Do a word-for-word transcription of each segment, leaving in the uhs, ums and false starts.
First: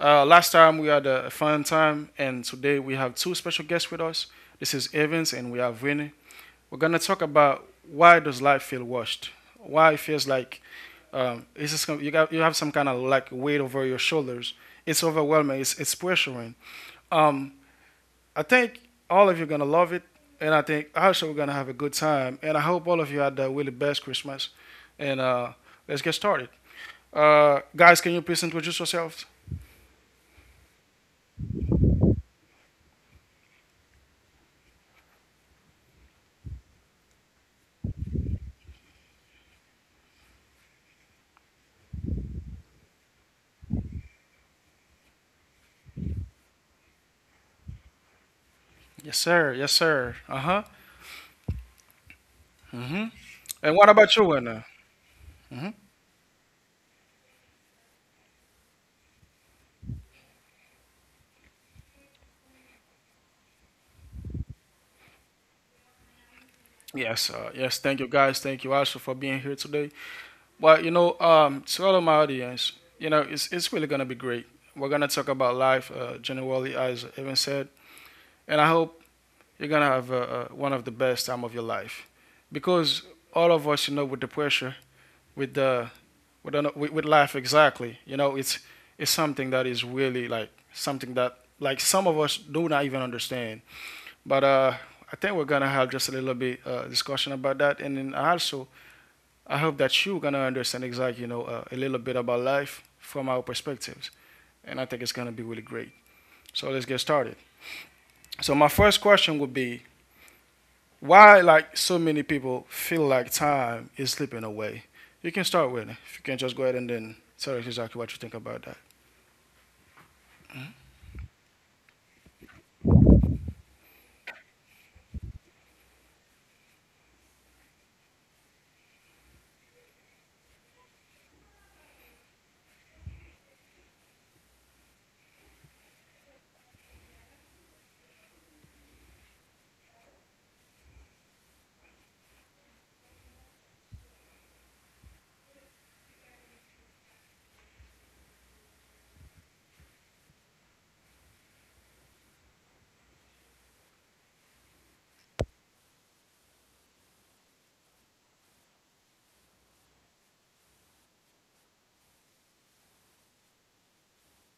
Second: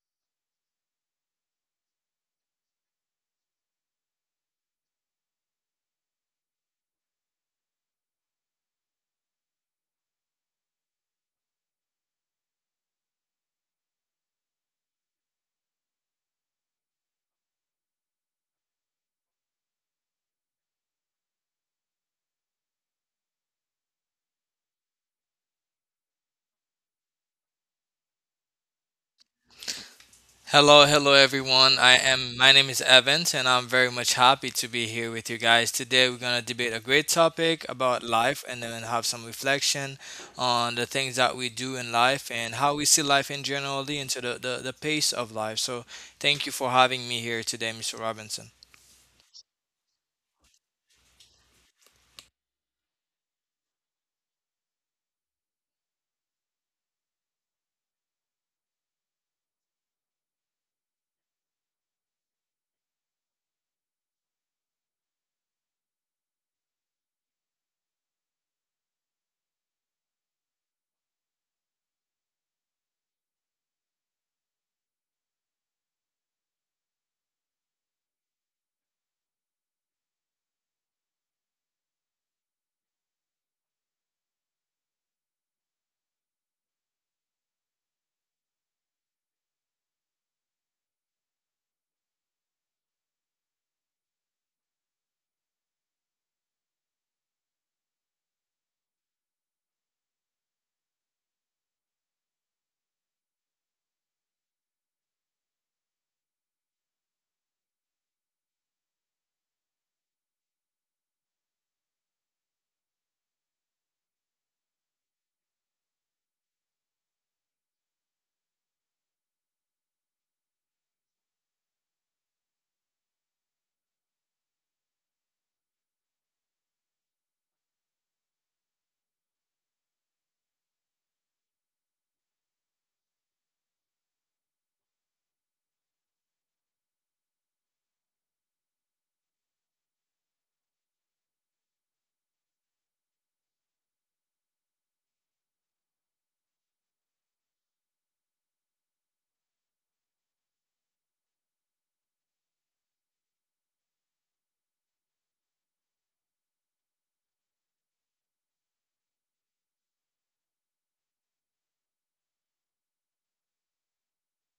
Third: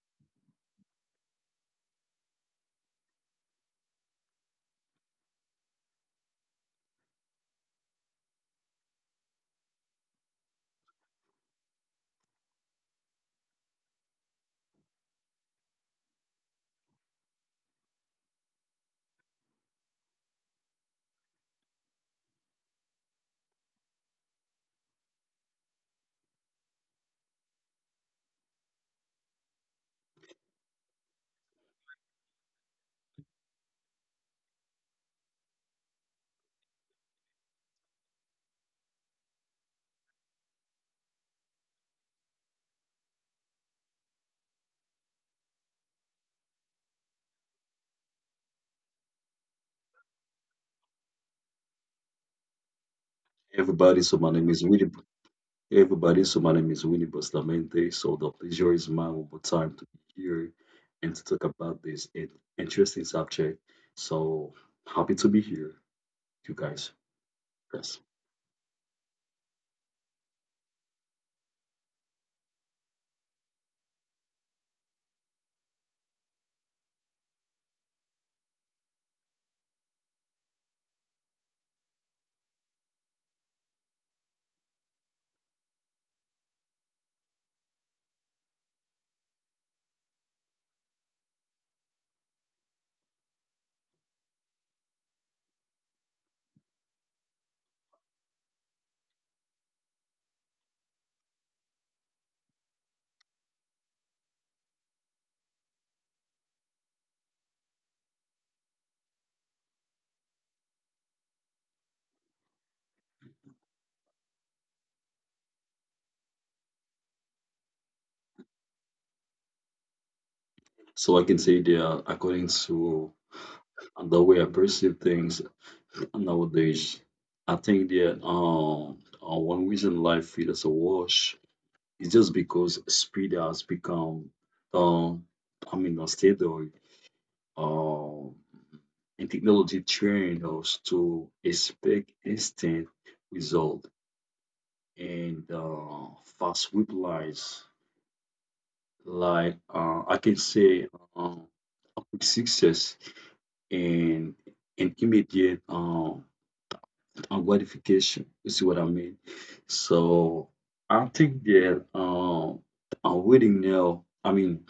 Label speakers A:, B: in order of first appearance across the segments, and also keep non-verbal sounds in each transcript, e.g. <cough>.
A: uh, Last time we had a fun time, and today we have two special guests with us. This is Evans and we have Winnie. We're gonna talk about why does life feel washed? Why it feels like um, it's just, you got you have some kind of like weight over your shoulders. It's overwhelming. It's it's pressuring. Um, I think all of you are gonna love it, and I think also we're gonna have a good time. And I hope all of you had the really best Christmas. And uh, let's get started. Uh, guys, can you please introduce yourselves?
B: Hello, hello everyone. I am my name is Evans and I'm very much happy to be here with you guys. Today we're going to debate a great topic about life and then have some reflection on the things that we do in life and how we see life in generally into the, the, the pace of life. So thank you for having me here today, mister Robinson.
A: Yes, sir. Yes, sir. Uh huh. Mm-hmm. And what
C: Everybody,
A: about
C: so
A: you,
C: my name is
A: Wanda?
C: Winnie.
A: Hmm.
C: Everybody, so my name is Winnie Bustamante. So the pleasure is mine one more time to be here and to talk about this in- interesting subject. So happy to be here, you guys.
A: Yes, uh, yes.
C: Yes.
A: Thank you, guys. Thank you also for being here today. But you know, um, to all of my audience, you know, it's it's really gonna be great. We're gonna talk about life, uh, generally, as Evan said, and I hope you're gonna have uh, uh, one of the best time of your life, because all of us, you know, with the pressure, with the we don't know, with, with life exactly. You know, it's it's something that is really like something that like some of us do not even understand. But uh, I think we're gonna have just a little bit uh, discussion about that, and then also I hope that you're gonna understand exactly you know uh, a little bit about life from our perspectives, and I think it's gonna be really great. So let's get started. So my first question would be why like so many people feel like time is slipping away. You can start with it. If you can just go ahead and then tell us exactly what you think about that.
C: So I can say that uh, according to the way I perceive things nowadays, I think that um uh, one reason life feels a wash is just because speed has become um I mean a standard. Um and technology trained us to expect instant result and uh, fast replies. Like uh, I can say, uh, a quick success and an immediate uh, uh, gratification. You see what I mean? So I think that uh, uh, waiting now. I mean,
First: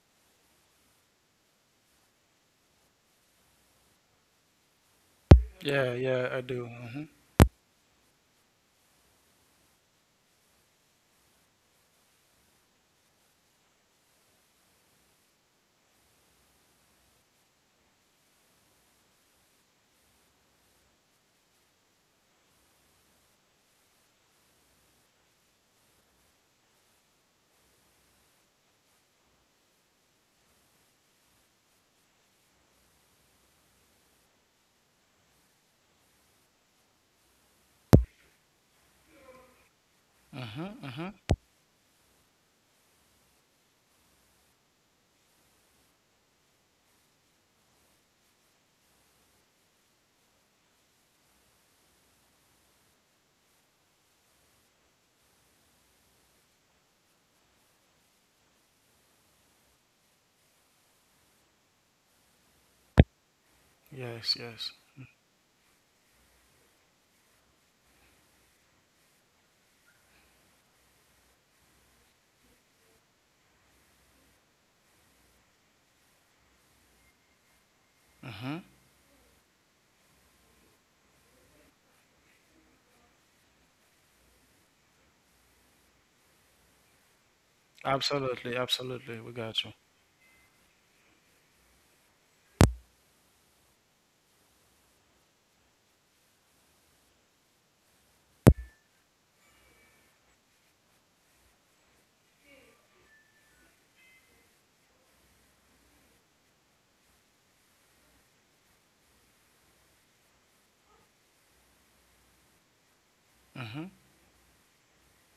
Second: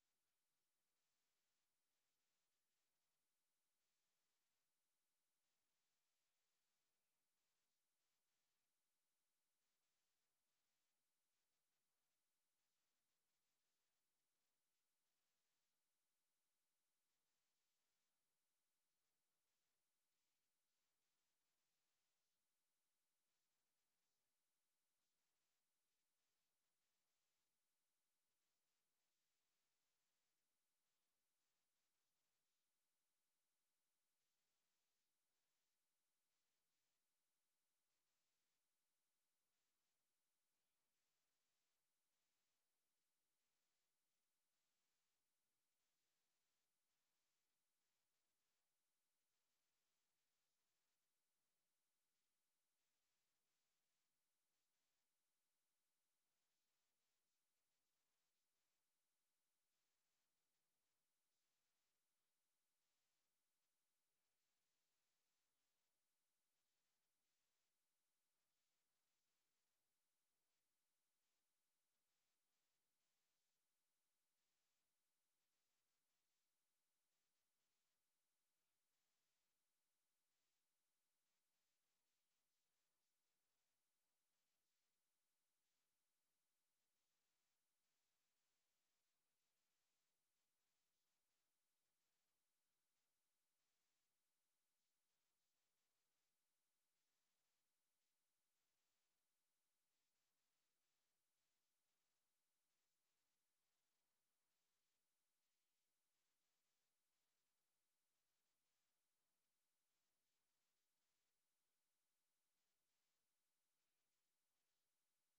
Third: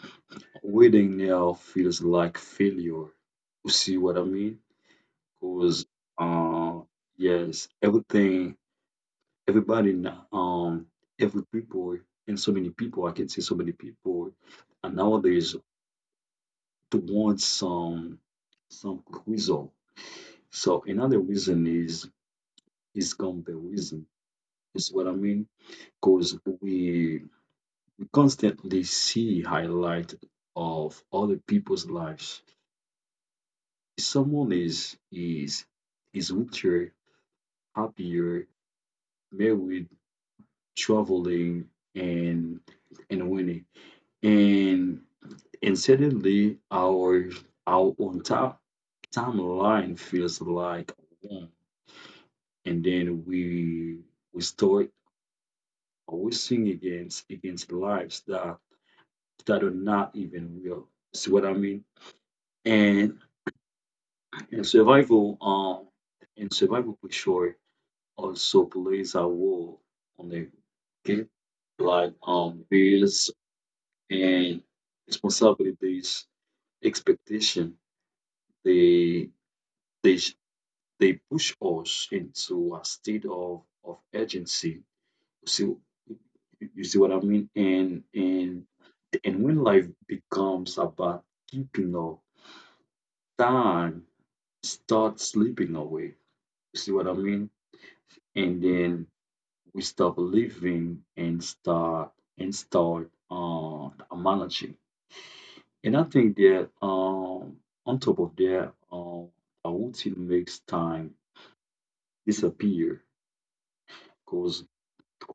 C: waiting now feels like failure. You see what I mean? Because
A: Yeah, yeah, I do.
C: uh,
A: Hmm.
C: yes, everything everybody now, um every people and so many people i can see so many people and nowadays towards some some result. So another reason is is comparison is what i mean, because we we constantly see highlight of other people's lives. If someone is is is richer, happier, married,
A: Hmm.
C: traveling, and and winning, and And suddenly, our our own top timeline feels like one, and then we we start racing against against lives that that are not even real. See what I mean? And
A: Yes,
C: and
A: yes.
C: survival um and survival pressure also plays a role on the game, like um bills and responsibilities, expectation.
A: Hmm.
C: They they they push us into a state of of urgency. So you see what I mean? And
A: Absolutely,
C: and
A: absolutely. We
C: and when
A: got you.
C: life becomes about keeping up, time starts slipping away. You see what I mean? And then we stop living and start and start uh managing. And I think that um on top of that, um, a routine makes time disappear
A: Hmm.
C: because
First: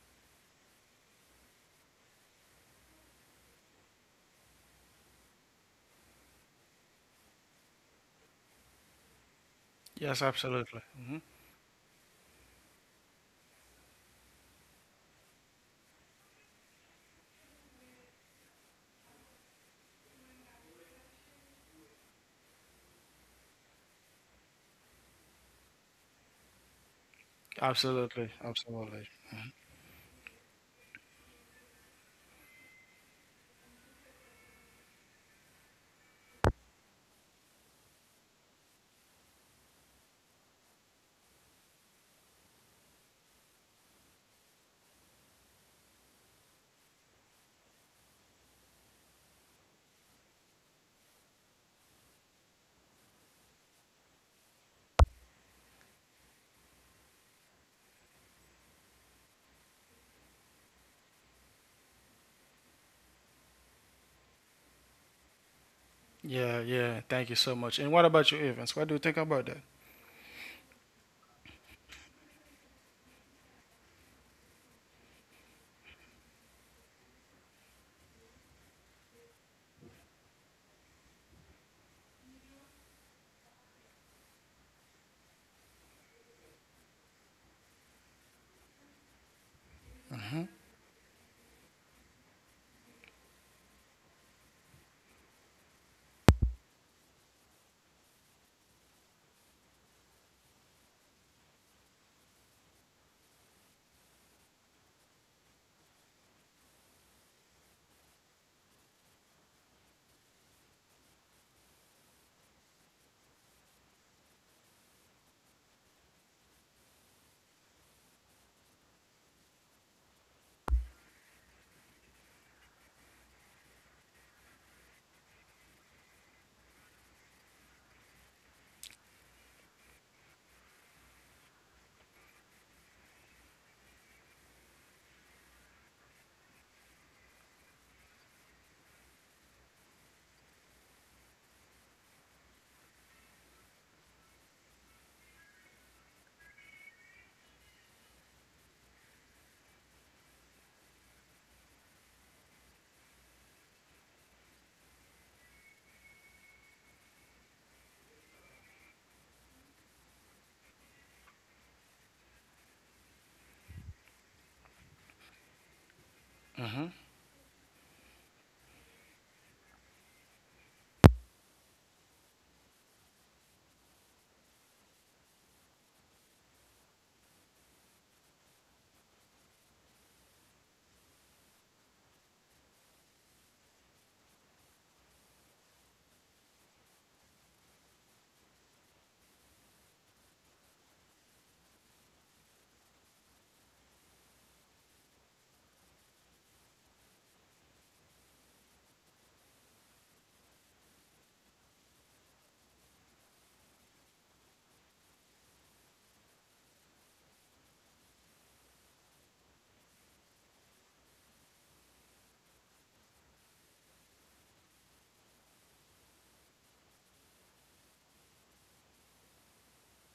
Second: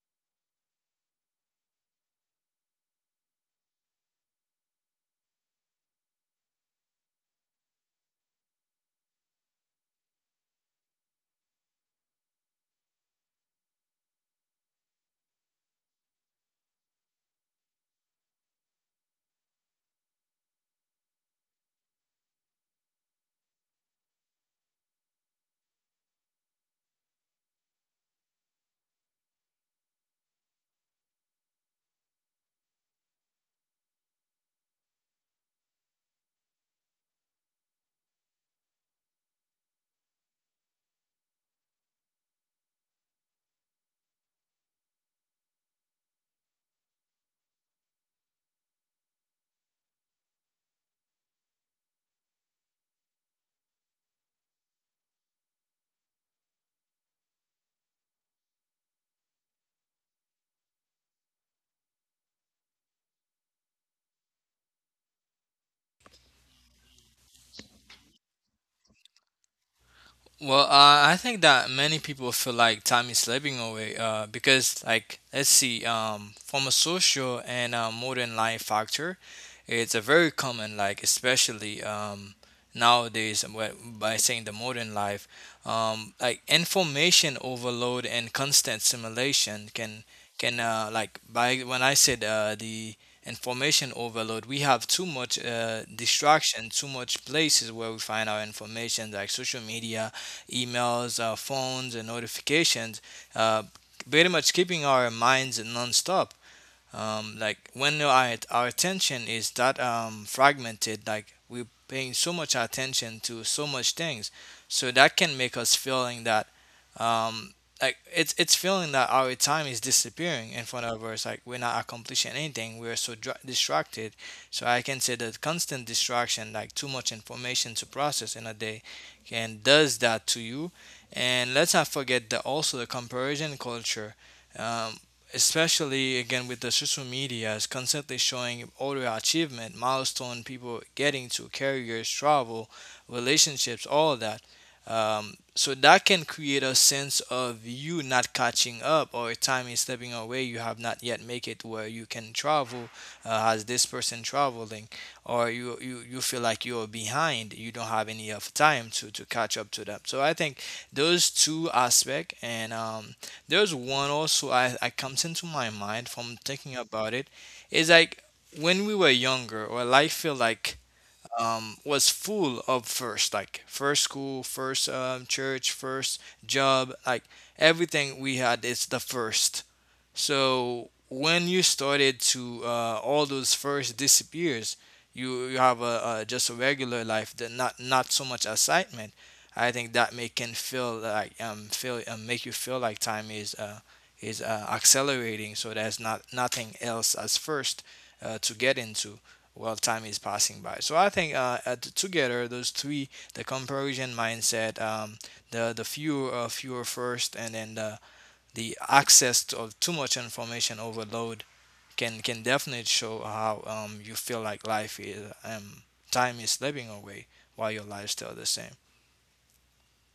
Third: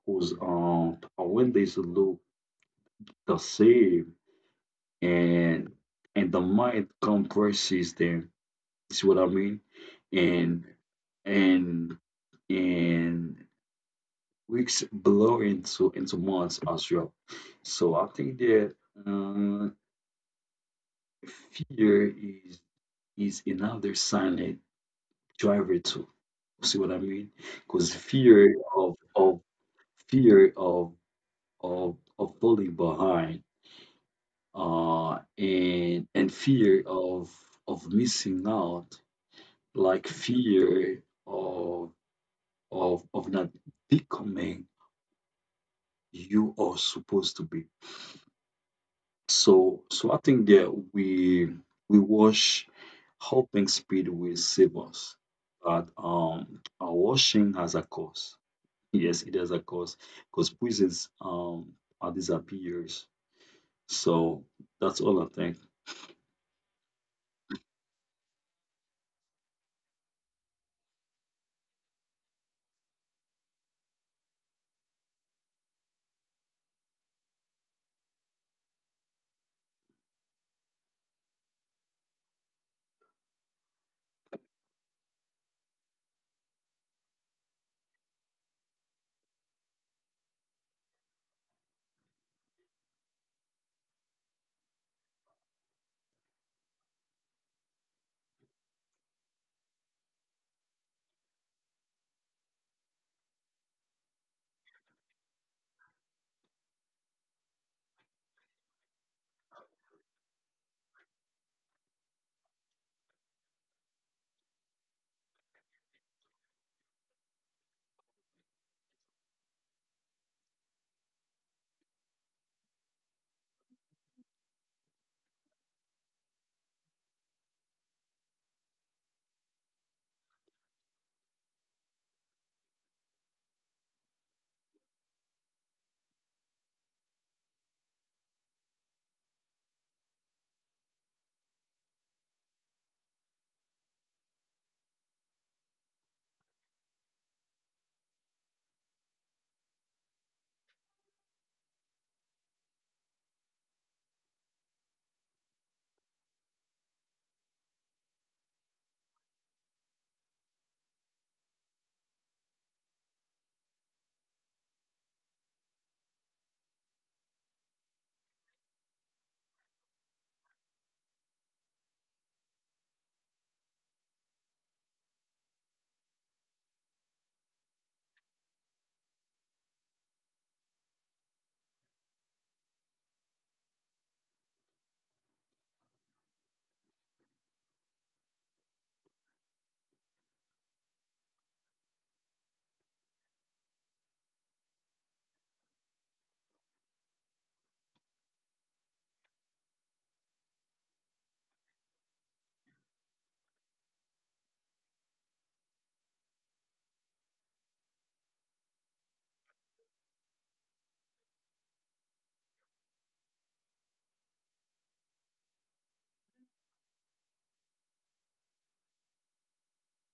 C: whose um windows look the same, and and the mind compresses them. See what I mean?
A: Yes,
C: And
A: absolutely. Hmm.
C: and and weeks blow into into months as well. So I think that uh, fear is is another silent driver too. See what I mean? Because
A: Absolutely,
C: fear of
A: absolutely.
C: of fear of of of falling behind, uh, and and fear of of missing out, like fear of of of not becoming you are supposed to be. So so I think that we we wash helping speed will save us. But um our washing has a cost. Yes, it has a cost because prisons um are disappears. So that's all I think.
A: Yeah, yeah. Thank you so much. And what about you, Evans? What do you think about that?
B: Well, uh, I think that many people feel like time is slipping away, uh, because, like, let's see, um, from a social and uh, modern life factor, it's a very common, like, especially um, nowadays, wh- by saying the modern life, um, like information overload and constant simulation can, can uh, like by, when I said, uh, the information overload, we have too much uh, distraction, too much places where we find our information, like social media emails, uh, phones, and notifications, uh, pretty much keeping our minds nonstop, um, like when our, our attention is that, um, fragmented, like we're paying so much attention to so much things, so that can make us feeling that, um, like it's it's feeling that our time is disappearing in front of us, like we're not accomplishing anything, we're so dra- distracted. So I can say that constant distraction, like too much information to process in a day, can does that to you. And let's not forget that also the comparison culture, um, especially again with the social media, is constantly showing all your achievement milestone, people getting to careers, travel, relationships, all of that. Um, so that can create a sense of you not catching up, or time is stepping away, you have not yet make it where you can travel, uh, as this person traveling, or you, you you feel like you're behind, you don't have any of time to to catch up to them. So I think those two aspect and, um there's one also, I, I comes into my mind from thinking
A: Hmm.
B: about it, is like when we were younger, or I feel like, um, was full of first, like first school, first, um, church, first job, like everything we had is the first. So when you started to, uh, all those first disappears, you, you have a, a just a regular life that not not so much excitement. I think that may can feel like, um feel, um, make you feel like time is, uh is uh, accelerating. So there's not nothing else as first, uh, to get into while time is passing by. So I think, uh, at, together those three: the comparison mindset, um, the the fewer, uh, fewer first, and then the the access to, of too much information overload, can can definitely show how, um, you feel like life is, um, time is slipping away while your life's still the same.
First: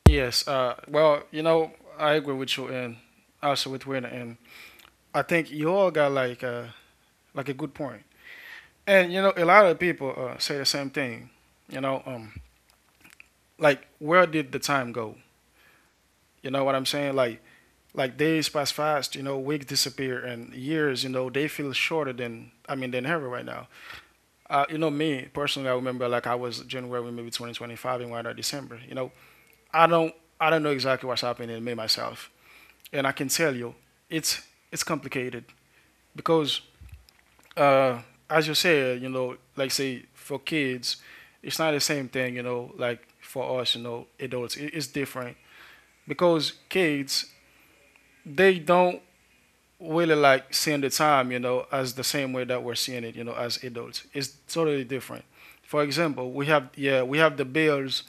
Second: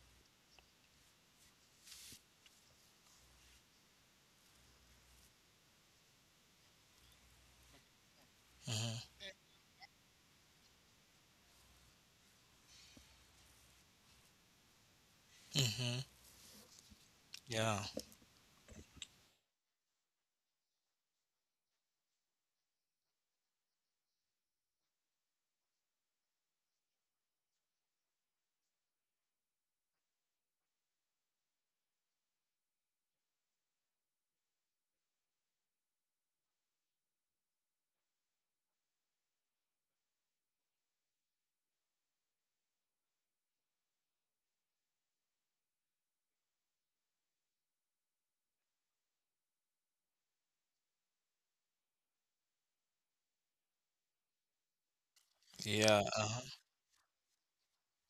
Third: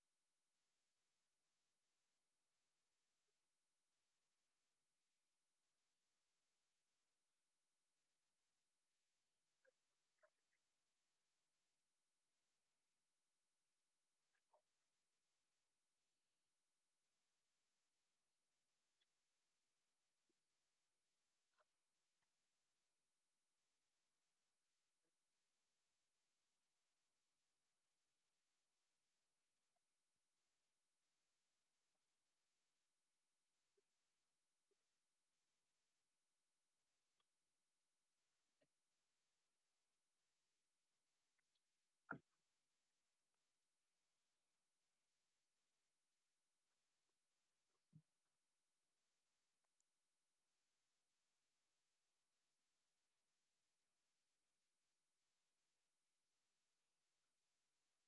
A: Yes. Uh. Well, you know, I agree with you, and also with Win, and I think you all got like uh like a good point.
B: Mm-hmm.
A: And you know, a lot of people uh, say the same thing. You know, um, like where did the time go?
B: Mm-hmm.
A: You know what I'm saying? Like
B: Yeah.
A: like days pass fast, you know, weeks disappear and years, you know, they feel shorter than, i mean than ever right now. Uh, you know, me personally, I remember like I was January maybe twenty twenty-five and right now December, you know, i don't I don't know exactly what's happening in me myself, and I can tell you it's it's complicated because uh, as you said, you know, like say for kids, it's not the same thing, you know, like for us, you know, adults, it, it's different because kids they don't really like seeing the time, you know, as the same way that we're seeing it, you know, as adults. It's totally different. For
B: Yeah.
A: example, we have yeah, we have the bills,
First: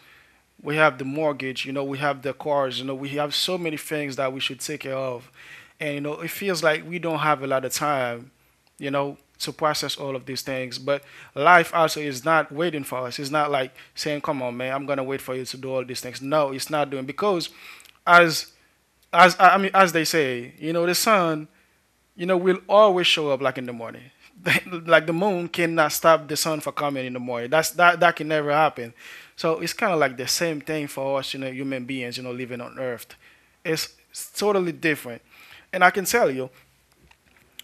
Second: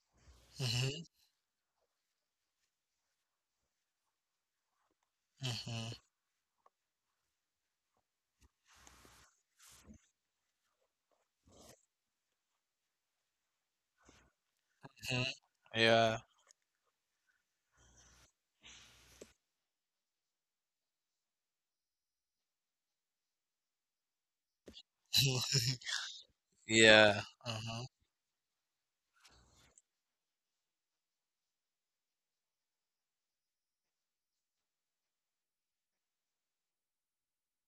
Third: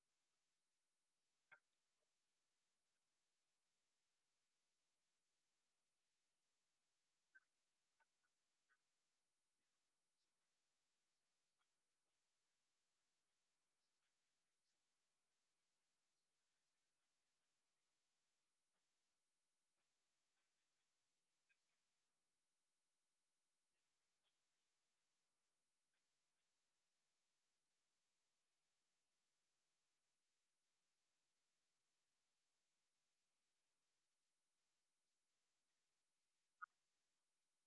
A: we have
B: Mm-hmm.
A: the mortgage, you know, we have the cars, you know, we have so many things that we should take care of.
B: Mm-hmm.
A: And you know, it feels like we don't have a lot of time, you know, to process all of these things. But life also is not waiting for us. It's not like saying, "Come on, man, I'm gonna wait
B: hmm
A: for you to do all these
B: Yeah.
A: things." No, it's not doing because as as I mean, as they say, you know, the sun, you know, will always show up like in the morning. <laughs> Like the moon
B: <laughs>
A: cannot stop the sun for coming in the
B: Yeah.
A: morning. That's
B: Mm-hmm.
A: that that can never happen. So it's kind of like the same thing for us, you know, human beings, you know, living on Earth. It's, it's totally different, and I can tell you,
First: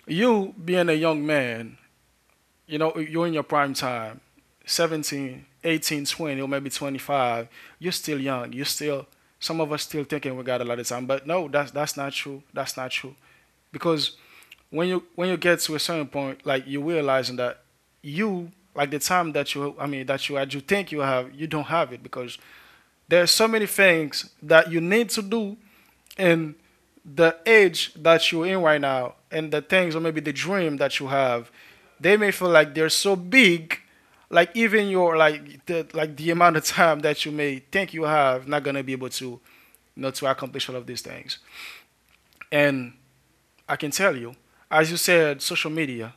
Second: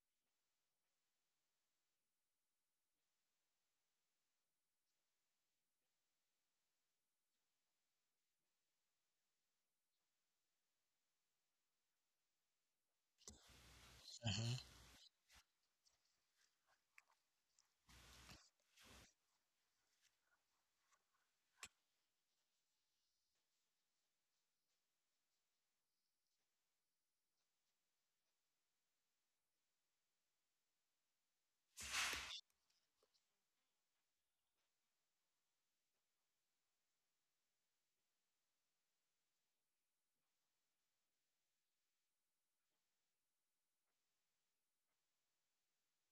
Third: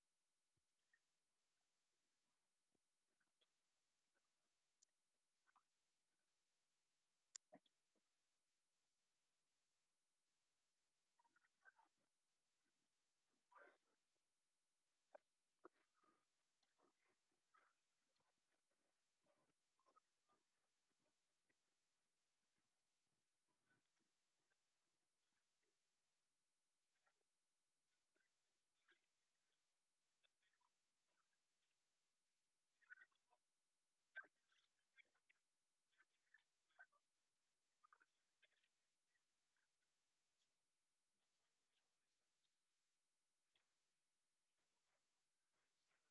A: you being a young man, you know, you're in your prime time, seventeen, eighteen, twenty, or maybe twenty-five. You're still young. You're still some of us still thinking we got a lot of time, but no, that's that's not true. That's not true because
B: Mm-hmm.
A: when you when you get to a certain point, like you realizing that you like the time that you I mean that you had you think you have you don't have it because there are so many things that you need to do and the age that you're in right now and the things or maybe the dream that you have, they may feel like they're so big, like even your like the like the amount of time that you may think you have not gonna be able to, you know, to accomplish all of these things. And I can tell you, as you said, social media,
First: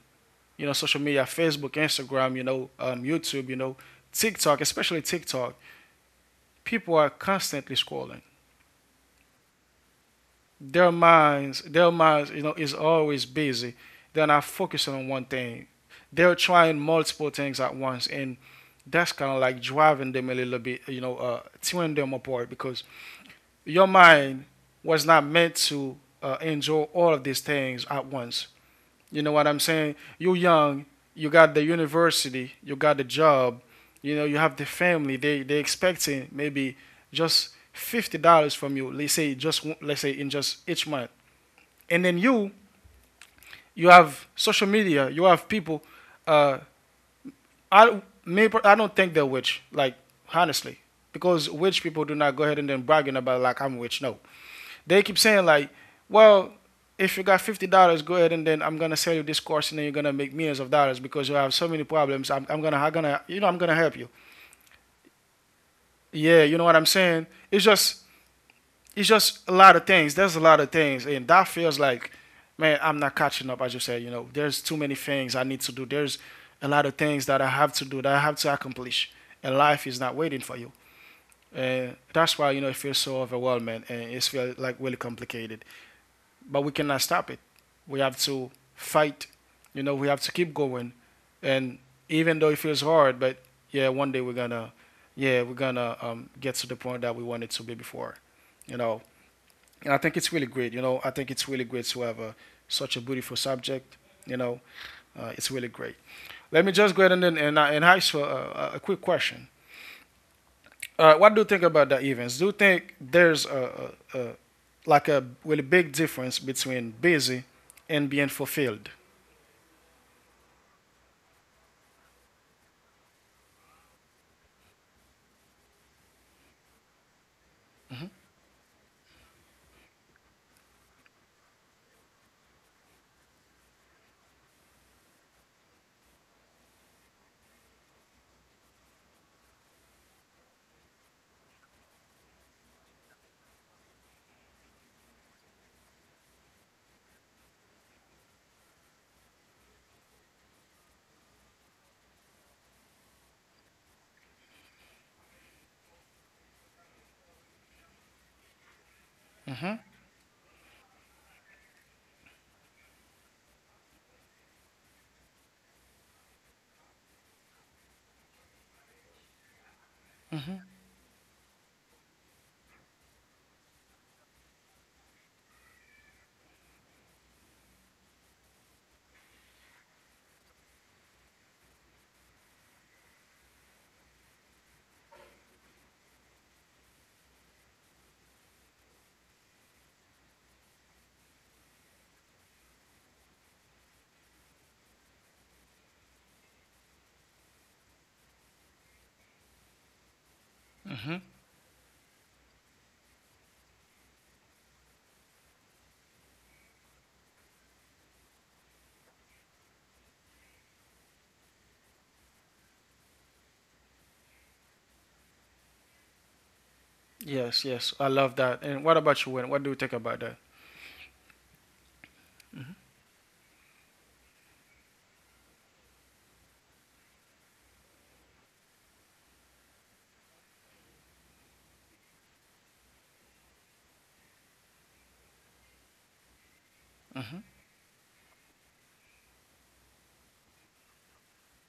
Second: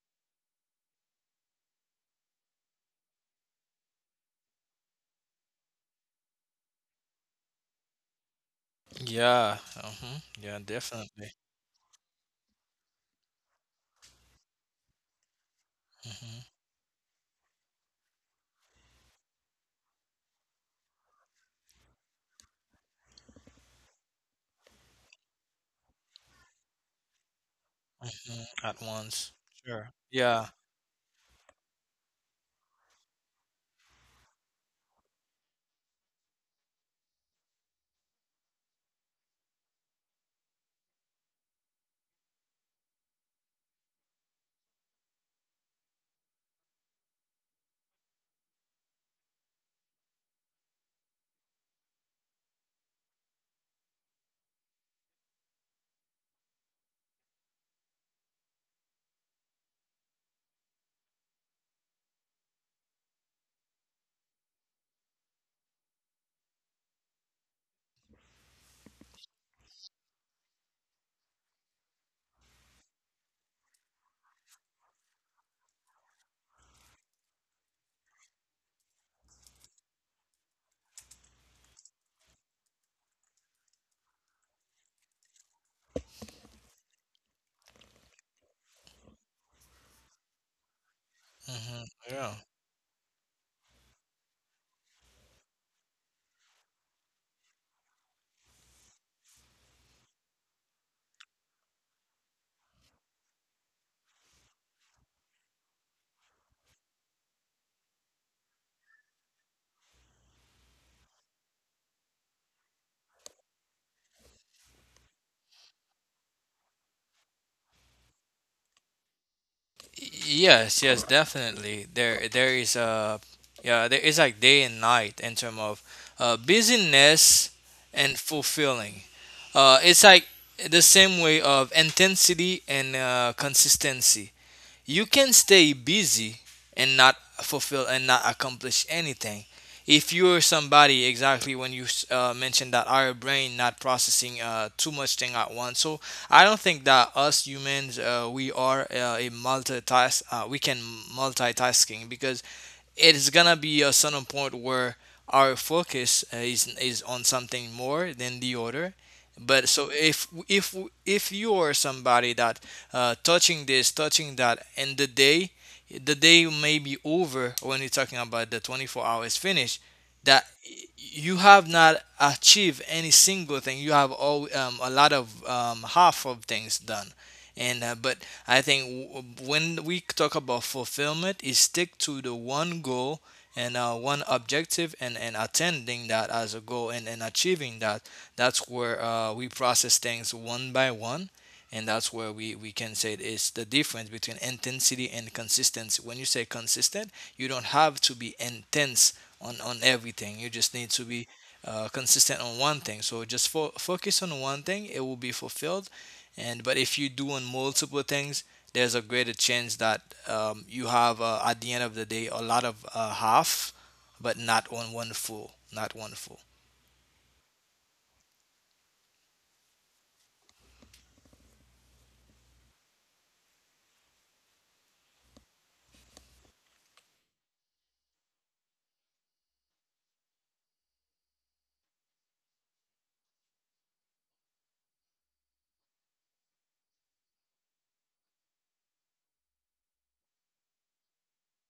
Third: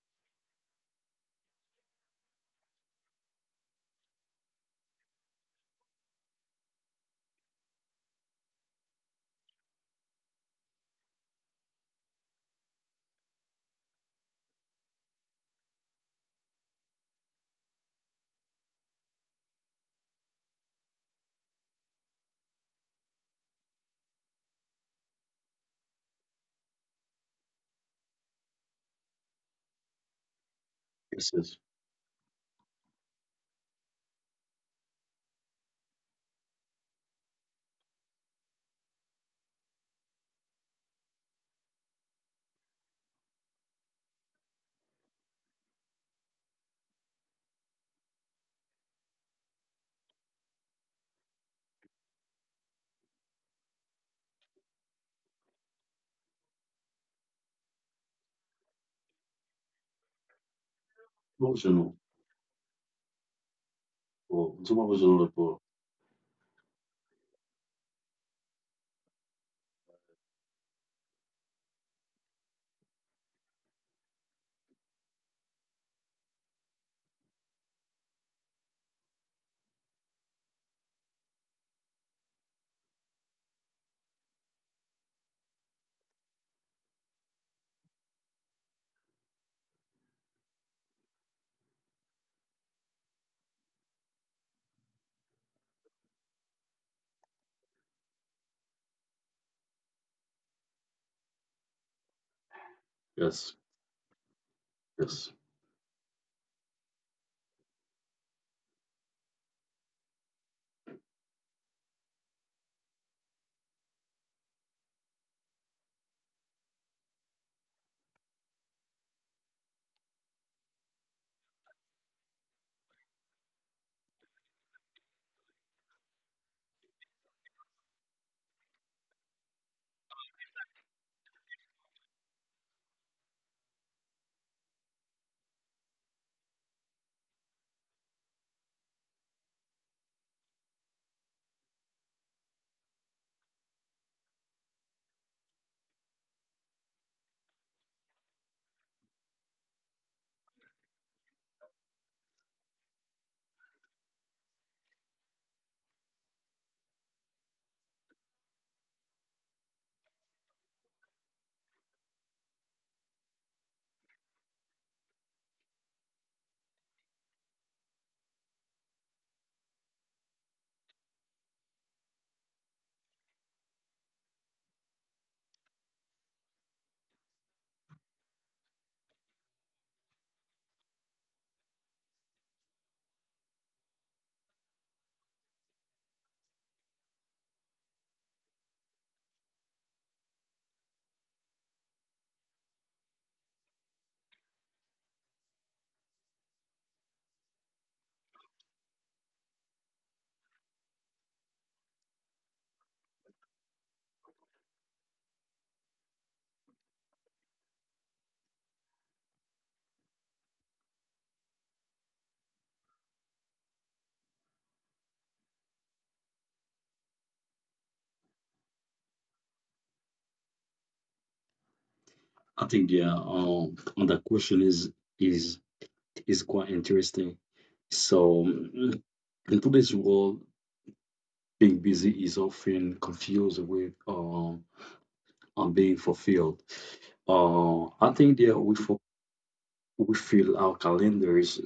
A: you know, social media, Facebook, Instagram, you know, um, YouTube, you know, TikTok, especially TikTok, people are constantly scrolling.
B: Yeah. Mm-hmm. Yeah.
A: Their
B: Definitely.
A: minds, their minds, you know, is always busy. They're not focusing on one thing. They're
B: Mm-hmm.
A: trying multiple things at once, and that's kind of like driving them a little bit, you know, uh, tearing them apart because your mind was not meant to uh, enjoy all of these things at
B: Mhm.
A: once.
B: At
A: You
B: once.
A: know what I'm
B: Sure.
A: saying? You're
B: Yeah.
A: young,
C: Yes,
A: you
C: yes.
A: got the university, you got the job, you know, you have the family. They they expecting maybe just fifty dollars from you. Let's say just let's say in just each month, and then you you have social media, you have people. Uh, I maybe I don't think they're rich, like honestly, because rich people do not go ahead and then bragging about like I'm rich. No, they keep saying like, well, if you got fifty dollars, go ahead and then I'm gonna sell you this course and then you're gonna make millions of dollars because you have so many
C: Provisional.
A: problems. I'm, I'm gonna I'm gonna, you know, I'm gonna help you.
C: Well, it's a provisional report.
A: Yeah, you know what I'm saying? It's just it's just a lot of things. There's a lot of things, and that feels like, man, I'm not catching up. As you said, you know, there's too many things I need to do. There's a lot of things that I have to do that I have to accomplish, and life is not waiting for you. And that's why you know it feels so overwhelming and it feels like really complicated. But we cannot stop it. We have to fight. You know, we have to keep going. And
B: hmm Yeah.
A: even though it feels hard, but yeah, one day we're gonna, yeah, we're gonna um, get to the point that we wanted to be before. You know, and I think it's really great. You know, I think it's really great to have a, such a beautiful
C: Yes,
A: subject. You know, uh,
C: yes.
A: it's really great. Let me just go ahead and and, and ask for a, a quick question. Uh, what do you think about the events? Do you think there's a, a, a like a really big difference between busy and being fulfilled?
B: Y- Yes, yes, definitely. There, there is a, yeah, there is like day and night in term of, uh, busyness and fulfilling. Uh, it's like the same way of intensity and, uh, consistency. You can stay busy and not fulfill and not accomplish anything. If you're somebody exactly when you, uh, mentioned that our brain not processing, uh, too much thing at once, so I don't think that us humans, uh, we are, uh, a multitask. Uh, we can multitasking because it is gonna be a certain point where our focus, uh, is is on something more than the other, but so if if if you are somebody that, uh, touching this, touching that, and the day, the day may be over when you're talking about the twenty-four hours finish, that you have not achieved any single thing. You have all, um, a lot of, um, half of things done. And, uh, but I think w- when we talk about fulfillment, is stick to the one goal and, uh, one objective, and, and attending that as a goal, and, and achieving that, that's where, uh, we process things one by one, and that's where we, we can say it's the difference between intensity and consistency. When you say consistent, you don't have to be intense on, on everything. You just need to be, uh, consistent on one thing. So just fo- focus on one thing, it will be fulfilled. And but if you do on multiple things, there's a greater chance that, um, you have, uh, at the end of the day, a lot of, uh, half, but not on one full, not one full.
A: Yes, yes, I love that. And what about you, Wayne? What do you think about that?
C: I think yeah, um, that question is is is quite interesting. So mm, in today's world, being busy is often confused with um and being fulfilled. Uh, I think yeah, we fo- we fill our calendars,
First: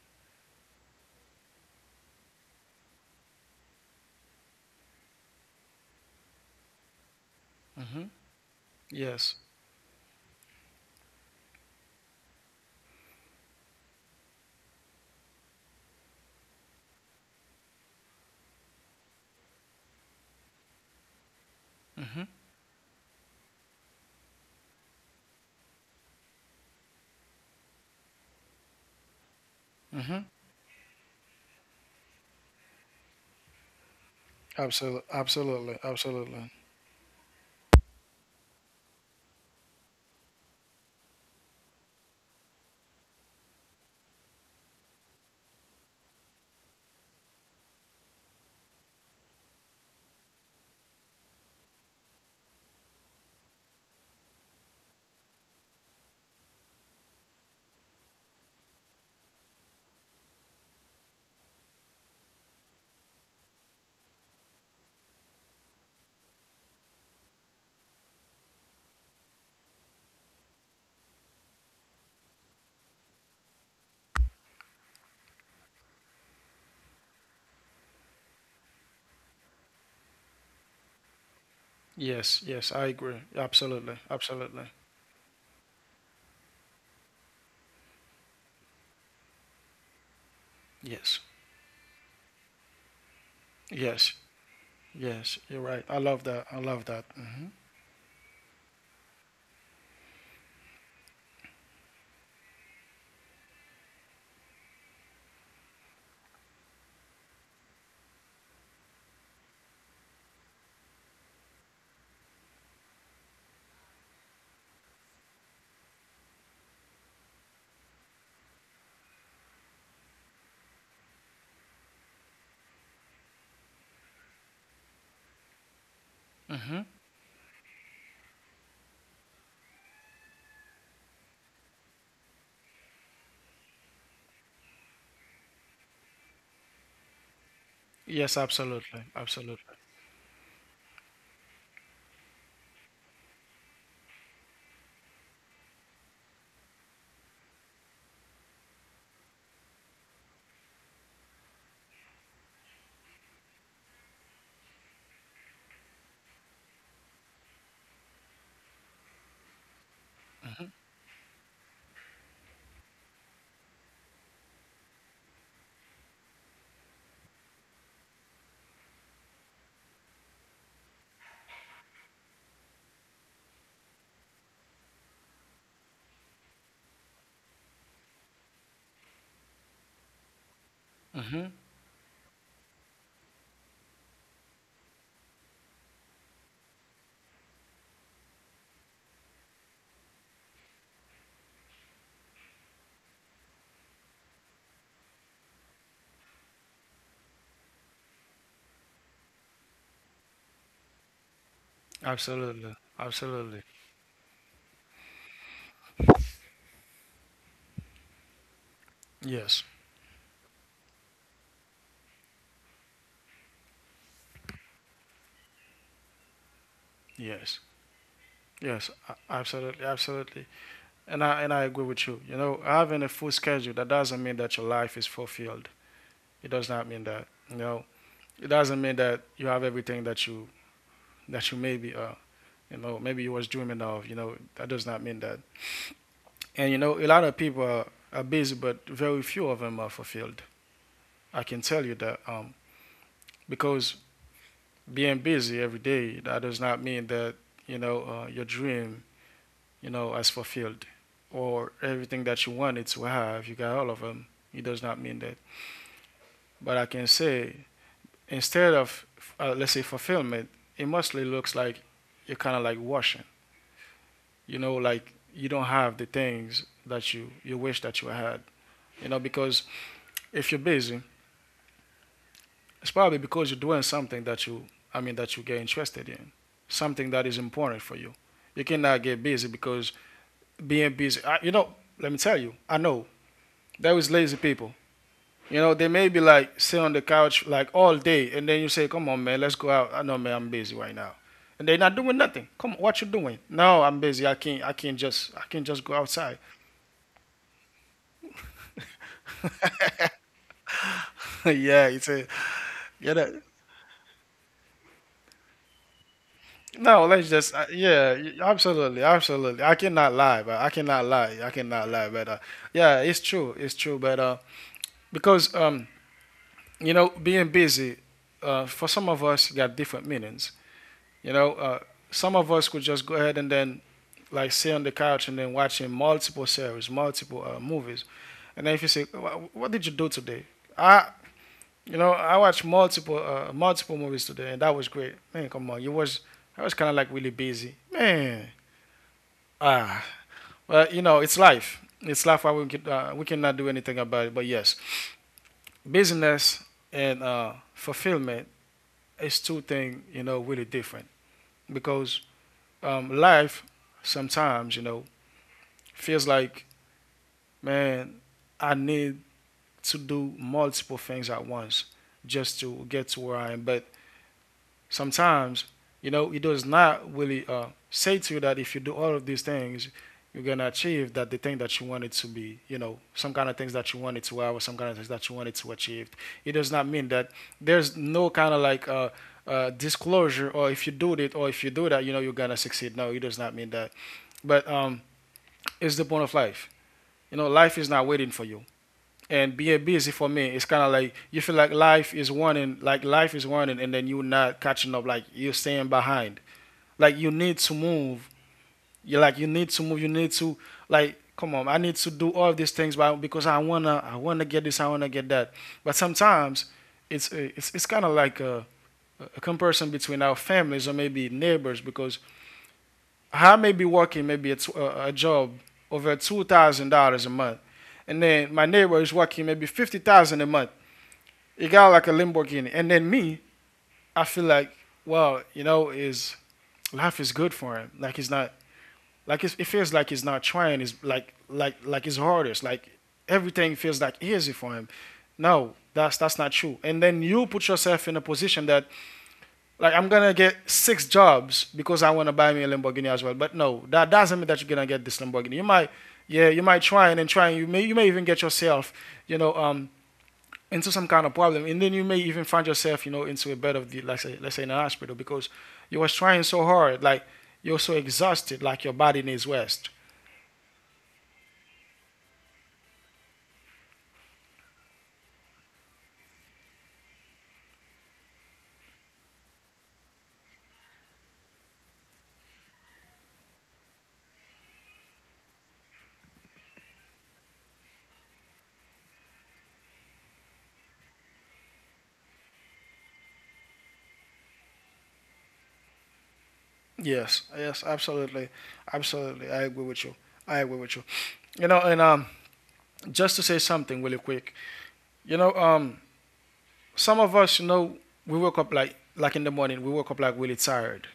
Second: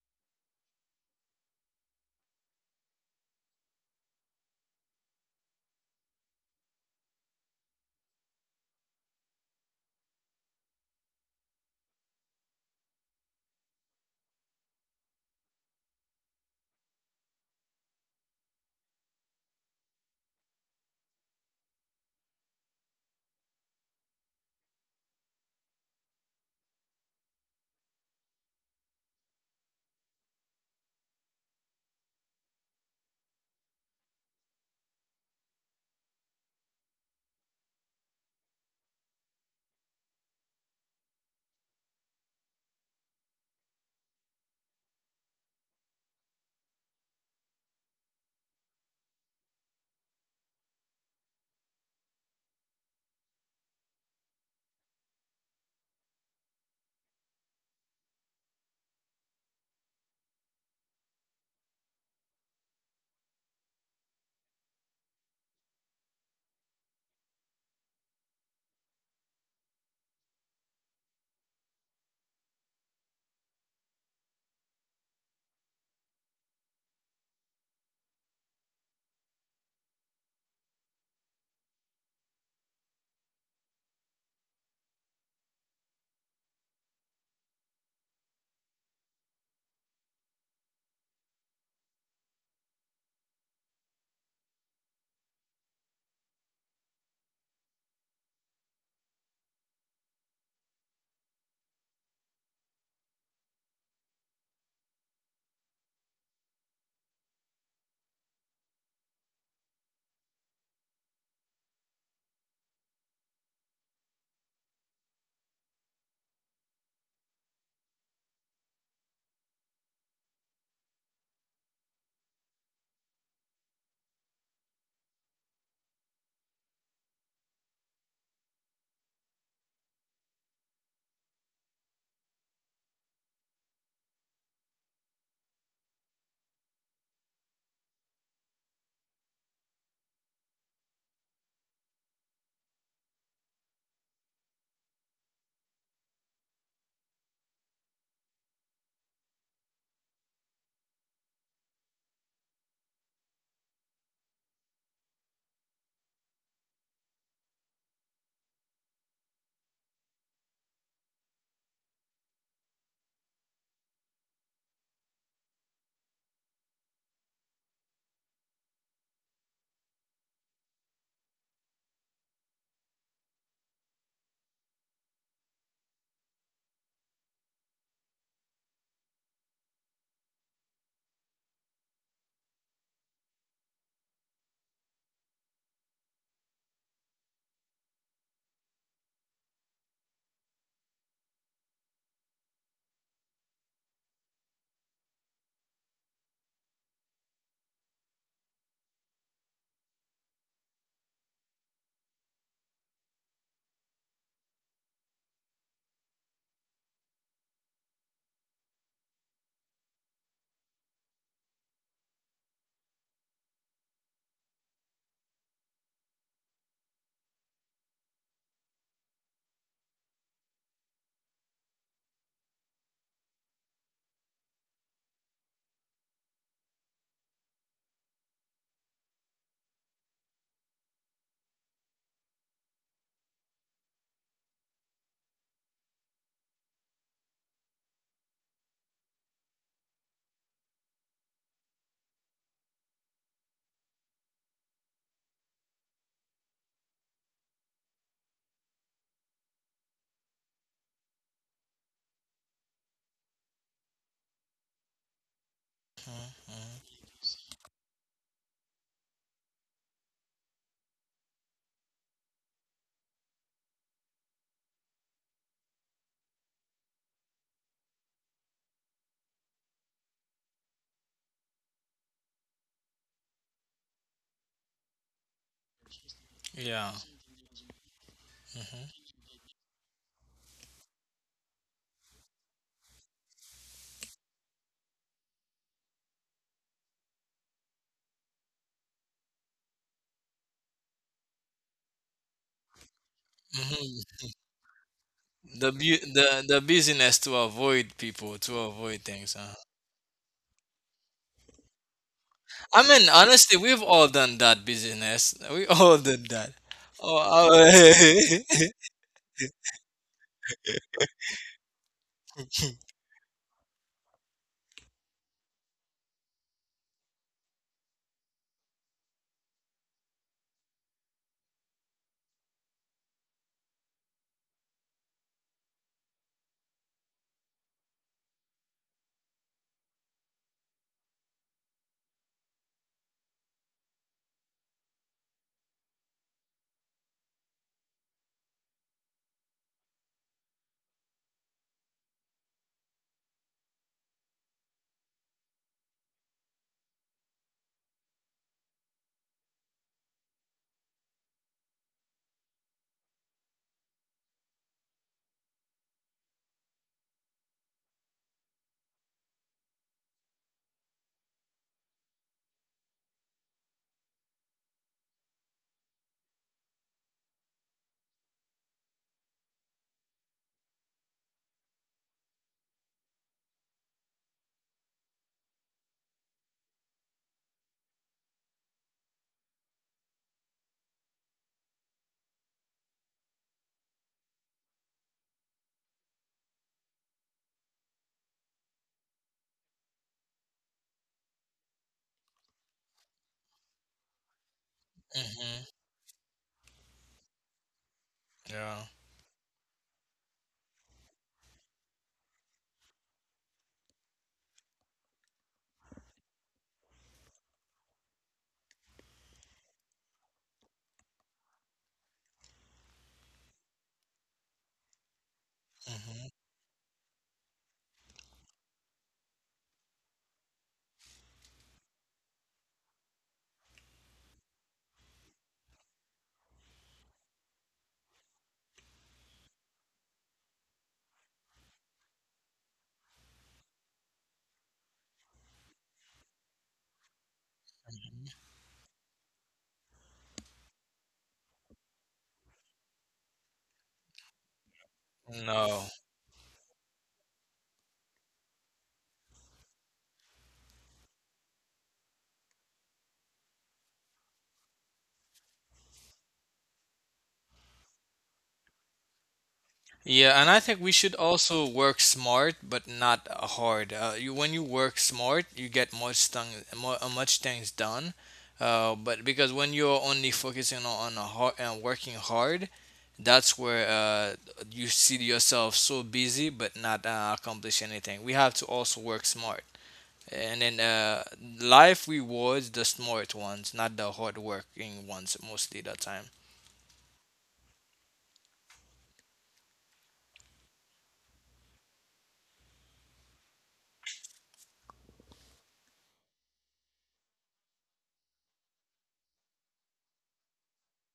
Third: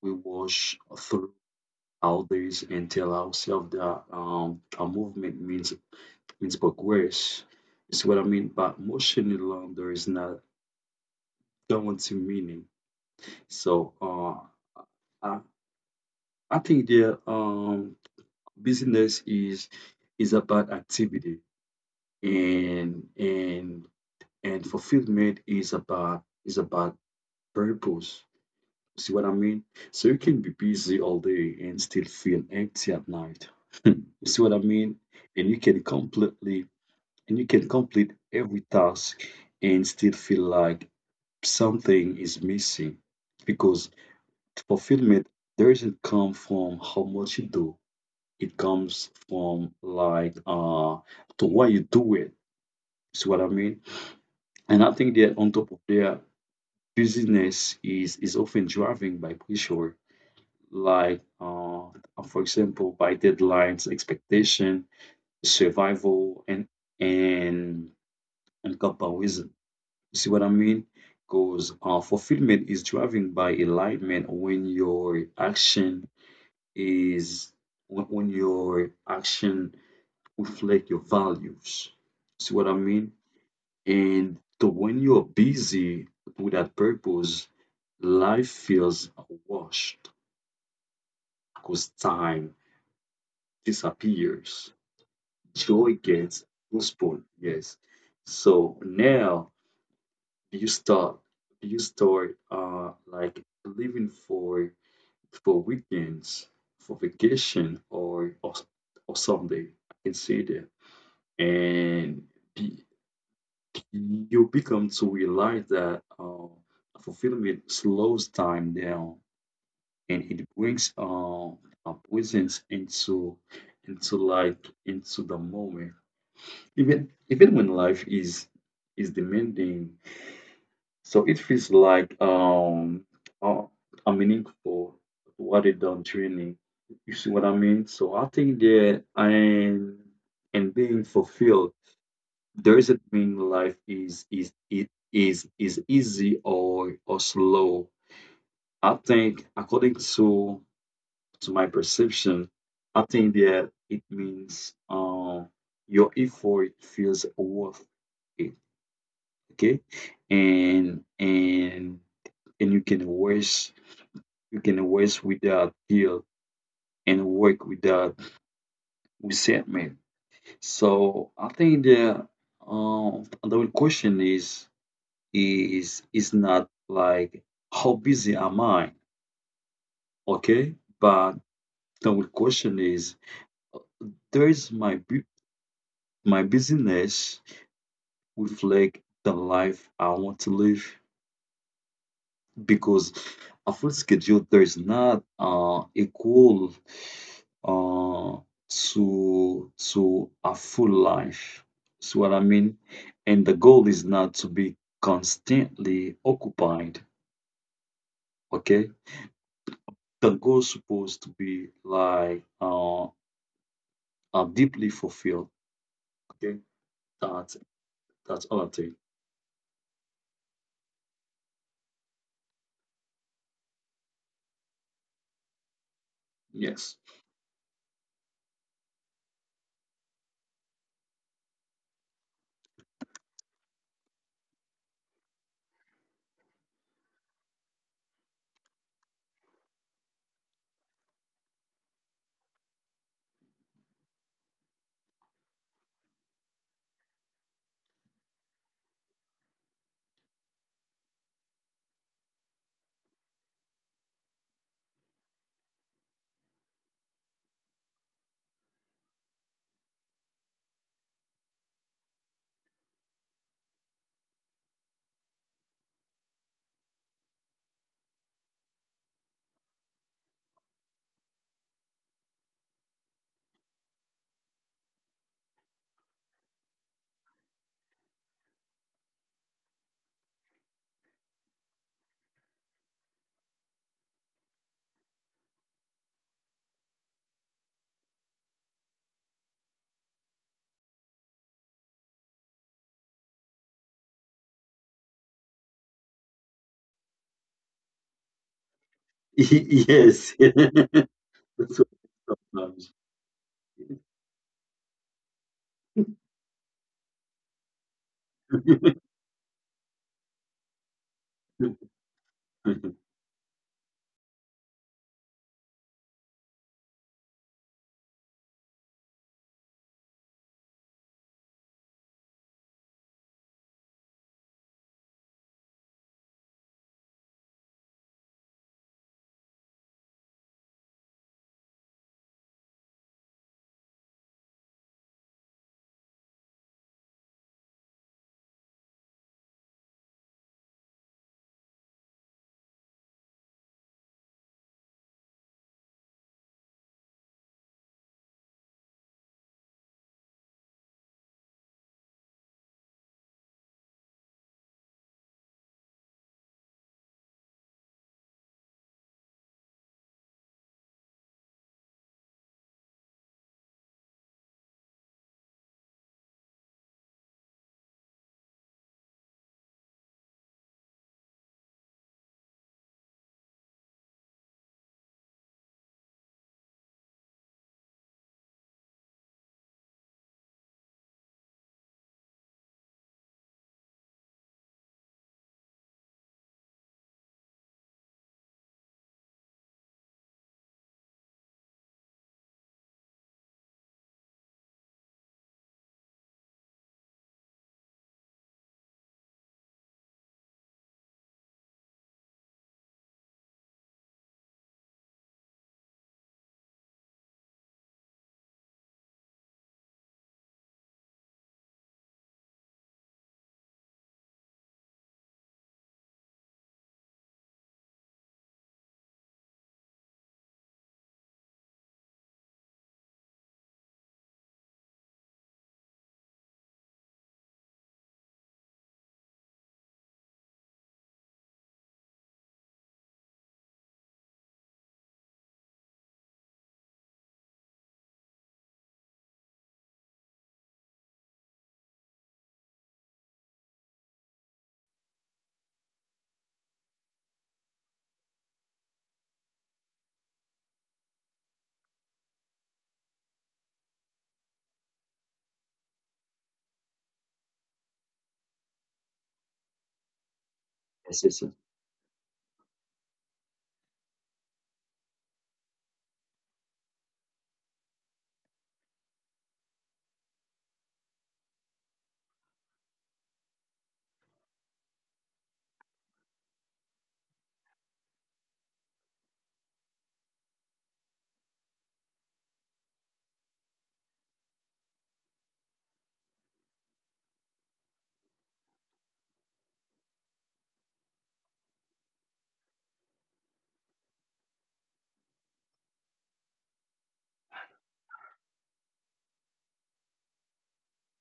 C: we wash through our days and tell ourselves that um our movement means means progress. It's what I mean by motion
A: Yes,
C: alone there is not guaranteed meaning. So uh, I, I think the um, business is is about activity, and and and fulfillment is about is about purpose. See what I mean? So you can be busy all day and still feel empty at night. <laughs> You see what I mean?
A: absolutely,
C: And you
A: absolutely,
C: can
A: absolutely.
C: completely and you can complete every task and still feel like something is missing, because fulfillment doesn't come from how much you do. It comes from like uh to why you do it. See what I mean? And I think that on top of their busyness is is often driven by pressure, like uh for example by deadlines, expectation, survival, and and and comparison. See what I mean? Because uh, fulfillment is driven by alignment, when your action is when, when your action reflect your values.
A: Yes,
C: See what I
A: yes, I
C: mean?
A: agree. Absolutely,
C: And so
A: absolutely.
C: when you're busy with that purpose, life feels washed
A: Yes,
C: because time
A: yes,
C: disappears.
A: yes. You're right.
C: Joy
A: I love
C: gets
A: that. I love that.
C: postponed.
A: Hmm.
C: Yes. So now you start you start uh like living for for weekends, for vacation, or or, or someday. I can see that. and be- you become to realize that uh, fulfillment slows time down, and it brings uh, a presence into into like into the moment,
A: Hmm.
C: even even when life is is demanding. So it feels like um uh, a meaningful what it done training. You see what i mean? So i
A: Yes,
C: think that
A: absolutely, absolutely.
C: and and being fulfilled doesn't mean life is is it is is easy or or slow. I think according to to my perception, I think that it means um your effort feels worth it. Okay. And and and you can waste you can waste without guilt and work without resentment. So I think that um the real question is is is not like how busy am I, okay? But
A: Hmm.
C: the real question is, does my bu- my busyness reflect the life I want to live? Because a full schedule there is not uh, equal uh, to to a full life. See what I mean?
A: Absolutely,
C: And the
A: absolutely.
C: goal is not to be constantly occupied, okay?
A: Yes,
C: The goal supposed to be like uh, I'm deeply fulfilled. Okay, that's
A: yes.
C: that's all I think.
A: Yes, a- absolutely, absolutely. And I and I agree with you. You know, having a full schedule that doesn't mean that your life is fulfilled. It does
C: Yes,
A: not mean that. You know, it doesn't mean that you have everything that you that you maybe uh you know maybe you was dreaming of. You know, that does not mean that. And you know, a lot of people are, are busy, but very few of them are fulfilled. I can tell you that um because being busy every day that does not mean that you know uh, your dream, you know, as fulfilled or everything that you wanted to have, you got all of them. It does not mean that. But I
B: Mhm.
A: can say, instead of, uh, let's say, fulfillment, it mostly looks like you're kind of like washing, you know, like you don't have the things that you, you wish that you had, you know, because if you're busy, it's probably because you're doing something that you, I mean, that you get interested in,
B: Yeah.
A: something that is important for you. You
B: Mhm.
A: cannot get busy because being busy, I, you know, let me tell you, I know there is lazy people. You know, they may be like sit on the couch like all day, and then you say, "Come on, man, let's go out." I know, man, I'm busy right now, and they're not doing nothing. Come on, what you doing? No, I'm
B: Mhm.
A: busy. I can't. I can't just. I can't
B: The,
A: just go
B: bu-
A: outside.
B: the the business to avoid people to avoid
C: <laughs>
B: things. Huh?
A: <laughs>
C: yes. <laughs> That's what
A: Yeah, it's a
C: it is.
B: I mean,
A: yeah. That,
B: honestly, we've all done that business. <laughs> We all
C: <laughs>
B: did that.
A: no,
B: Oh,
A: let's just
B: oh,
A: uh, yeah, y-
B: <laughs>
A: absolutely, absolutely. I cannot lie, but I cannot lie. I cannot lie, but uh, yeah, it's true, it's true. But uh, because um, you know, being busy, uh, for some of us got different meanings. You know, uh, some of us could just go ahead and then like sit on the couch and then watching multiple series, multiple uh, movies. And then if you say, "What did you do today?" I, you know, I watched multiple uh, multiple movies today, and that was great. Man, come on, you was I was kind of like really busy, man. Ah, well, you know, it's life. It's life. Why we can uh, we cannot do anything about it. But yes, business and uh, fulfillment is two things, you know, really different because um, life sometimes, you know, feels like, man, I need to do multiple things at once just to get to where I am. But sometimes, you know, it does not really uh, say to you that if you do all of these things, you're gonna achieve that the thing that you wanted to be, you know, some kind of things that you wanted to have or some kind of things that you wanted to achieve. It does not mean that there's no kind of like uh, uh, disclosure or if you do it or if you do that, you know, you're gonna succeed. No, it does not mean that. But um, it's the point of life. You know, life is not waiting for you. And being busy for me, it's kind of like you feel like life is running like life is running and then you're not catching up, like you're
B: mhm.
A: staying behind, like you need to move.
B: yeah.
A: You're like you need to move you need to like, come on, I need to do all these things, but because i wanna i wanna get this, I wanna get that. But sometimes it's it's, it's kind of like a, a comparison between our families or maybe neighbors, because I may be working maybe a, t a job over
B: hmm
A: two thousand dollars a month, and then my neighbor is working maybe fifty thousand a month. It got like a Lamborghini. And then me, I feel like, well, you know, is life is good for him. Like he's not like it's, it feels like he's not trying. It's like like like it's hardest. Like everything feels like easy for him. No, that's that's not true. And then you put yourself in a position that, like, I'm gonna get six jobs because I wanna buy me a Lamborghini as well. But no, that doesn't mean that you're gonna get this Lamborghini. You
B: No.
A: might yeah, you might try and then try, and you may you may even get yourself, you know, um into some kind of problem, and then you may even find yourself, you know, into a bed of the, let's say, let's say in a hospital because you was trying so hard, like you're so exhausted, like your body needs rest.
B: Yeah, and I think we
C: Yes,
B: should
C: yes, yes.
B: also work smart, but not, uh, hard. Uh, you, when you work smart, you get much thing, mu- uh, much things done. Uh, but because when you're only focusing on, on a hard and working hard, that's where, uh, you see yourself so busy but not, uh, accomplish anything. We have to also work smart, and then, uh, life rewards the smart ones, not the hard working ones mostly the time.
A: Yes, yes, absolutely, absolutely. I agree with you. I agree with you. You know, and um, just to say something really quick, you know, um, some of us, you know, we woke up like like in the morning, we woke up like really tired.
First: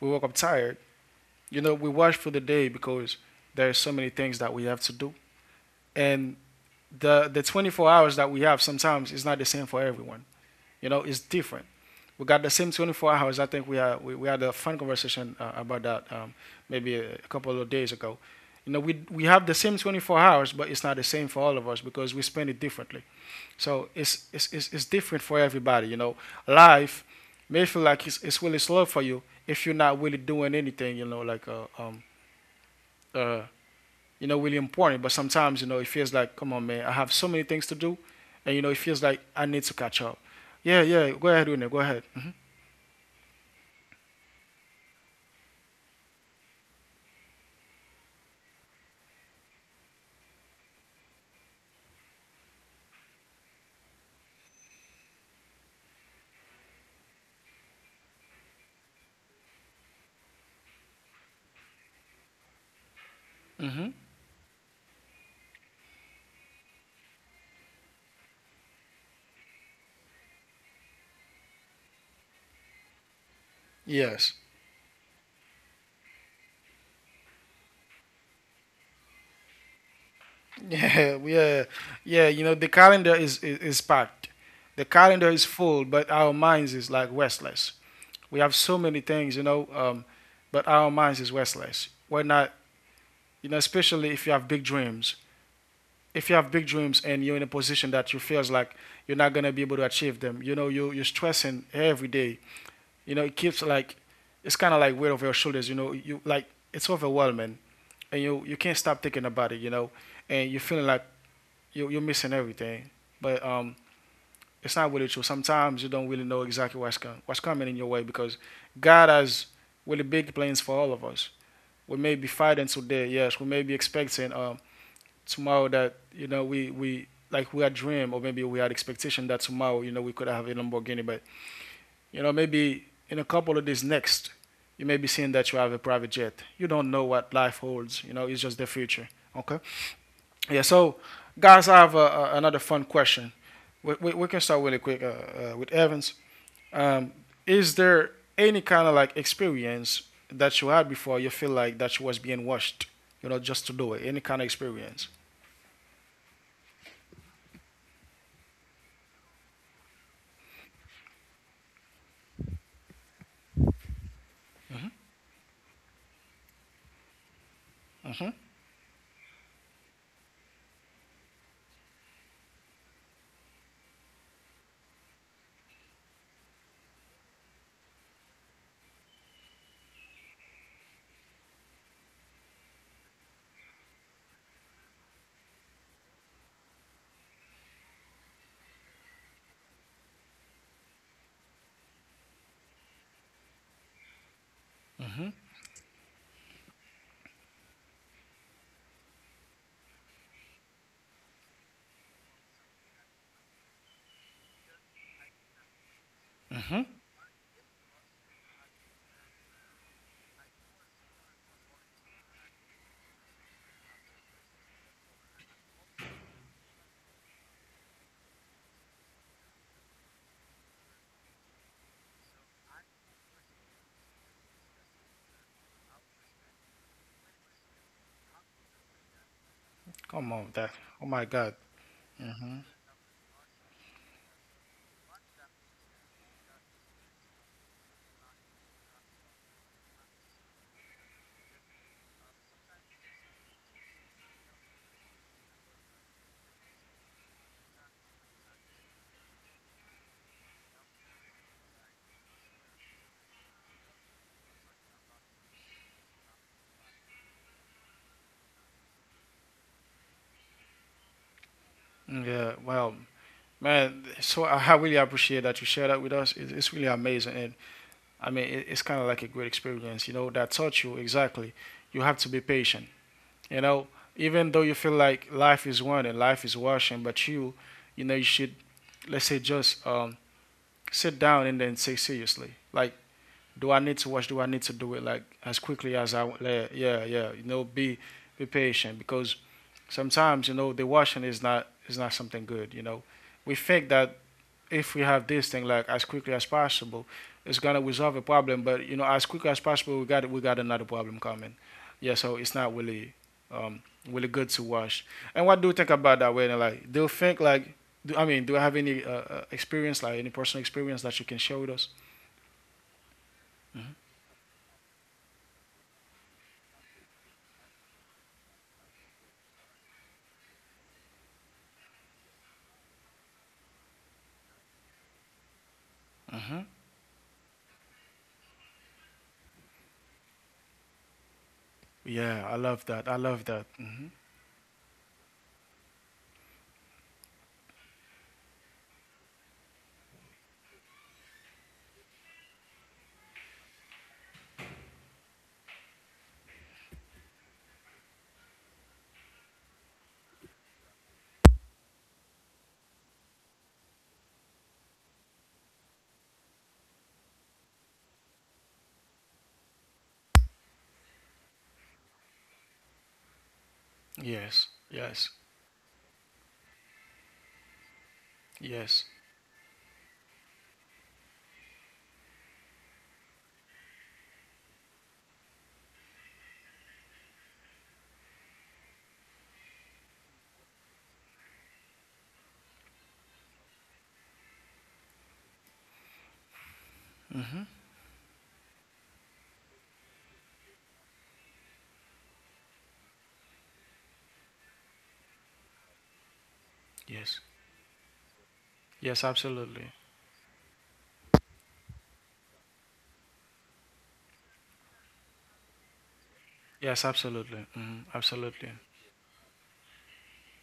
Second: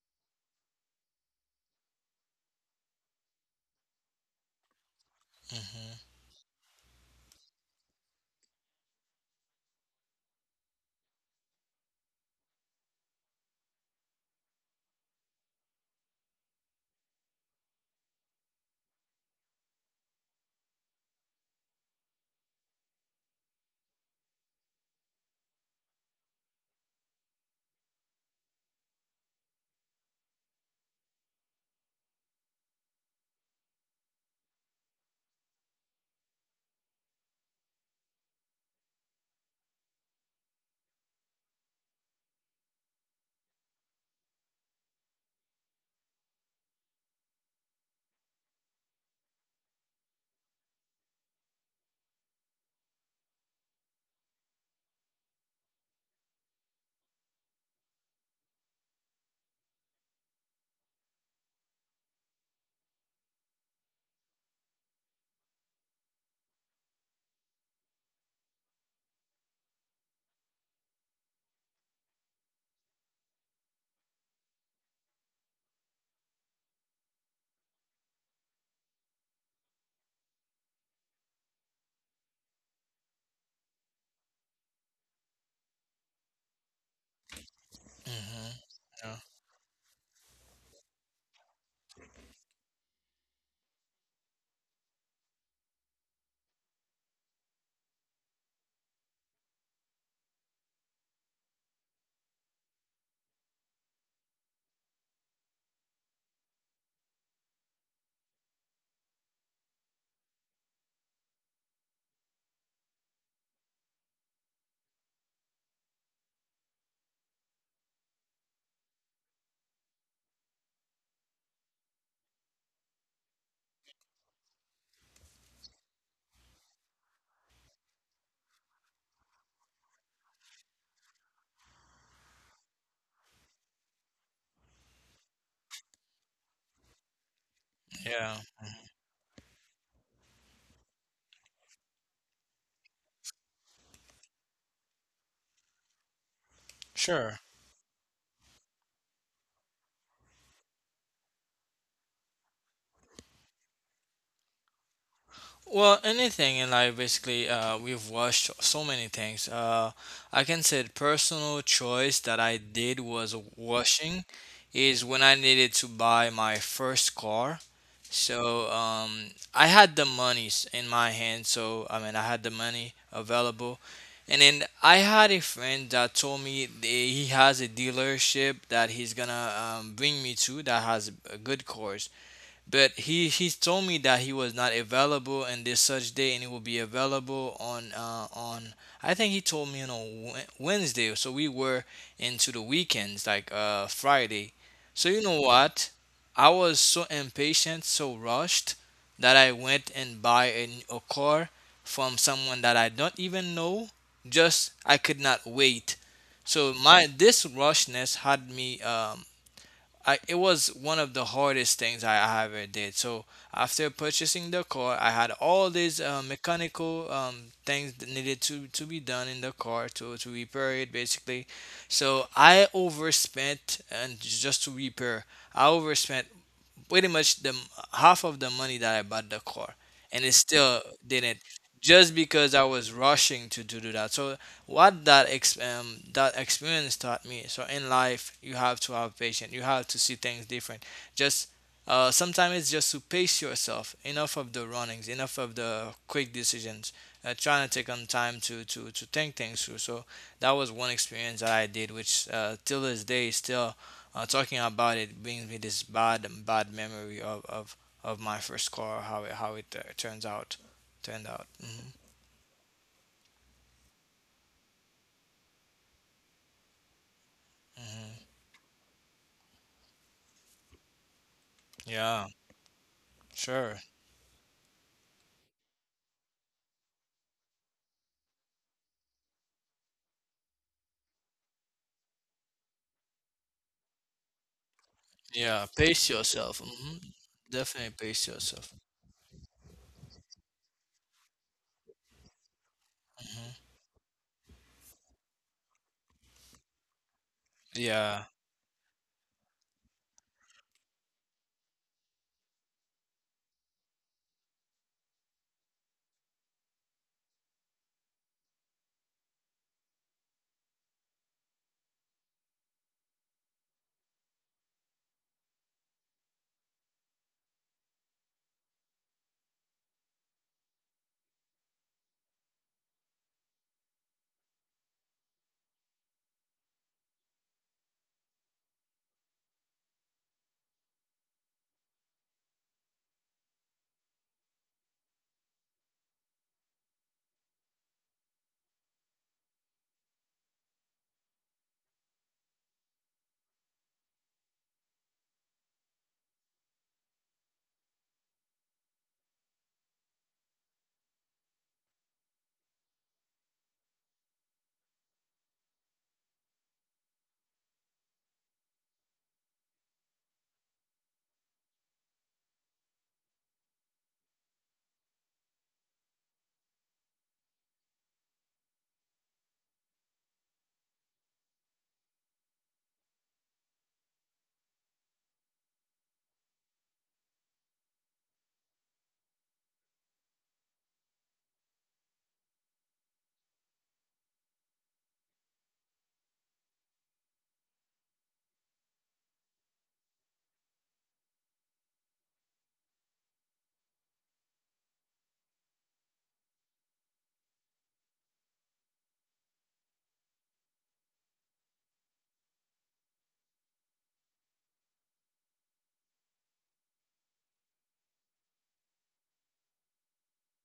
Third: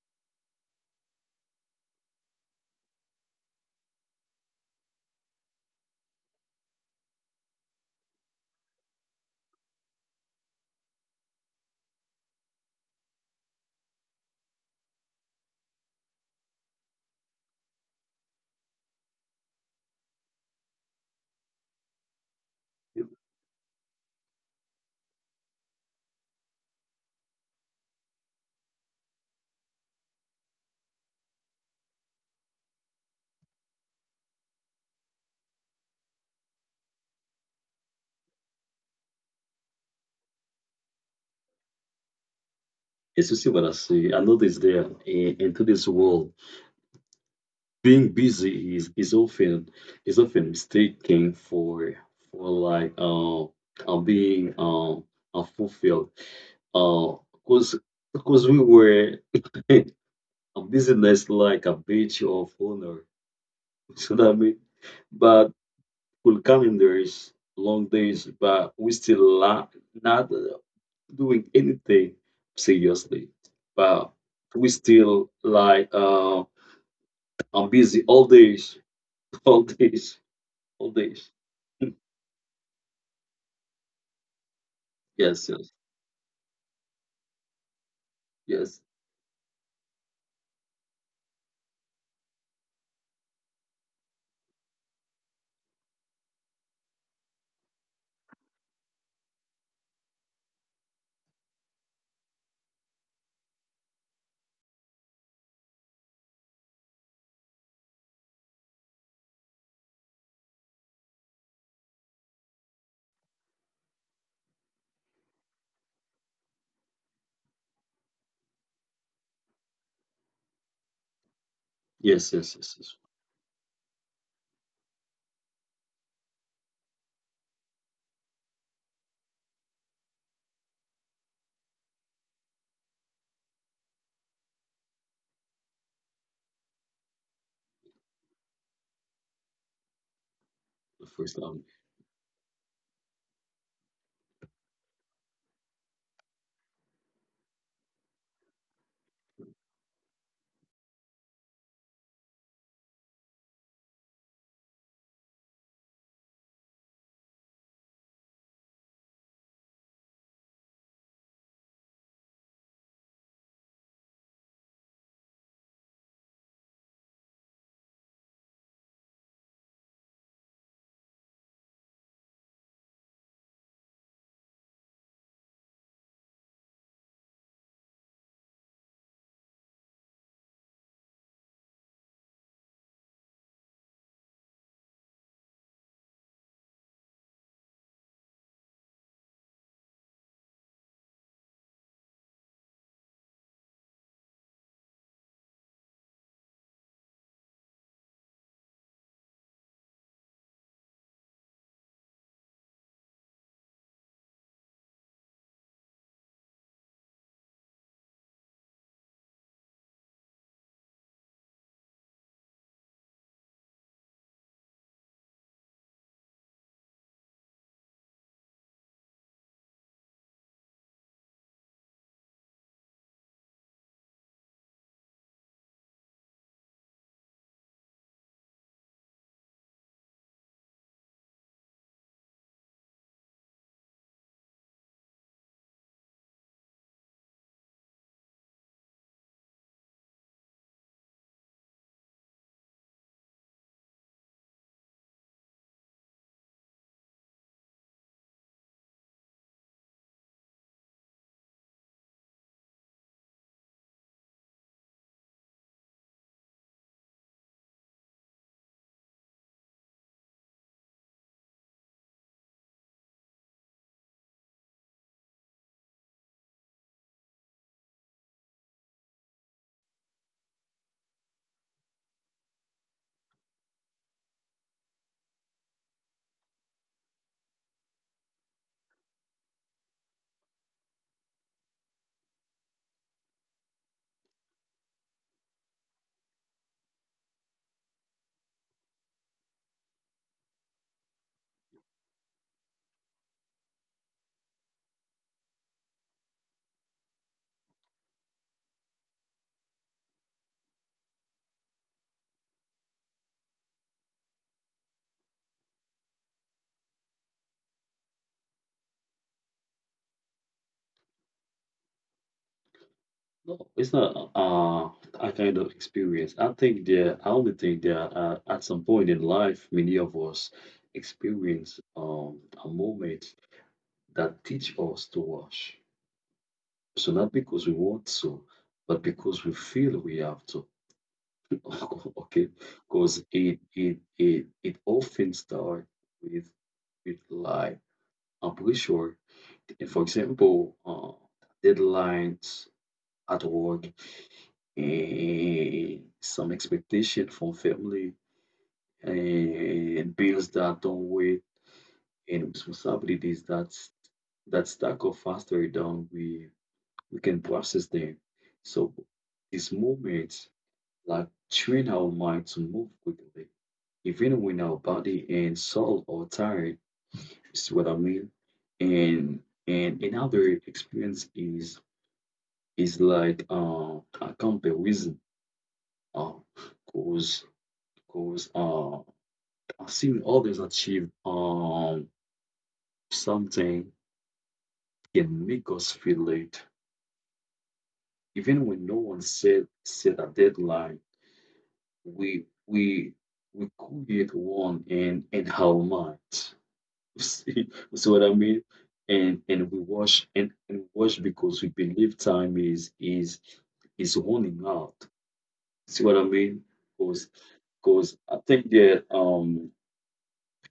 A: We woke up tired. You know, we rush through the day because there are so many things that we have to do,
B: Hmm
A: and the the twenty-four hours that we have sometimes is not the same for everyone. You know, it's different. We got the same twenty-four hours. I think we had we, we had a fun conversation uh, about that um, maybe a, a couple of days ago. You know, we we have the same twenty-four hours, but it's not the same for all of us because we spend it differently. So it's it's it's, it's different for everybody. You know, life may feel like it's, it's really slow for you if you're not really doing anything. You know, like uh, um, uh, you know, really important. But sometimes, you know, it feels like, come on, man, I have so many things to do, and you know, it feels like I need to catch up. Yeah, yeah, go ahead, Winnie, go ahead.
C: Yes, you see what I see. I know this there in, in today's world. Being busy is, is often is often mistaken for for like uh, uh being um unfulfilled. Uh, cause because we were <laughs> a business like a badge of honor.
A: hmm
C: <laughs> So that what I mean? But full calendars, long days, but we still la- not uh, doing anything seriously. But
A: Yes. <laughs>
C: we still like uh, I'm busy all days, <laughs> all days, all
A: Yeah,
C: days.
A: yeah,
C: <laughs>
A: yeah. You know, the calendar is, is is packed. The calendar is
C: Yes, yes,
A: full, but our minds is like restless. We
B: hmm
A: have so
C: yes,
A: many
B: Yeah.
A: things, you know, um, but our minds is restless. We're not, you know, especially if you have big dreams. If you have big dreams and you're in a position that you feels like you're not gonna be able to achieve them, you know, you you're stressing every day. You know, it keeps like it's kind of like weight over your shoulders. You know, you like it's overwhelming, and you you can't stop thinking about it. You know, and you're feeling like you you're missing everything, but um, it's not really true. Sometimes you don't really know exactly what's com- what's coming in your way because God has really big plans for all of us. We may be
C: yes, yes,
A: fighting
C: yes, yes.
A: today, yes. We may be expecting um, tomorrow that, you know, we we like we had dream or maybe we had expectation that tomorrow, you know, we could have a Lamborghini, but you know, maybe in a couple of days next, you may be seeing that you have a private jet. You don't know what life holds. You
B: yeah,
A: know, it's just the future. Okay. Yeah.
C: The
A: So,
C: first time.
A: guys, I have uh, uh, another fun question. We, we, we can start really quick uh, uh, with Evans. Um,
B: sure.
A: is there any kind of like experience that you had before you feel like that you was being watched? You know, just to do it. Any kind of experience?
B: Well, anything in life, basically, uh, we've watched so many things. Uh, I can say the personal choice that I did was washing, is when I needed to buy my first car.
A: hmm
B: So, um, I had the monies in my hand, so I mean, I had the money available. And then I had a friend that told me that he has a dealership that he's gonna, um, bring me to, that has a good cars. But he he told me that he was not available in this such day, and he will be available on, uh, on. I think he told me on a Wed- Wednesday, so we were into the weekends, like, uh, Friday. So you know what? I was so impatient, so rushed that I went and buy a, n- a car from someone that I don't even know. Just I could not wait. So my this rushness had me, um, I, it was one of the hardest things I ever did. So after purchasing the car, I had all these, uh, mechanical, um, things that needed to, to be done in the car to, to repair it, basically. So I overspent and j- just to repair, I overspent pretty much the half of the money that I bought the car, and it
A: Come on, that.
B: still
A: Oh my
B: didn't,
A: God.
B: just because I was rushing to, to do that. So what that ex- um, that experience taught me. So in life, you have to have patience. You have to see things different. Just, uh, sometimes it's just to pace yourself. Enough of the runnings. Enough of the quick decisions. Uh, trying to take on time to, to, to think things through. So that was one experience that I did, which, uh, till this day, still, uh, talking about it brings me this bad, bad memory of of, of my first car, how it how it uh, turns out turned out. Hmm
A: Yeah. Well, man. So I I really appreciate that you share that with us. It's, it's really amazing. And I
B: hmm
A: mean, it, it's kind of like a great experience, you know, that taught you exactly. You have
B: yeah
A: to be patient, you
B: sure
A: know, even though you feel like life is one and life is rushing, but you, you know, you should, let's say, just um, sit down and then say seriously, like, do I need to watch? Do I need to do it like as
B: yeah
A: quickly
B: pace
A: as I?
B: yourself
A: Yeah,
B: hmm
A: yeah, yeah. You know,
B: definitely
A: be
B: pace
A: be
B: yourself
A: patient because sometimes, you know, the washing is not is not something good. You know,
B: hmm
A: we think that if we have this thing like as quickly as possible, it's gonna resolve
B: yeah
A: a problem. But you know, as quickly as possible, we got we got another problem coming. Yeah, so it's not really um, really good to watch. And what do you think about that? When, like, do you think like, do, I mean, do you have any uh, uh, experience, like any personal experience that you can share with us?
C: No, It's not uh a kind of experience. I think there I only think there, uh, at some point in life, many of us experience um a moment that teach us to wash. So not because we want to, but because we feel we have to. <laughs> Okay.
A: Yeah, I love
C: Because
A: that. I
C: it
A: love that.
C: it
A: Hmm.
C: it it often starts with with like I'm pretty sure, for example, uh deadlines at work, and some expectation from family, and bills that don't wait, and responsibilities that's that stack up faster than we we can process them. So these moments like train our mind to move quickly, even when our
A: Yes,
C: body
A: yes,
C: and soul are tired. You see what I mean?
A: yes,
C: And and another experience is is like uh, a comparison uh, cause cause uh. Seeing others achieve um, something can make us feel late. Even when no one said set a deadline, we we we create one in in our minds. <laughs>
A: yes,
C: see, see what I mean?
A: yes,
C: And and we
A: absolutely.
C: watch and, and watch because we believe time is is is running out. See what I mean?
A: Yes,
C: Because
A: absolutely. Hmm.
C: because I think
A: Absolutely.
C: that um,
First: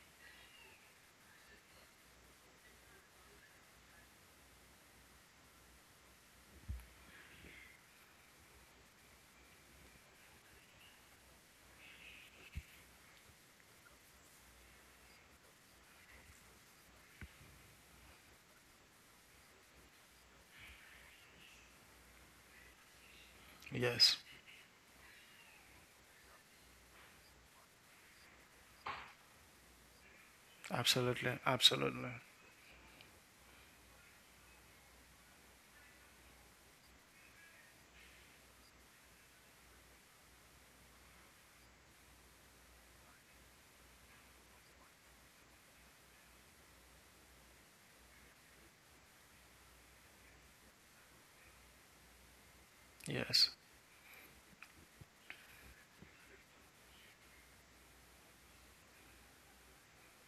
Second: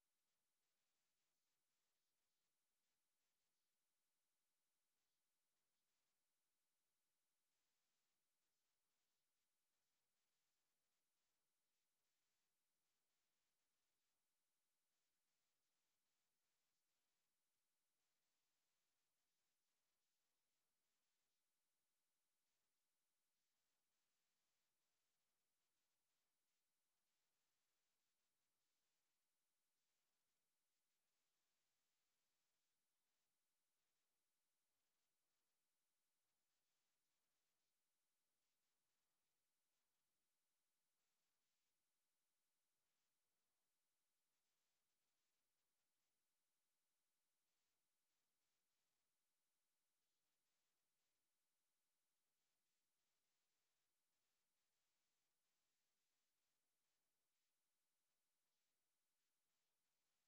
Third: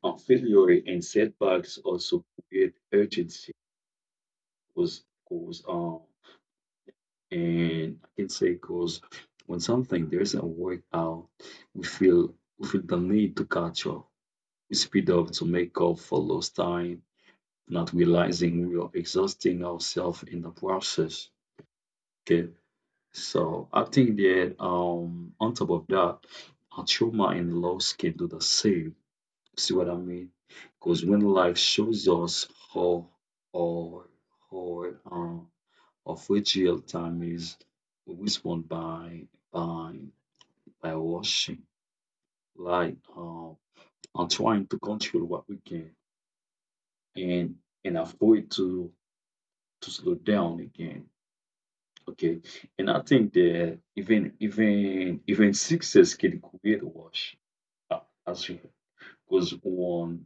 C: uh, failure and setbacks also create urgency was goes on, and I can say cause when something does isn't work out, we feel we feel the need to catch up. We speed up to make up for lost time, not realizing we are exhausting ourselves in the process. Okay. So I think
A: Yes,
C: that um on top of that, our trauma and loss can do the same. See what I mean? Because when
A: absolutely,
C: life shows
A: absolutely.
C: us how or how um of which real time is whispered by by by washing, like, uh, and trying to control what we can, and and avoid to to slow down again. Okay. And I think
A: Yes,
C: that even even even success can create rush, uh, as you because one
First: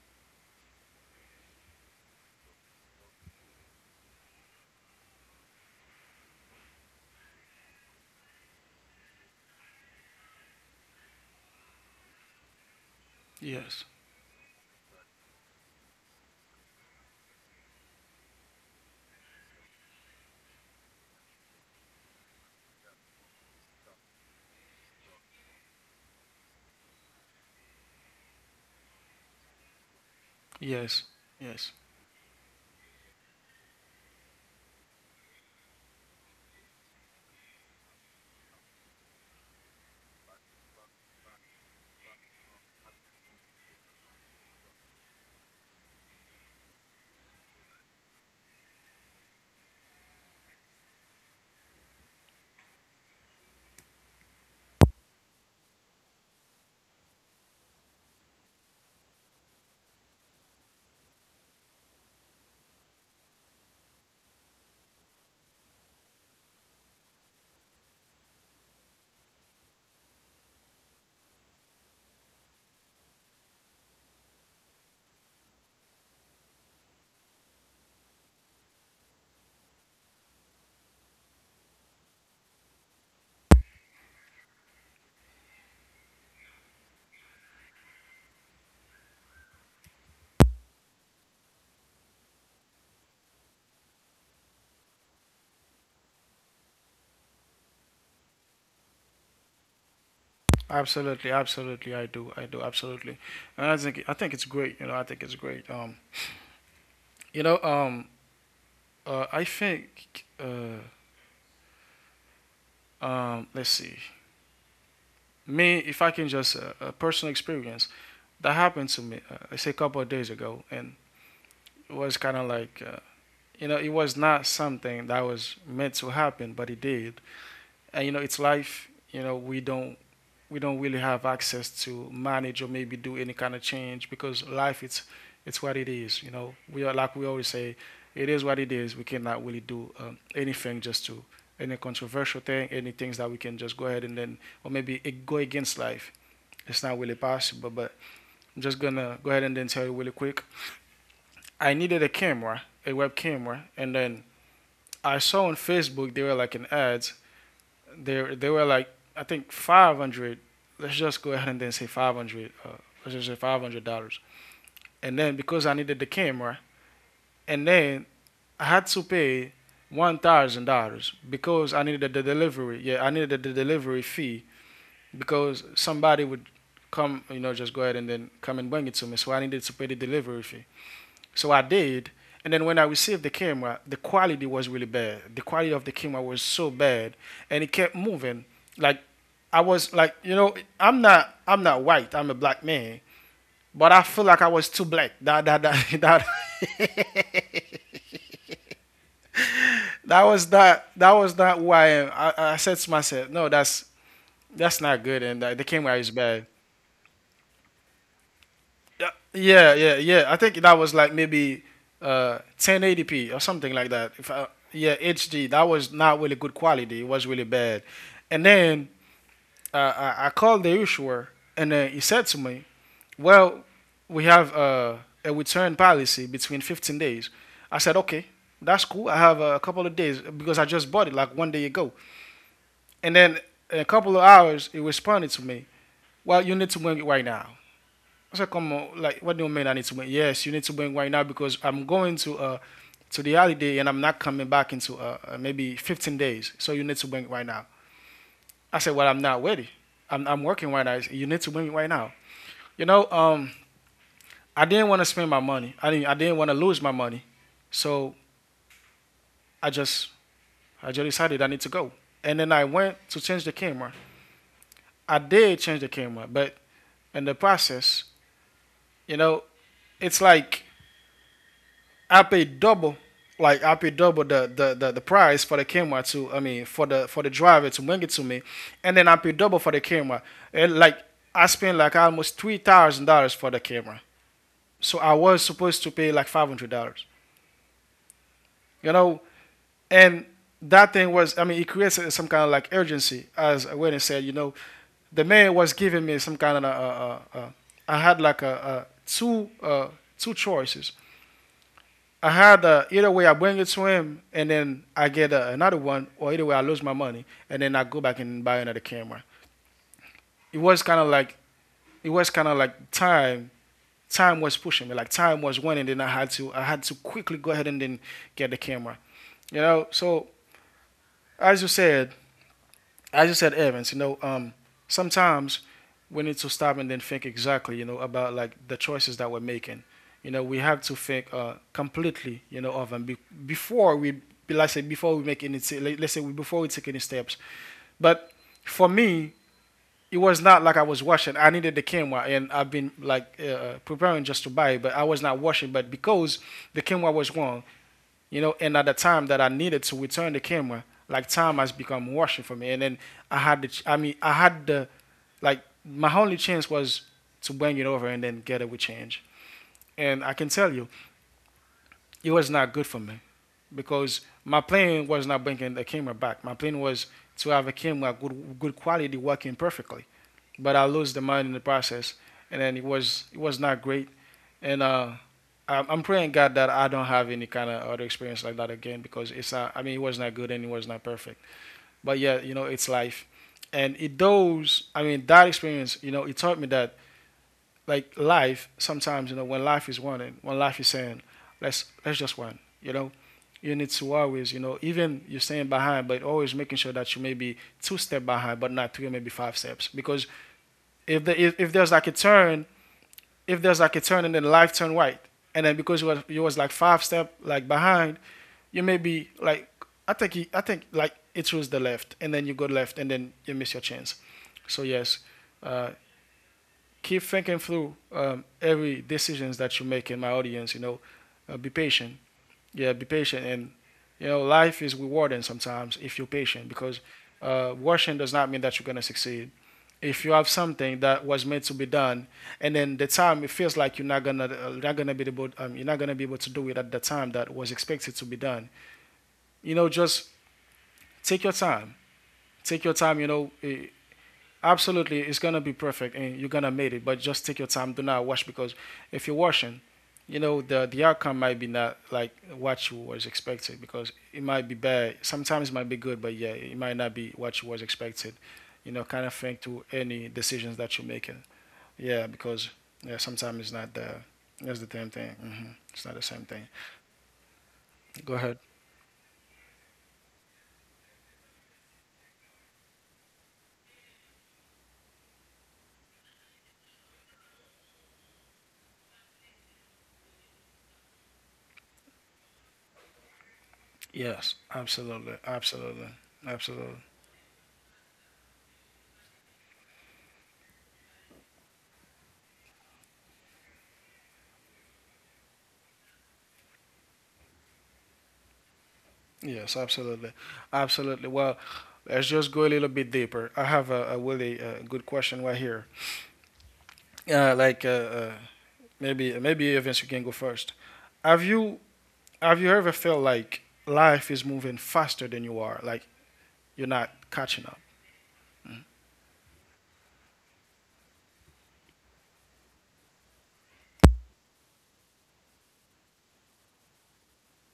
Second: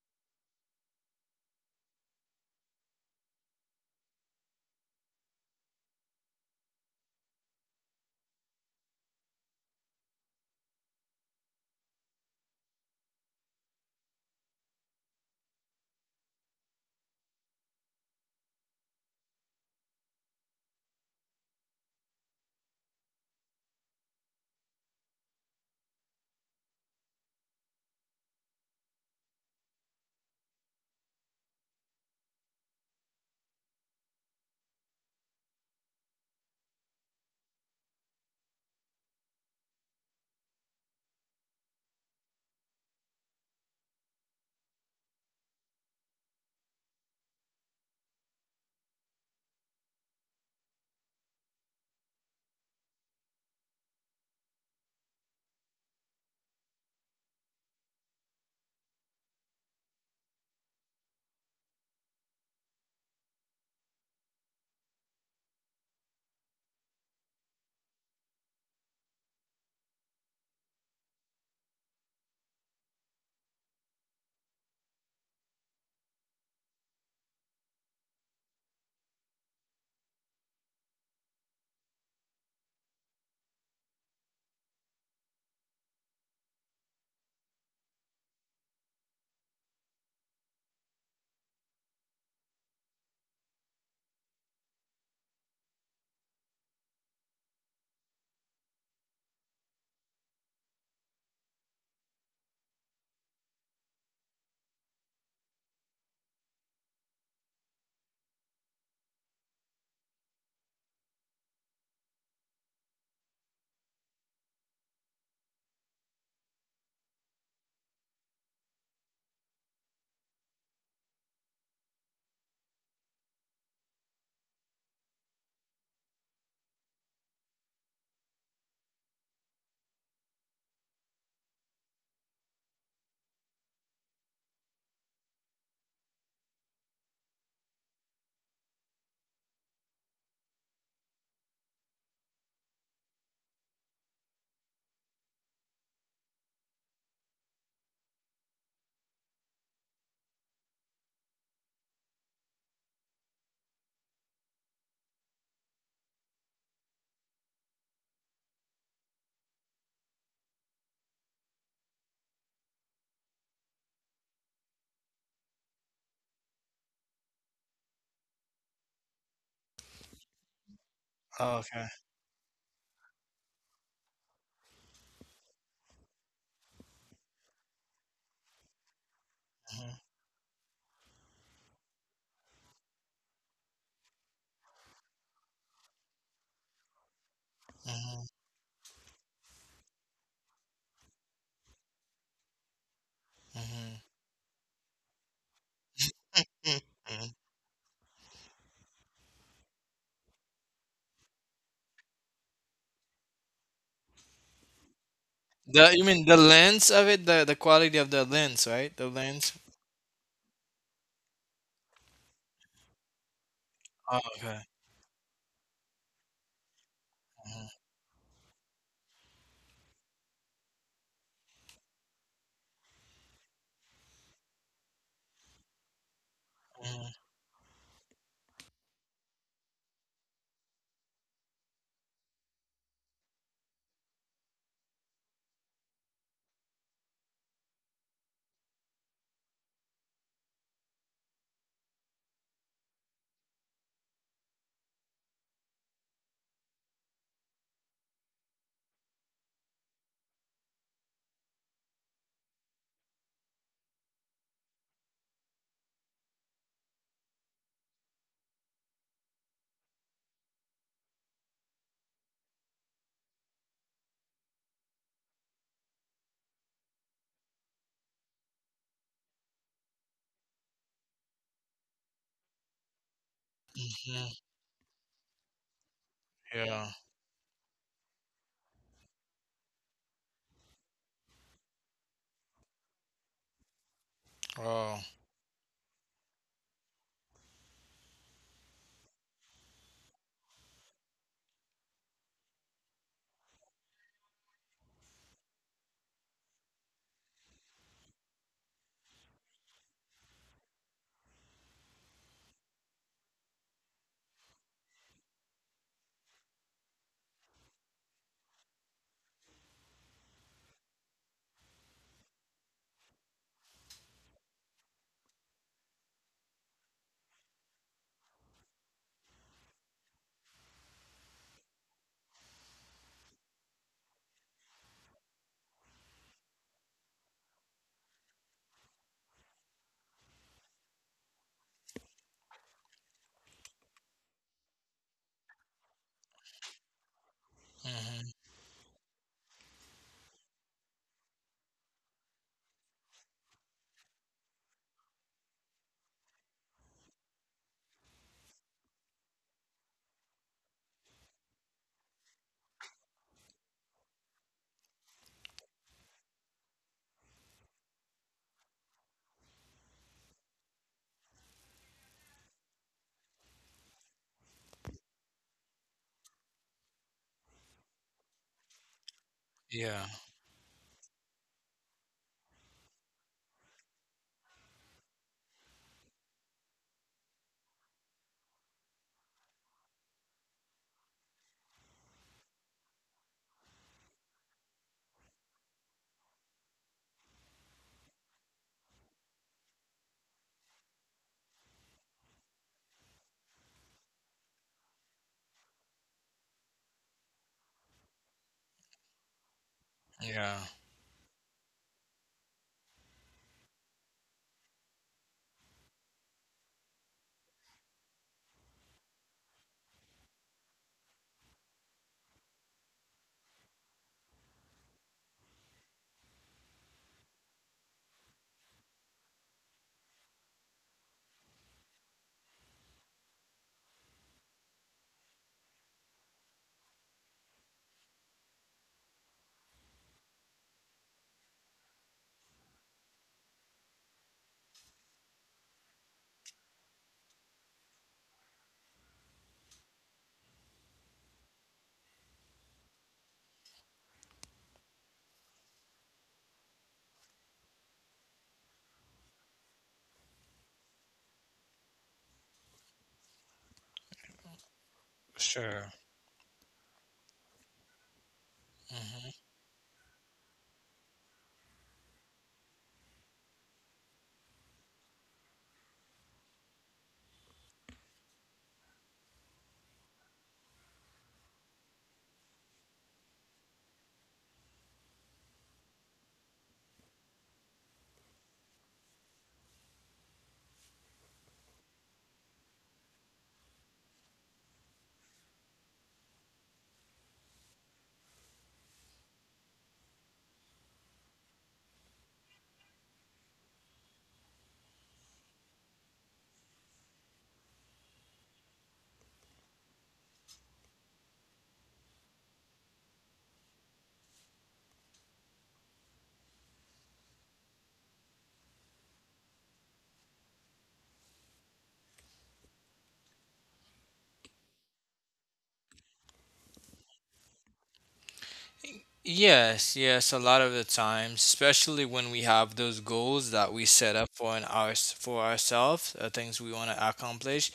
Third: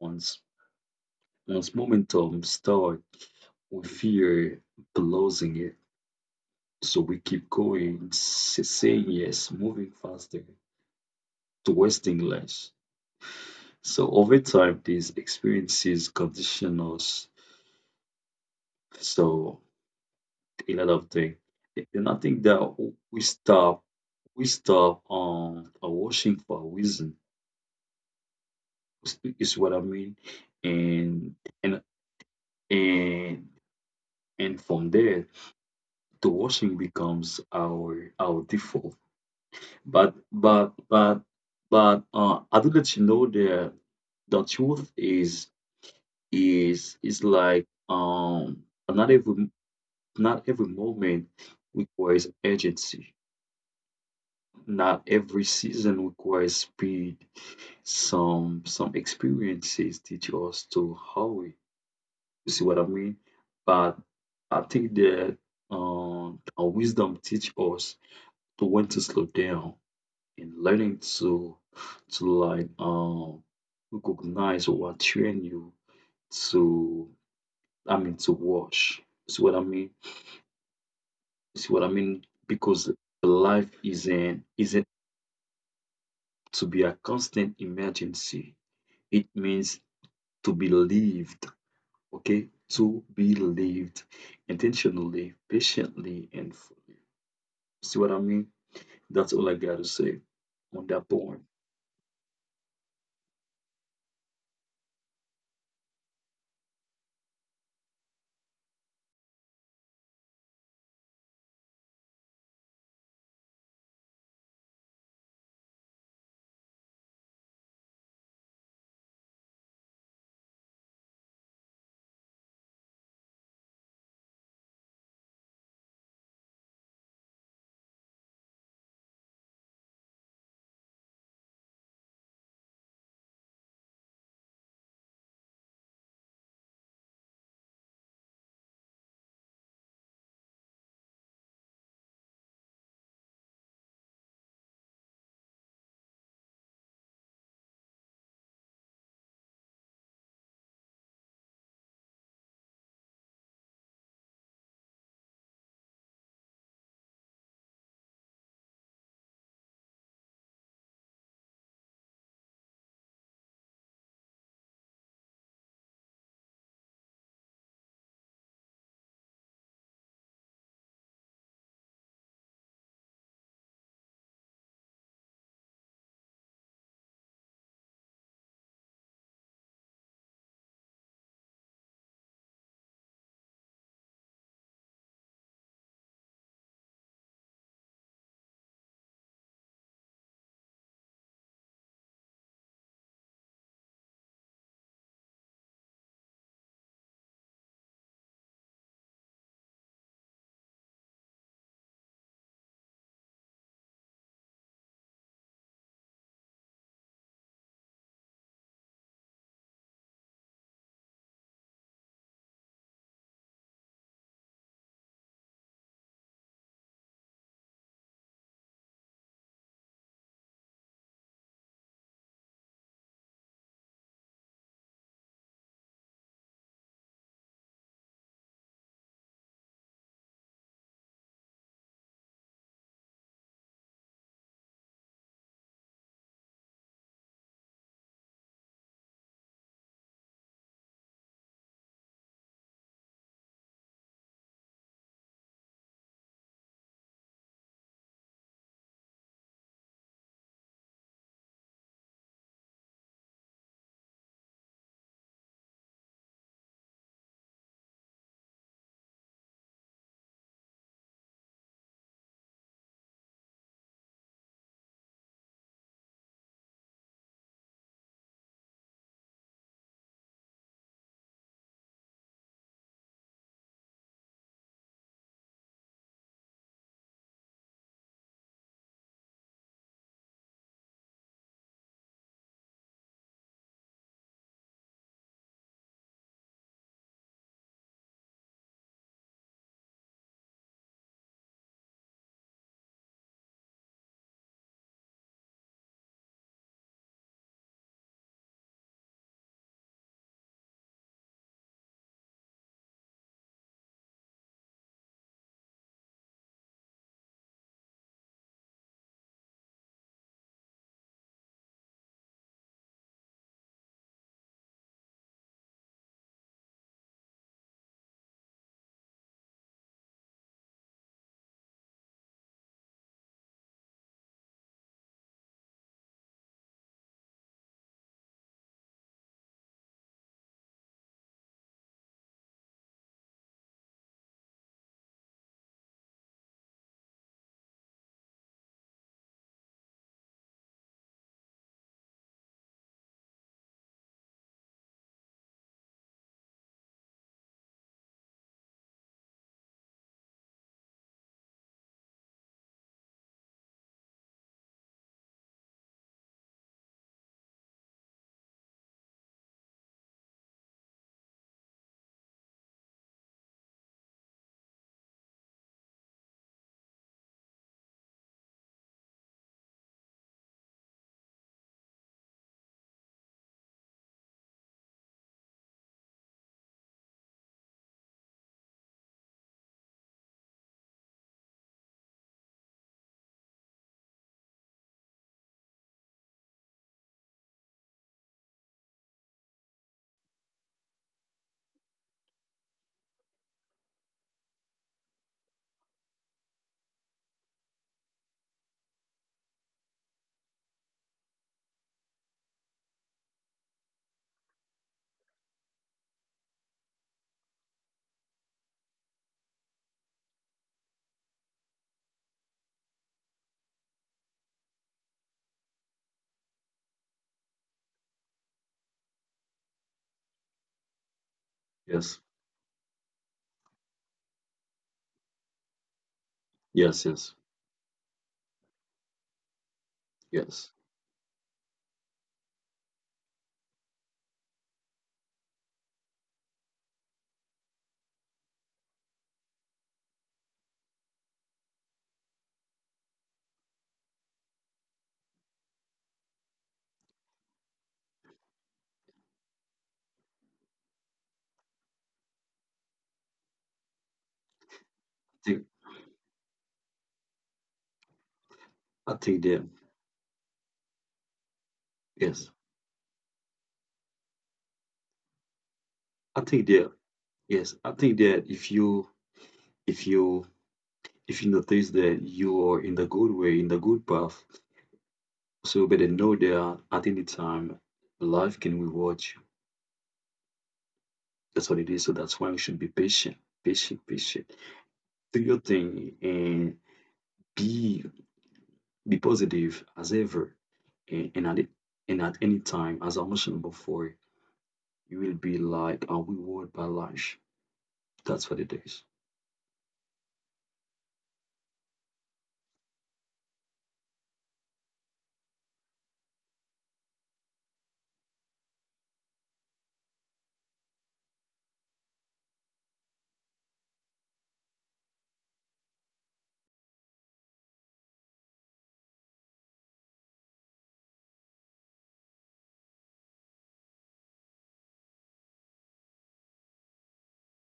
C: once once momentum start, we fear losing it. So we keep going, s- saying yes, moving faster, to West English.
A: yes.
C: So over time, these experiences condition us. So a lot of things. And I think that we stop, we stop um uh, washing for a reason. Is is what I mean.
A: Yes,
C: And and
A: yes,
C: and and from there, the washing becomes our our default. But but but but uh, I do let you know that the truth is is is like um another Not every moment requires urgency. Not every season requires speed. Some some experiences teach us to hurry. You see what I mean? But I think that um, our wisdom teach us to when to slow down, and learning to to like um recognize what train you to I mean to watch. See what I mean? See what I mean? Because life isn't isn't to be a constant emergency. It means to be lived, okay? To be lived intentionally, patiently, and fully. See what I mean? That's all I got to say on that
A: absolutely,
C: point.
A: absolutely. I do, I do, absolutely. And I think I think it's great. You know, I think it's great. Um, you know, um, uh, I think, uh, um, let's see, me, if I can just uh, a personal experience that happened to me, uh, I say a couple of days ago, and it was kind of like, uh, you know, it was not something that was meant to happen, but it did. And you know, it's life. You know, we don't we don't really have access to manage or maybe do any kind of change, because life, it's it's what it is. You know, we are, like we always say, it is what it is. We cannot really do um, anything just to any controversial thing, any things that we can just go ahead and then or maybe go against life. It's not really possible. But I'm just gonna go ahead and then tell you really quick. I needed a camera, a web camera, and then I saw on Facebook they were like an ads. They they were like, I think five hundred. Let's just go ahead and then say five hundred. Uh, let's just say five hundred dollars. And then because I needed the camera, and then I had to pay one thousand dollars
B: Oh,
A: because I
B: okay.
A: needed the delivery. Yeah, I needed the delivery fee because somebody would come, you know, just go ahead and then come and bring it to me. So I needed to pay the
B: hmm
A: delivery fee. So I did. And then when I received the camera, the quality was really bad. The quality of the camera was so bad, and it kept
B: hmm
A: moving. Like I was like, you know, I'm not, I'm not white. I'm a black man,
B: hmm
A: but I feel like I was too black. <laughs> That, that, that,
B: hmm
A: that. <laughs> that was not, that was not who I am. I, I said to myself, no, that's that's not good, and uh, the
B: the You
A: camera is
B: mean the
A: bad.
B: lens of it, the the quality of the lens, right, the
A: Yeah,
B: lens?
A: yeah, yeah, yeah. I think that was like maybe uh ten eighty p or something like that.
B: Oh,
A: If I,
B: okay
A: yeah, H D. That was not really good quality. It was really
B: hmm
A: bad. And then uh, I, I called the issuer, and then he said to me, "Well, we have uh, a return policy between fifteen days." I said, "Okay, that's cool. I have a couple of days because I just bought it like one day ago." And then in a couple of hours, he responded to me, "Well, you need to bring it right now." I said, come on, like what do you mean I need to win? Yes, you need to bring right now because I'm going to uh to the holiday and I'm not coming back into uh, uh, maybe fifteen days. So you need to win right now. I said, well, I'm not ready. I'm, I'm working right now. Said, you need to win right now. You know, um, I didn't want to spend my money. I didn't I didn't want to lose my money. So I just I just decided I need to go. And then I went to change the camera. I did change the camera, but in the process, you know, it's like I paid double, like I paid double
B: hmm
A: the the the, the price for the camera to, I mean, for
B: yeah
A: the for the driver to bring it to me, and then I paid double for the camera. And like I spent like almost three thousand dollars for the camera. So
B: oh
A: I was supposed to pay like five hundred dollars, you know, and that thing was, I mean, it creates some kind of like urgency, as Wendy said, you know, the man was giving me some kind of uh, uh, uh, had like a, a two uh, two choices. I had uh, either way I bring it to him and then I get uh, another one, or either way I lose my money and then I go back and buy another camera. It was kind of like it was kind of like time time was pushing me, like time was winning. Then I had to I had to quickly go ahead and then get the camera. You know, so as you said, I just said Evans, you know, um, sometimes we need to stop and then think exactly, you know, about like the choices that we're making. You know, we have to think uh, completely, you know, of them be- before we, be- let's say, before we make any, let- let's say, we- before we take any steps.
B: hmm
A: But for me, it was not like I was washing. I needed the camera, and I've been like uh, uh, preparing just to buy it, but I was not washing. But because the camera was wrong, you know, and at the time that I needed to return the camera, like time has become rushing for me. And then I had the, ch- I mean, I had the, like, my only chance was to bring it over and then get it with change. And I can tell you, it was not good for me because my plan was not bringing the camera back. My plan was to have a camera good, good quality working
B: yeah
A: perfectly. But I lost the money in the process, and then it was it was not great and uh, I'm, I'm praying God that I don't have any kind of other experience like that again because it's not, I mean, it was not good and it was not perfect. But yeah, you know, it's life. And it those, I mean, that experience, you know, it taught me that like life, sometimes, you know, when life is wanting, when life is saying, let's, let's just run, you know, you need to always, you know, even you're staying behind, but always making sure that you may be two steps behind, but not three, maybe five steps. Because
B: yeah
A: if the, if, if there's like a turn if there's like a turn and then the light turn white, and then because you was you was like five step like behind, you may be like I think he, I think like it was the left, and then you go left, and then you miss your chance. So yes, uh, keep thinking through um, every decisions that you make in my audience. You know, uh, be patient,
C: Yes,
A: yeah, be patient. And you know, life is rewarding sometimes if you're patient because
C: yes, yes,
A: uh, rushing does not mean that you're gonna succeed. If you have
C: yes.
A: something that was meant to be done, and then the time it feels like you're not gonna uh, not gonna be able um, you're not gonna be able to do it at the time that was expected to be done. You know, just take your time. Take your time. You know, eh, absolutely, it's gonna be perfect, and you're gonna make it. But just take your time. Do not wash because if you're washing, you know the the outcome might be not like what you was expected because it might be bad.
C: I think,
A: Sometimes it might
B: sure
A: be good, but yeah, it might not be what you was expected. You know,
C: I
A: kind of
C: think
A: thing
C: that,
A: to any decisions that you're making. Yeah,
C: yes,
A: because yeah, sometimes it's not the it's the same thing. Hmm. It's not the
C: I
A: same thing.
C: think that, yes, I think
A: Go
C: that
A: ahead.
C: if you, if you, if you notice that you are in the good way, in the good path, so you better know that at any time, life can reward. That's what it is. So that's why we should be patient, patient, patient.
A: Yes, absolutely,
C: Do your
A: absolutely,
C: thing and
A: absolutely.
C: be be positive as ever. And, and at it, and at any time, as I mentioned before, you will be like a reward by lunch. That's what it is.
A: Yes, absolutely, absolutely. Well, let's just go a little bit deeper. I have a, a really uh, good question right here. Uh, like uh, uh, maybe maybe Evans, you can go first. Have you have you ever felt like life is moving faster than you are? Like you're not catching up.
B: Yes, yes, a lot of the times, especially when we have those goals that we set up for an ours for ourselves, uh, things we want to accomplish,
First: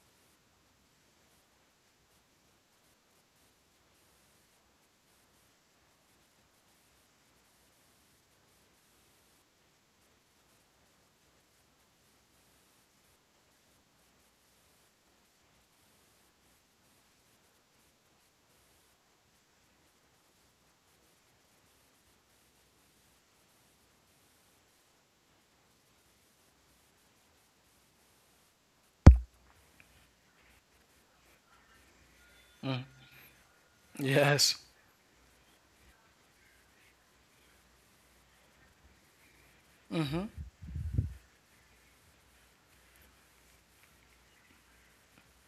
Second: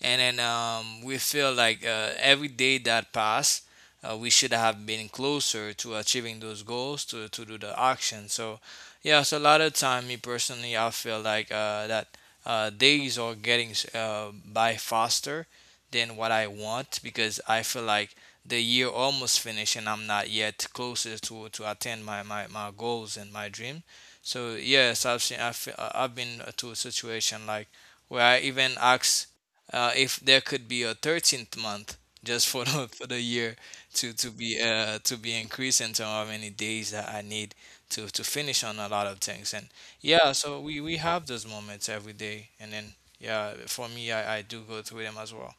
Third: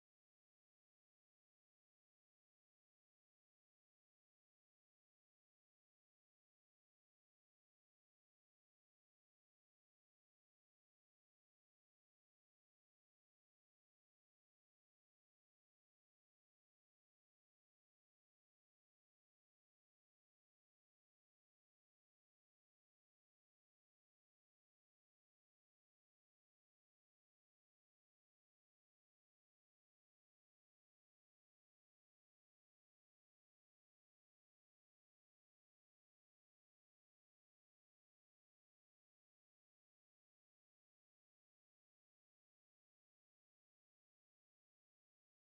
B: and then, um, we feel like, uh, every day that pass, uh, we should have been closer to achieving those goals to to do the action. So, yes, a lot of time, me personally, I feel like, uh, that, uh, days are getting, uh, by faster than what I want, because I feel like the year almost finished and I'm not yet closer to to attain my my, my goals and my dream. So yes, I've seen I've, I've been to a situation like where I even asked, uh, if there could be a thirteenth month just for the for the year to to be
A: Yes,
B: uh to be increased in terms of how many days that I need to to finish on a lot of things. And yeah, so we we have those moments every day, and then yeah, for me, I, I do go through them as well.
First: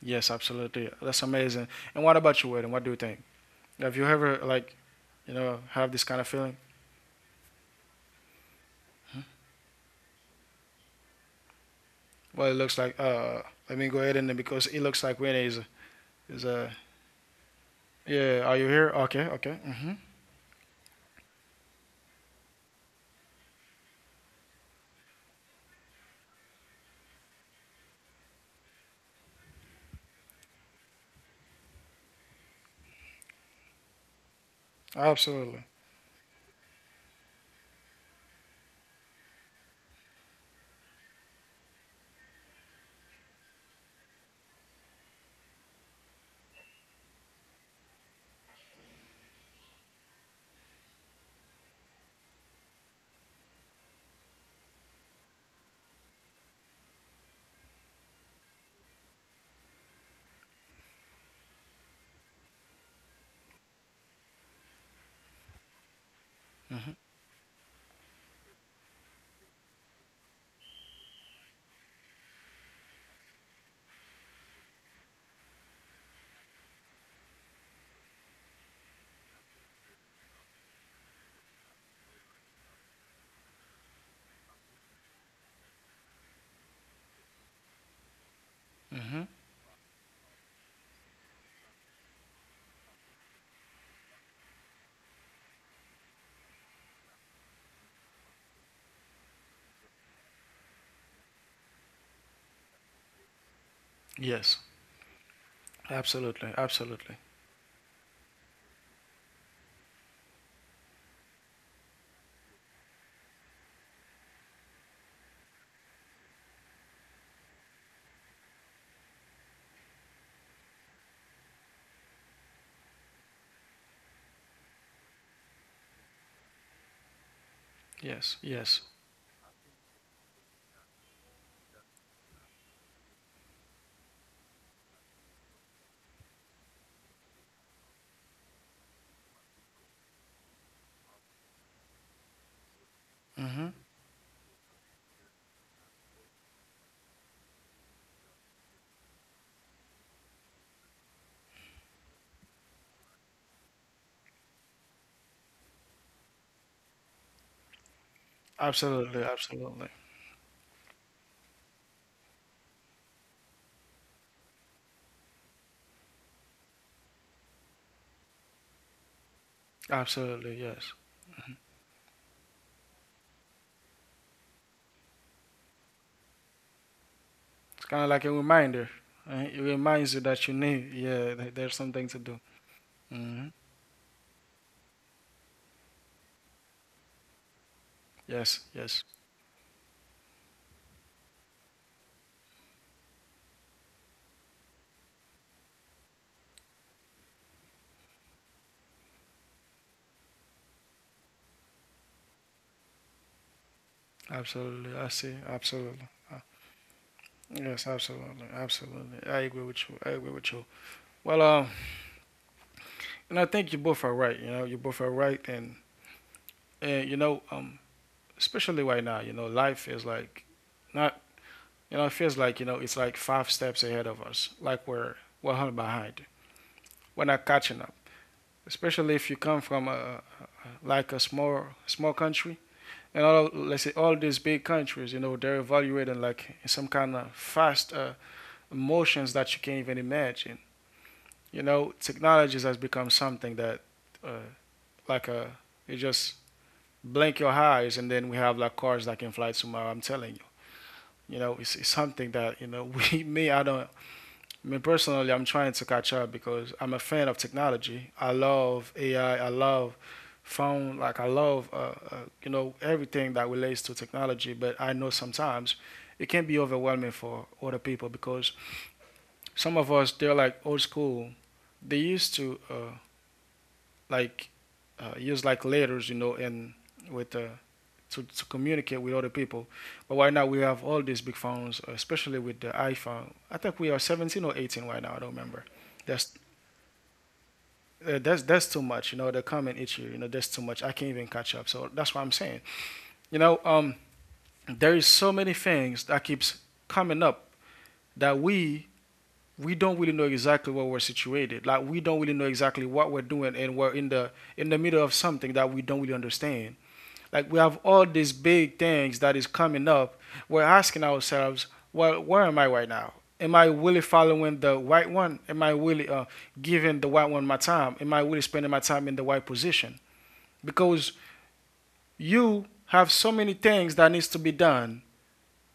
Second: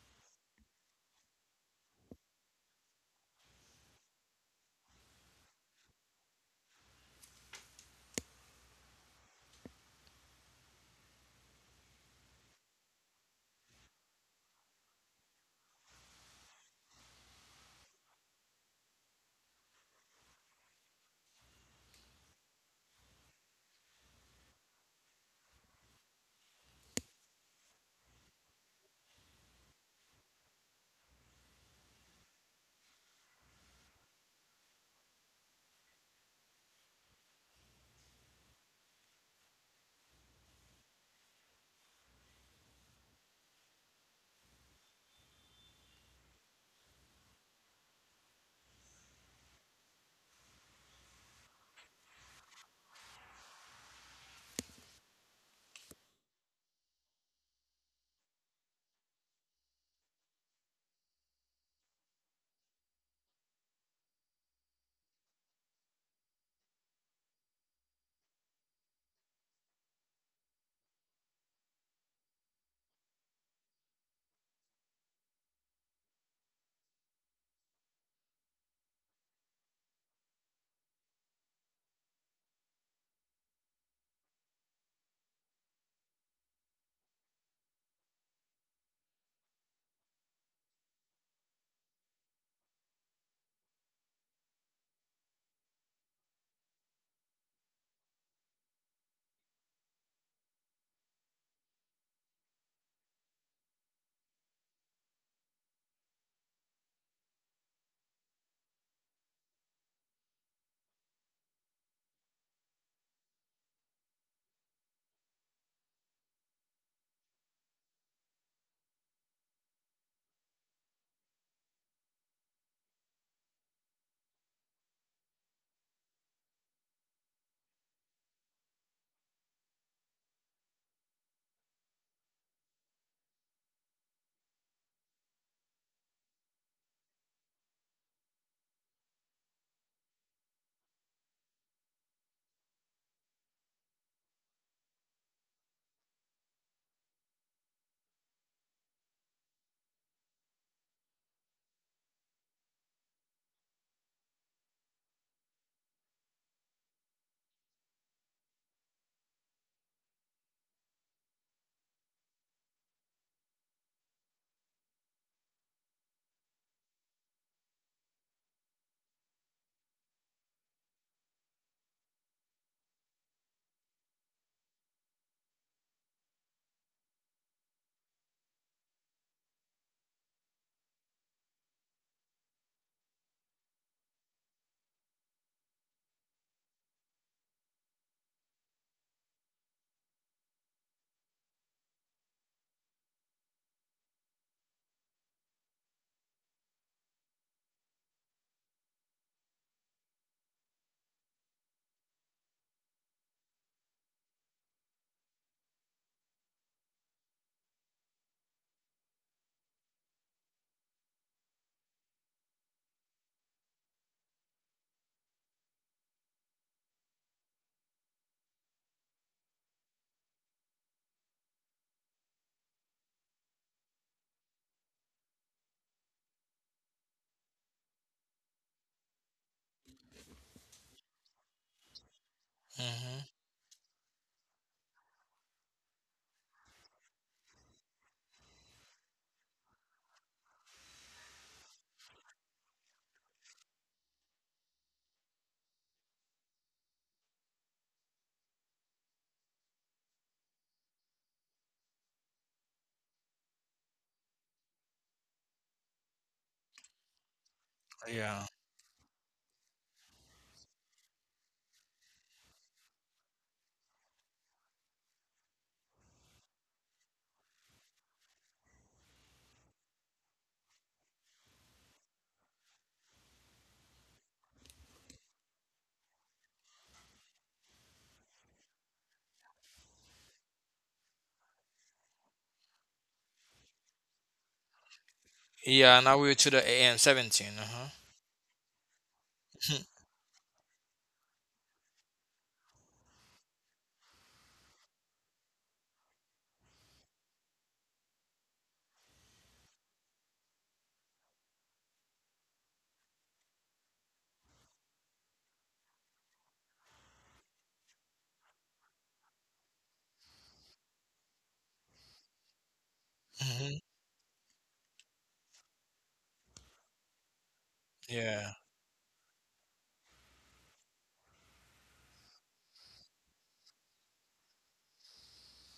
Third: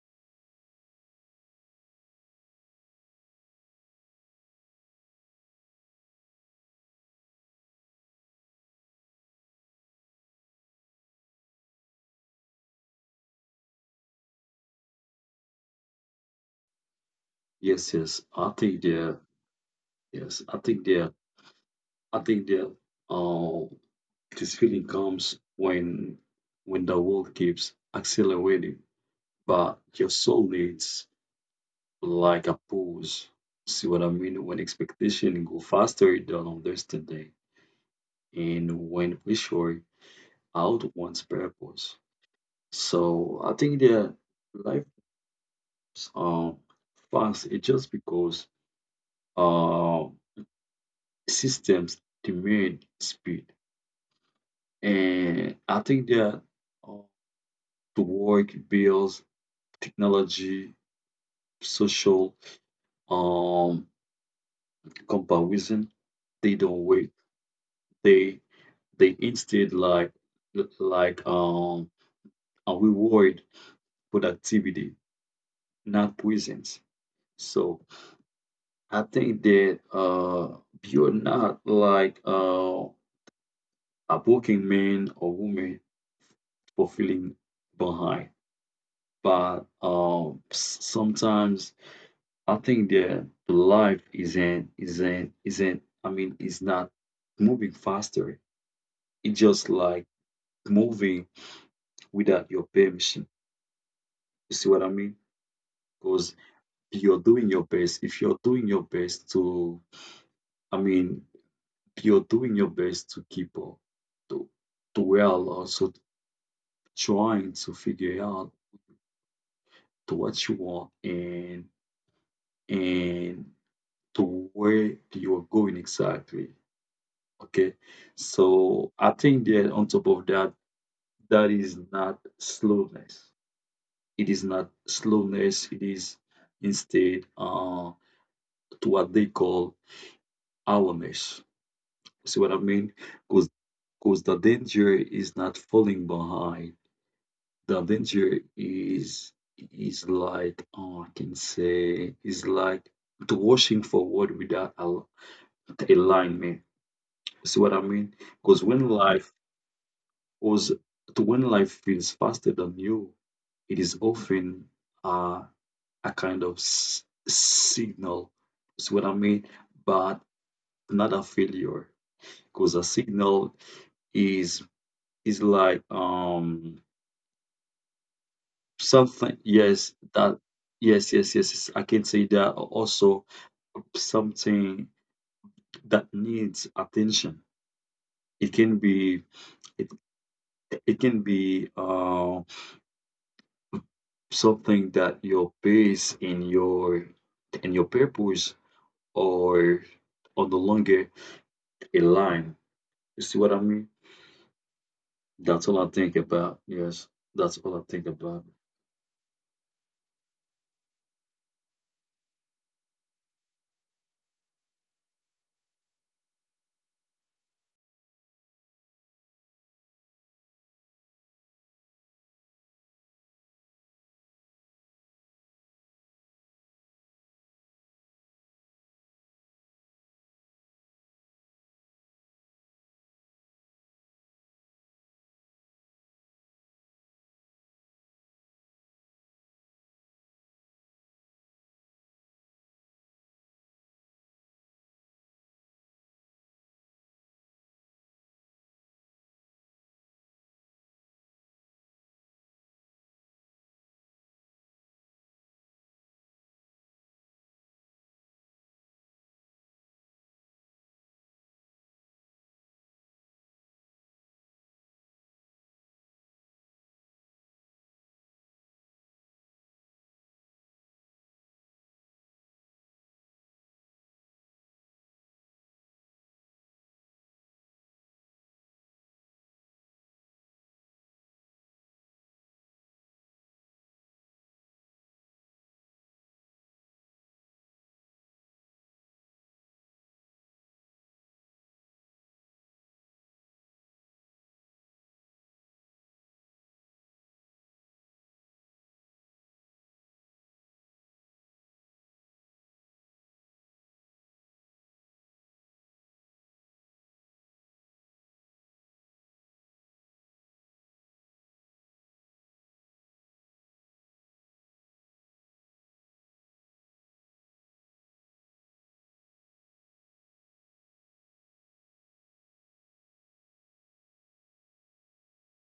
A: yes, absolutely. That's amazing. And what about you, Eden? What do you think? Have you ever like you know have this kind of feeling? Well, it looks like uh, let me go ahead and because it looks like Winnie is is uh,
C: Yes, yes.
A: yeah, are
C: I
A: you here?
C: think
A: Okay,
C: there.
A: okay. Hmm.
C: Yes, I think there. I think there. Uh, this feeling comes when when the world keeps accelerating, but your soul needs like a pause. See what I mean? When expectation
A: Absolutely.
C: go faster than understanding, and when pressure out one's purpose. So I think that life um fast. It just because uh systems demand speed, and I think that uh, the work bills, technology, social um comparison, they don't wait. They They instead like like um and reward productivity, not presence. So I think that uh you're not like uh a working man or woman for feeling behind.
A: Hmm.
C: But um s- sometimes I think that life isn't isn't isn't I mean it's not moving faster. It's just like moving without your permission.
A: Yes,
C: You see what I mean? Because
A: absolutely, absolutely.
C: you're doing your best. If you're doing your best to, I mean, you're doing your best to keep up to, to well, also trying to figure out to what you want and and to where you're going exactly. Okay,
A: Yes, yes.
C: so I think that on top of that, that is not slowness. It is not slowness. It is instead uh, to what they call awareness. See what I mean? Because
A: Hmm.
C: because the danger is not falling behind. The danger is is like oh, I can say is like to rushing forward without al- alignment. See what I mean? Because when
A: Absolutely,
C: life
A: absolutely,
C: was to when life feels faster than you, it is often uh, a kind of s- signal. See what I mean? But
A: absolutely. Yes.
C: not a failure, because a signal is is like um
A: It's kind of like a reminder.
C: something,
A: Right? It
C: yes,
A: reminds you
C: that,
A: that you need.
C: yes,
A: Yeah,
C: yes,
A: th-
C: yes,
A: there's
C: yes. I
A: something
C: can
A: to
C: say
A: do.
C: that also
A: Hmm.
C: something that needs attention. It
A: Yes,
C: can
A: yes.
C: be, it, it can be uh, something that your base in your in your purpose or or the longer a line. You see what I mean?
A: Absolutely. I see.
C: That's all I
A: Absolutely.
C: think
A: Uh,
C: about. Yes, that's all
A: Yes,
C: I think
A: absolutely,
C: about.
A: absolutely. I agree with you. I agree with you. Well, um, and I think you both are right. You know, you both are right, and and you know, um, especially right now, you know, life is like not, you know, it feels like, you know, it's like five steps ahead of us, like we're one hundred behind. We're not catching up, especially if you come from a, like a small, small country. And
B: Hmm
A: all, let's say all these big countries, you know, they're evaluating like some kind of fast uh, emotions that you can't even imagine. You know, technologies has become something that, uh, like a, you just blink your eyes and then we have like cars that can fly tomorrow. I'm telling you. You know, it's, it's something that you know <laughs> we me I don't. I mean, personally, I'm trying to catch up because I'm a fan of technology. I
B: yeah
A: love A I. I I love phone. Like I love uh, uh, you know everything that relates to technology. But I know sometimes it can be overwhelming for other people because some of us they're like old school. They used to uh, like uh, use like letters, you know, and with uh, to, to communicate with other people. But right now we have all these big phones, especially with the iPhone. I think we are seventeen or eighteen right now. I don't remember.
B: Yeah, now
A: That's
B: we're to the A M seventeen. Uh-huh.
A: uh, that's that's too much. You know, they're coming at you.
B: <laughs>
A: You know, that's too much. I can't even catch up. So that's what I'm saying. You know, um, there is so many things that keeps coming up that we we don't really know exactly where we're situated. Like we don't really know exactly what we're doing, and we're in the in the middle of something that we don't really understand. Like we have all these big things that is coming up. We're asking ourselves, well, where am I right now? Am I
B: hmm
A: really following the right one? Am I really uh, giving the right one my time? Am I really
B: Yeah.
A: spending my time in the right position? Because you have so many things that needs to be done,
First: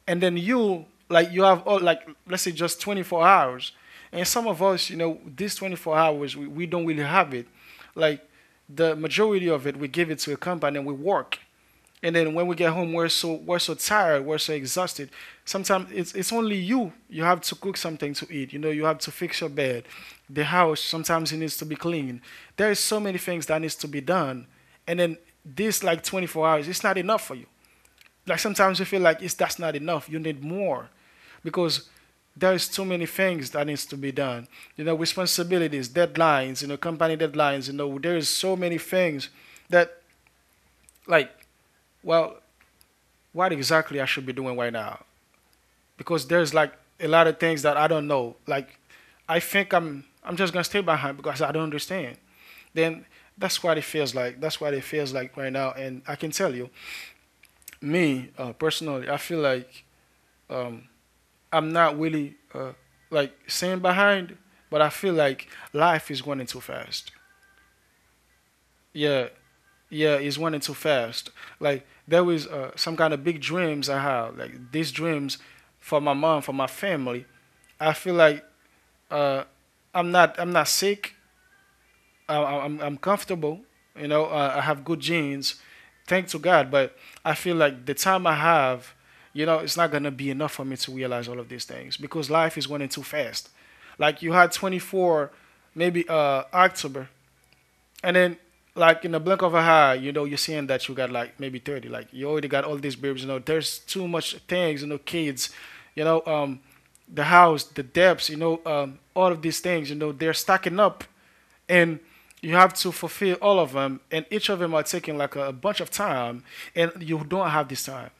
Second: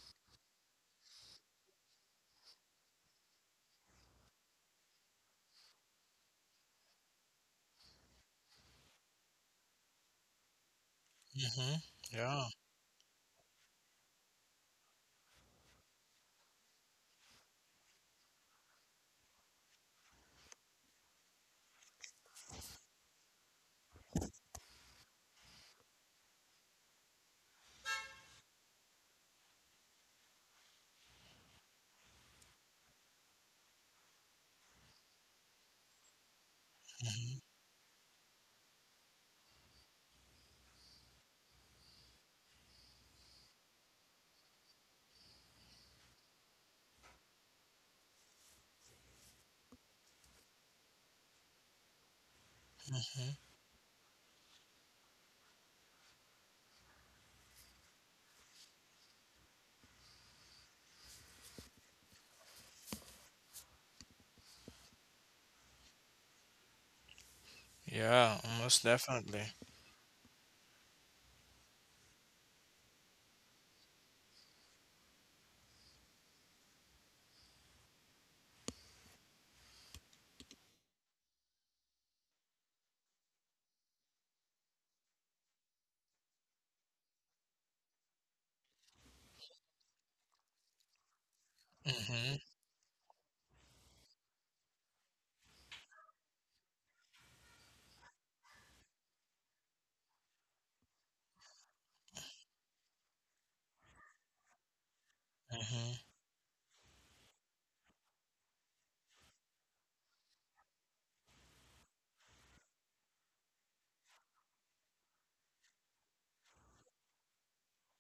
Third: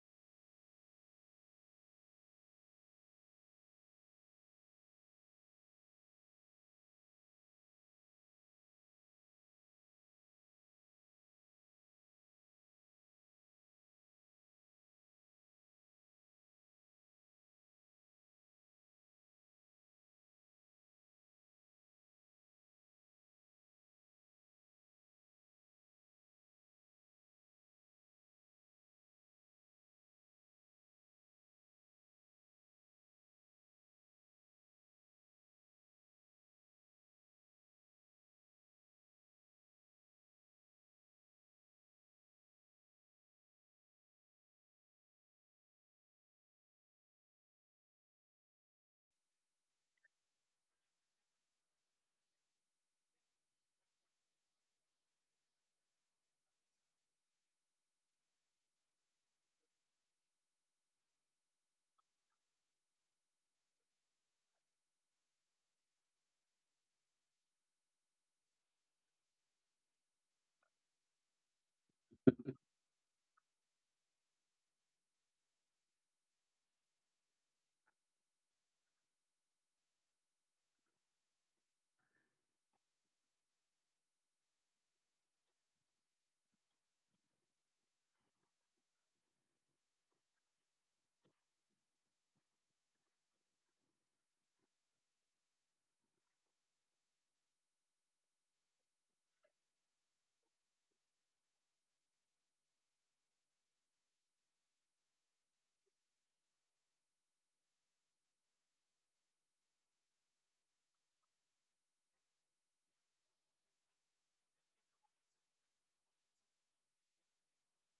A: and then you like you have all like let's say just twenty-four hours, and some of us, you know, these twenty-four hours we, we don't really have it. Like the majority of it, we give it to a company and we work
B: hmm
A: and then when
B: Yeah.
A: we get home, we're so we're so tired, we're so exhausted. Sometimes it's it's only you. You have to cook something to eat. You know, you have to fix your bed, the house. Sometimes it needs to be cleaned. There is so many things that needs to be done. And then this like twenty-four hours, it's not enough for you. Like sometimes you feel like it's that's not enough. You need more because there's too many things that needs to be done. You know, responsibilities, deadlines. You know, company deadlines. You know, there is so many things that, like, well, what exactly I should be doing right now, because there's like a lot of things that I don't know. Like I think I'm I'm just gonna stay behind because I don't understand. Then that's what it feels like. That's what it feels like right now. And I can tell you, me uh, personally, I feel like um, I'm not really uh, like staying behind, but I feel like life is running too fast.
B: Yeah, most
A: Yeah,
B: definitely.
A: yeah, it's running too fast. Like there was uh, some kind of big dreams I have, like these dreams for my mom, for my family. I feel like uh, I'm not I'm not sick. I, I- I'm I'm comfortable. You know, uh, I have good genes, thank to God. But I feel like the time I have, you know, it's not gonna be enough for me to realize all of these things because
B: Hmm
A: life is running too fast. Like you had twenty-four, maybe uh October, and then like in the blink of an eye, you know, you're seeing that you got like maybe thirty. Like you already got all these babies. You know, there's too much things. You know, kids. You
B: hmm
A: know, um, the house, the debts. You know, um, all of these things. You know, they're stacking up, and you have to fulfill all of them. And each of them are taking like a, a bunch of time, and you don't have this time.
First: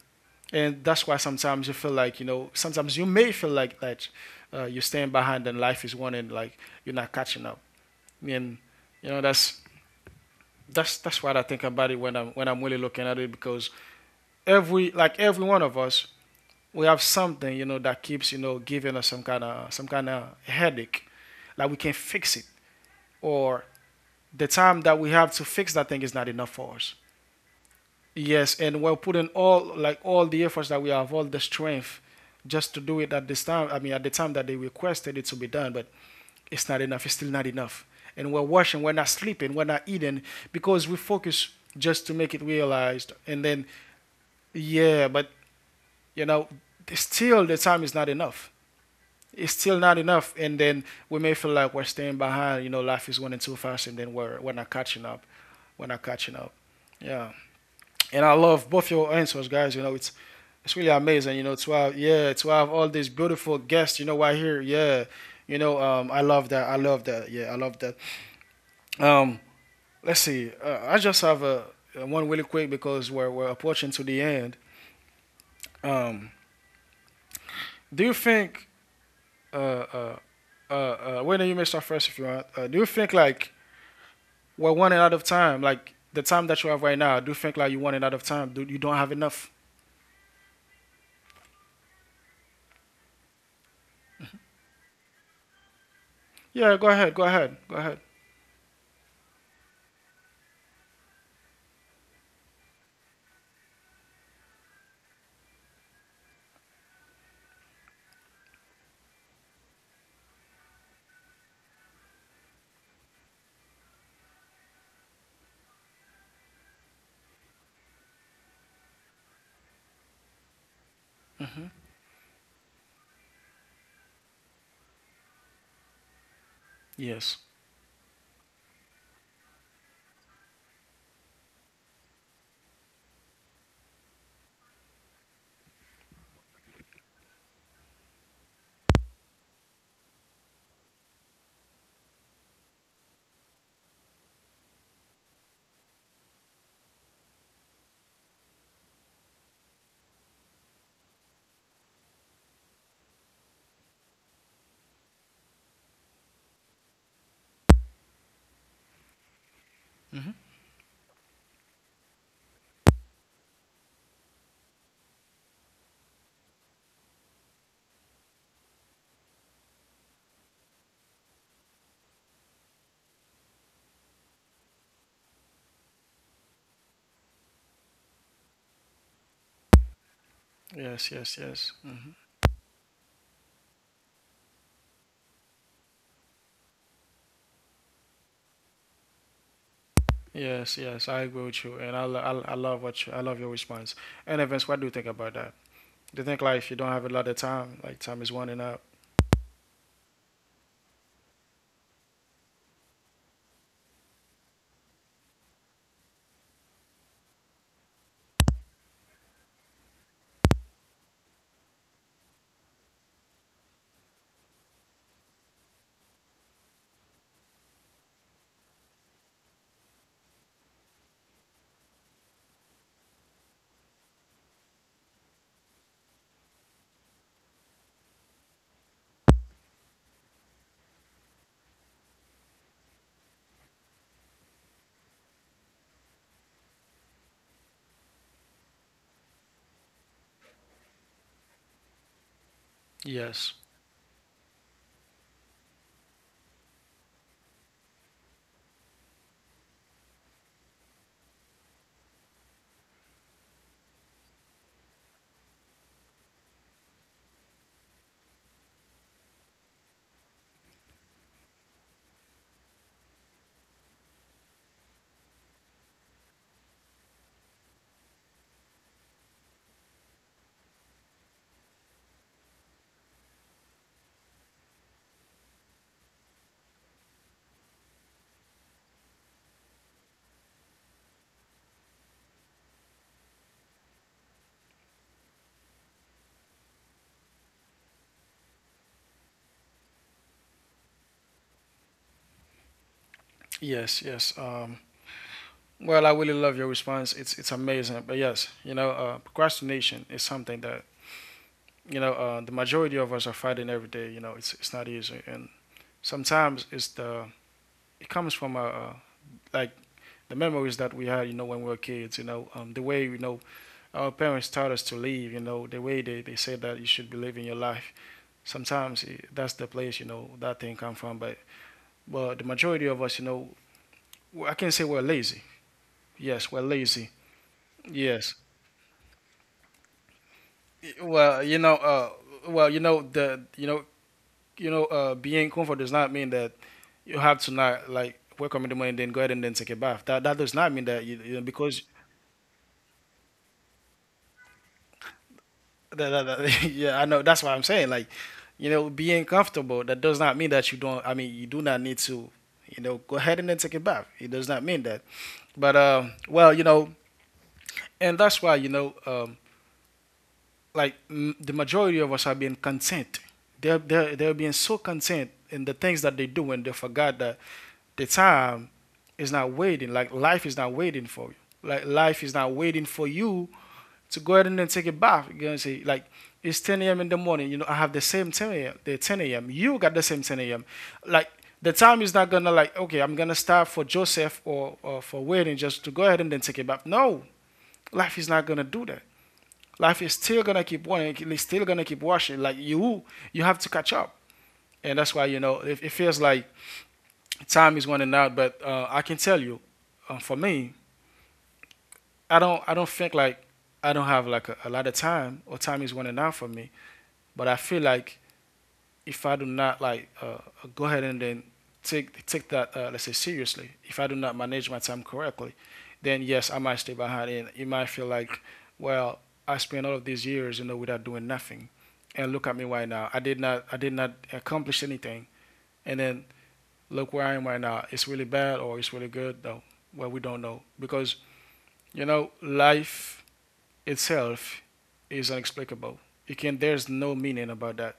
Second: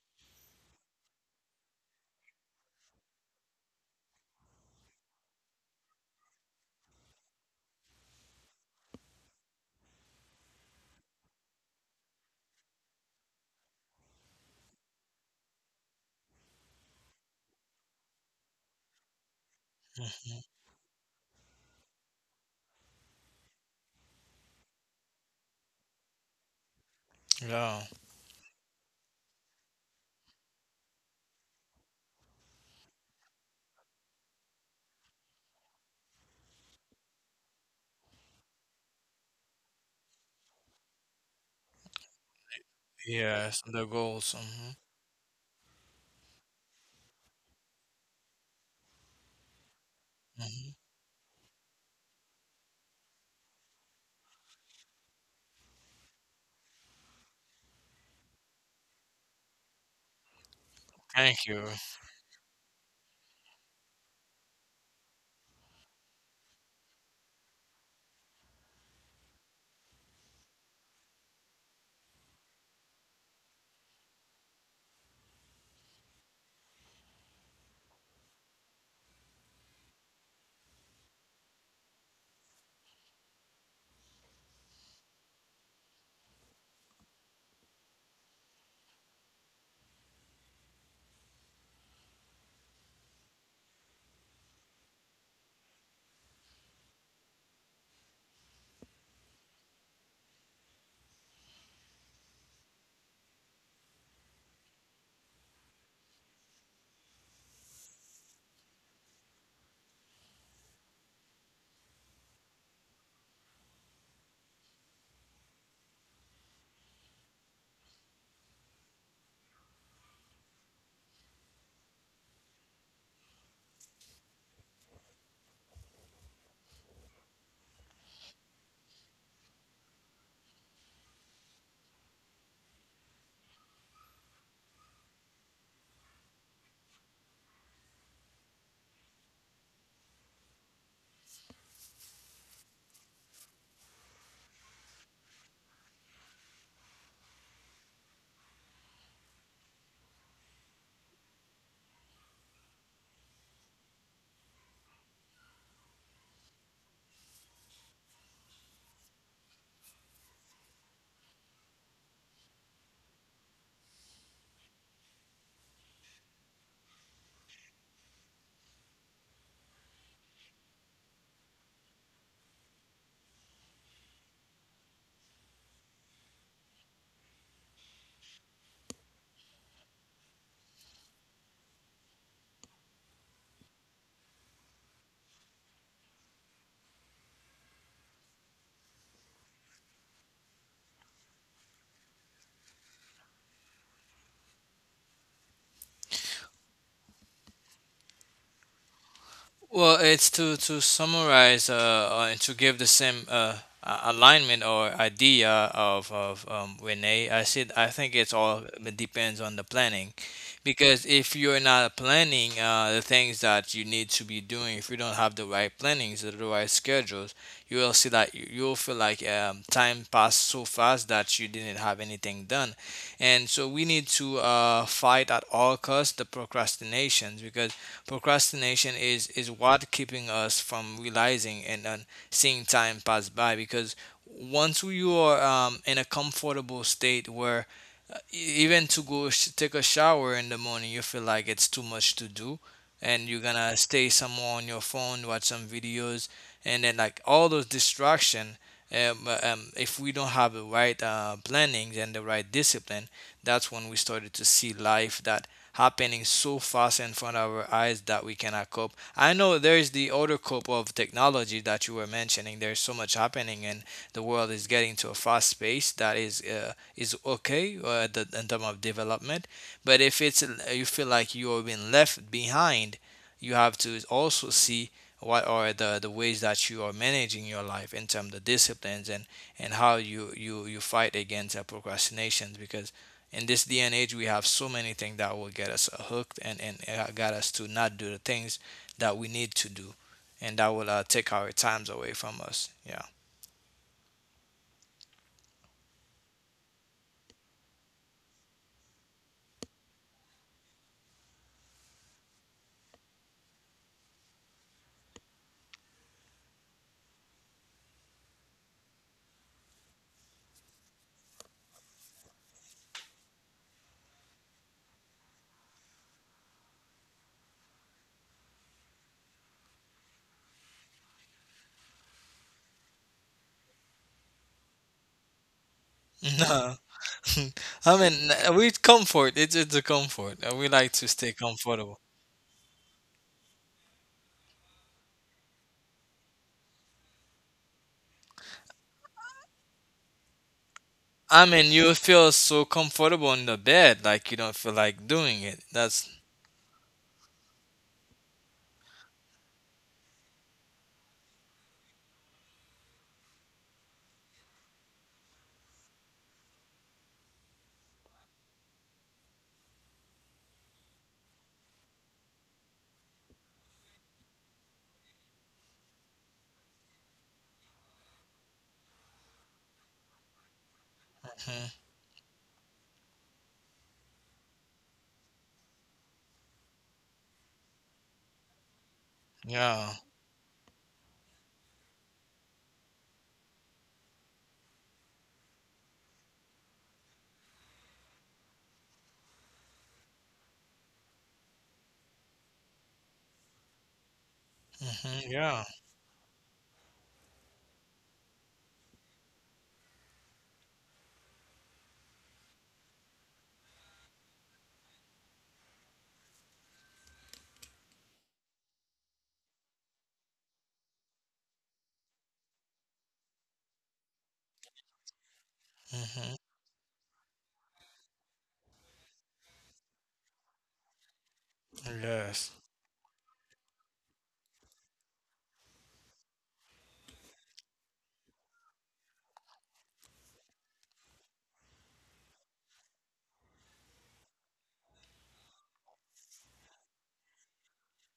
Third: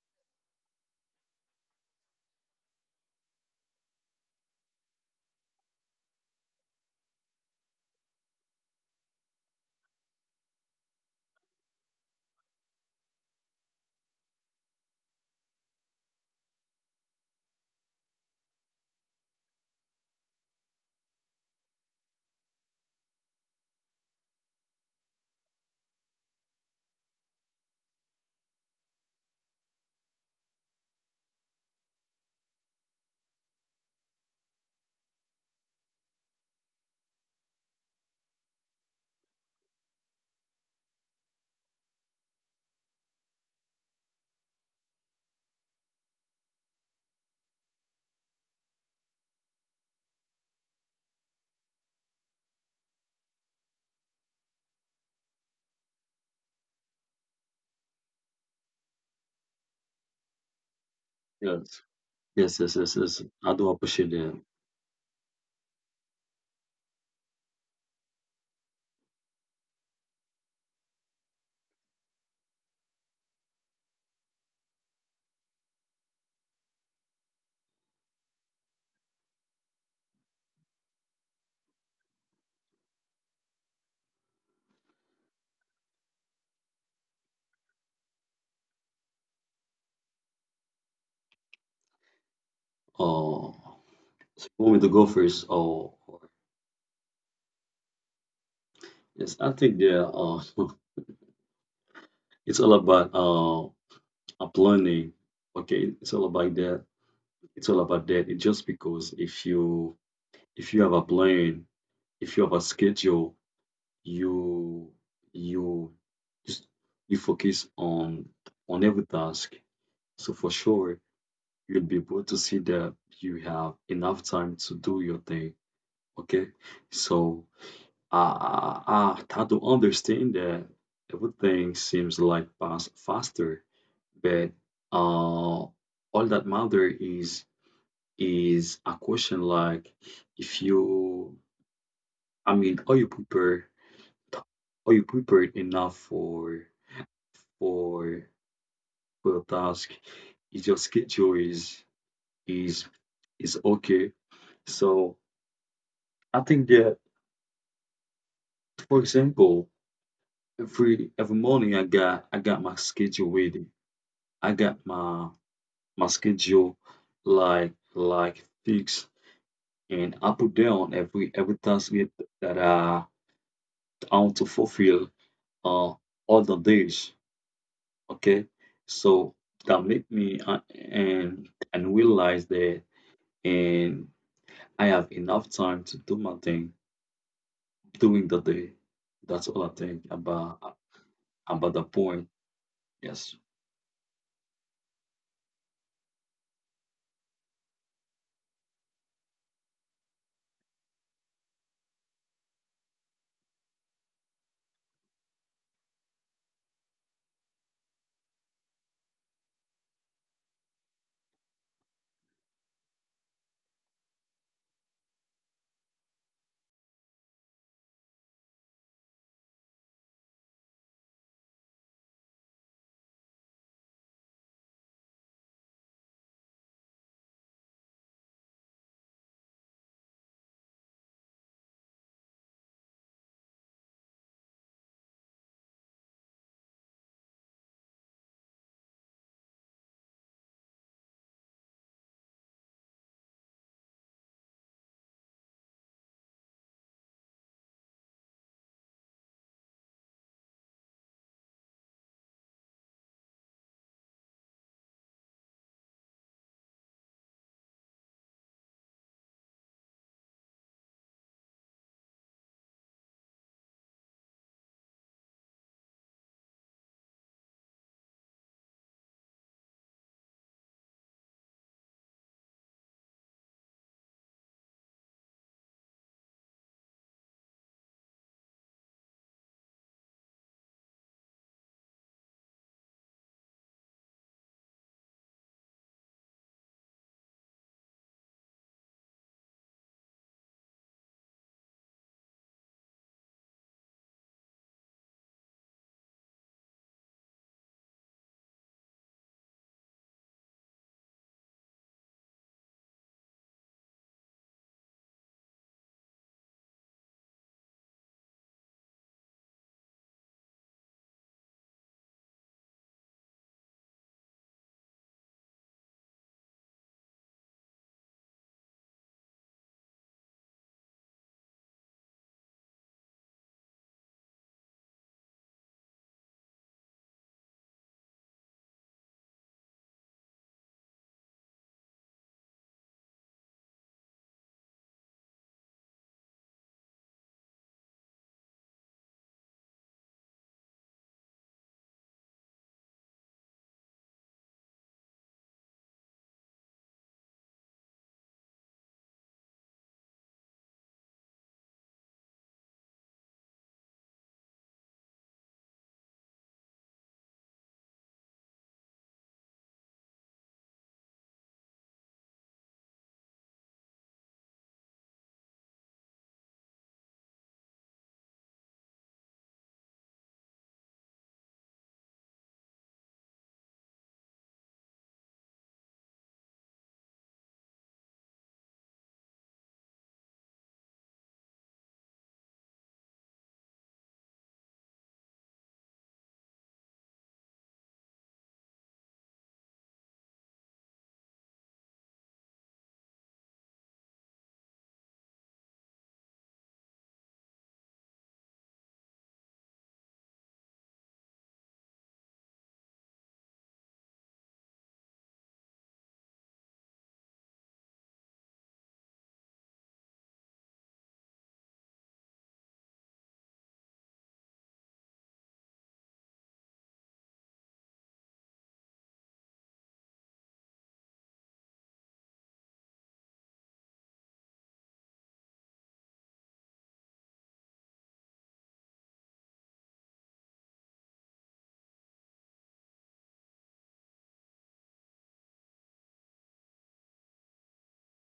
A: And that's why sometimes you feel like you know, sometimes you may feel like that uh, you staying behind and life is one and like you're not catching up. And you know, that's that's that's what I think about it when I'm when I'm really looking at it, because every like every one of us, we have something you know that keeps you know giving us some kind of some kind of
B: hmm
A: headache, like we can not fix it, or the time that we have to fix that thing is not enough for us.
B: Yeah.
A: Yes, and we're putting all like all the efforts that we have, all the strength, just to do it at this time. I mean, at the time that they requested it to be done, but it's not enough. It's still not enough. And we're washing, we're not sleeping, we're not eating because we focus just to make it realized. And
B: Yes,
A: then,
B: the goals. Hmm
A: yeah, but you know, still the time is not enough. It's still not enough. And
B: hmm
A: then we may feel like we're staying behind. You know, life is running too fast, and then we're we're not catching up. We're not catching up. Yeah. And I love both your answers, guys. You know, it's it's really
B: Thank
A: amazing. You
B: you.
A: know, to
C: Yes,
A: have, yeah,
C: yes,
A: to
C: yes,
A: have
C: yes,
A: all these
C: yes. I
A: beautiful
C: do
A: guests.
C: appreciate
A: You know,
C: that.
A: right here. Yeah. You know, um, I love that. I love that. Yeah, I love that. Um, let's see. Uh, I just have a uh, one really quick, because we're we're approaching to the end. Um, do you think? Uh, uh, uh, uh, Wayne, you may start first if you want. Uh, do you think like we're running out of time? Like the time that you have right now, do you think like you're running out of time? Do you don't have enough?
C: Uh, you want me to go first or?
A: Yeah, go ahead, go ahead, go ahead.
C: Yes, I think that uh, <laughs> it's all about uh, uh, planning. Okay, it's all about that. It's all about that. It's just because if you if you have a plan, if you have a schedule, you you just you focus on on every task. So for sure, you'll be able to see that you have enough time to do your thing. Okay,
A: Yes,
C: so ah, ah, I try to understand that everything seems like pass faster, but uh, all that matter is is a question like if you, I mean, are you prepared? Are you prepared enough for for for a task? Is your schedule is is is okay? So I think that, for example, every every morning I got I got my schedule ready. I got my schedule like like fixed and I put down every every task that that I I want to fulfill uh other days. Okay, so that make me uh,
A: yes, yes,
C: and
A: yes,
C: and
A: hmm,
C: realize that and I have enough time to do my thing during the day. That's all I think about
A: yes, yes. I agree with
C: about the
A: you, and I,
C: point.
A: lo- I, lo- I love what you, I
C: Yes,
A: love your response. And Evans, what do you think about that? Do you think like if you don't have a lot of time, like time is running out?
B: Well, it's to to summarize, uh, uh, and to give the same, uh, a- alignment or idea of of um, Renee. I said I think it's all it depends on the planning, because if you're not planning uh, the things that you need to be doing. If you don't have the right plannings or the right schedules, you will see that you- you'll feel like um, time passed so fast that you didn't have anything done, and so we need to uh, fight at all costs the procrastinations, because procrastination is is what keeping us from realizing and, and seeing time pass by. Because once you are um, in a comfortable state where uh, e- even to go sh- take a shower in the morning, you feel like it's too much to do, and you're
A: Yes.
B: gonna stay somewhere on your phone, watch some videos, and then like all those distraction, um, uh, um, if we don't have the right uh, plannings and the right discipline, that's when we started to see life that happening so fast in front of our eyes that we cannot cope. I know there is the other cope of technology that you were mentioning. There's so much happening, and the world is getting to a fast pace that is uh, is okay uh, the, in terms of development. But if it's, you feel like you are being left behind, you have to also see what are the, the ways that you are managing your life in terms of disciplines, and, and how you, you, you fight against uh, procrastinations, because in this day and age we have so many things that will get us uh, hooked, and, and uh, got us to not do the things that we need to do, and that will uh, take our times away from us. Yeah.
A: Yes, yes. Um, well, I really love your response. It's it's amazing. But yes, you know, uh, procrastination is something that you know uh, the majority of us are fighting every day. You know, it's it's not easy, and sometimes it's the it comes from uh, uh, like the memories that we had. You know, when we were kids. You know, um, the way you know our parents taught us to live. You know, the way they they said that you should be living your life. Sometimes it, that's the place you know that thing come from. But but the majority of us, you know, I can't say we're lazy.
B: <laughs>
A: Yes, we're
B: No,
A: lazy.
B: i mean
A: Yes.
B: uh, we comfort, it's, it's a comfort. Uh, we like to stay
A: Well, you know,
B: comfortable.
A: uh, well, you know the, you know, you know, uh, being comfort does not mean that you have to not like wake up in the morning, then go ahead and then take a bath. That that does not mean that you, you
B: I
A: know,
B: mean,
A: because
B: you feel so comfortable in the bed, like you don't feel like doing it. That's...
A: that, that, that- <laughs> yeah, I know that's what I'm saying. Like, you know, being comfortable that does not mean that you don't. I mean, you do not need to, you know, go ahead and then take a bath. It does not mean that. But uh, well, you know, and that's why you know. Um, like m- the majority of us are being content. They're, they're, they're being so content in the things that they do, and they forgot that the time is not waiting. Like life is not waiting for you.
B: Mhm.
A: Like life is not waiting for you to go ahead and then take a bath. You know what I'm Like it's ten a m in the morning. You know, I have the same ten a m. The ten a m. You
B: Yeah.
A: got the same ten a m. Like the time is not gonna, like, okay, I'm gonna start for Joseph, or, or for waiting, just to go ahead and then take a bath. No, life is not gonna do that. Life is still gonna keep wanting, it's still gonna keep washing. Like you, you have to catch up, and that's why
B: Mhm.
A: you know
B: Yeah.
A: it, it feels like time is running out. But uh, I can tell you, uh, for me, I don't, I don't think like I don't have like a, a lot of time, or time is running out for me. But I feel like if I do not like uh, go ahead and then take take that, uh, let's say, seriously, if I do not manage my time correctly,
B: Mhm.
A: then yes, I might stay behind, and you might feel like, well, I spent all of these years, you know, without doing nothing, and
B: Yes.
A: look at me right now. I did not I did not accomplish anything, and then look where I am right now. It's really bad, or it's really good though. Well, we don't know, because you know life itself is unexplicable. You can— there's no meaning about that.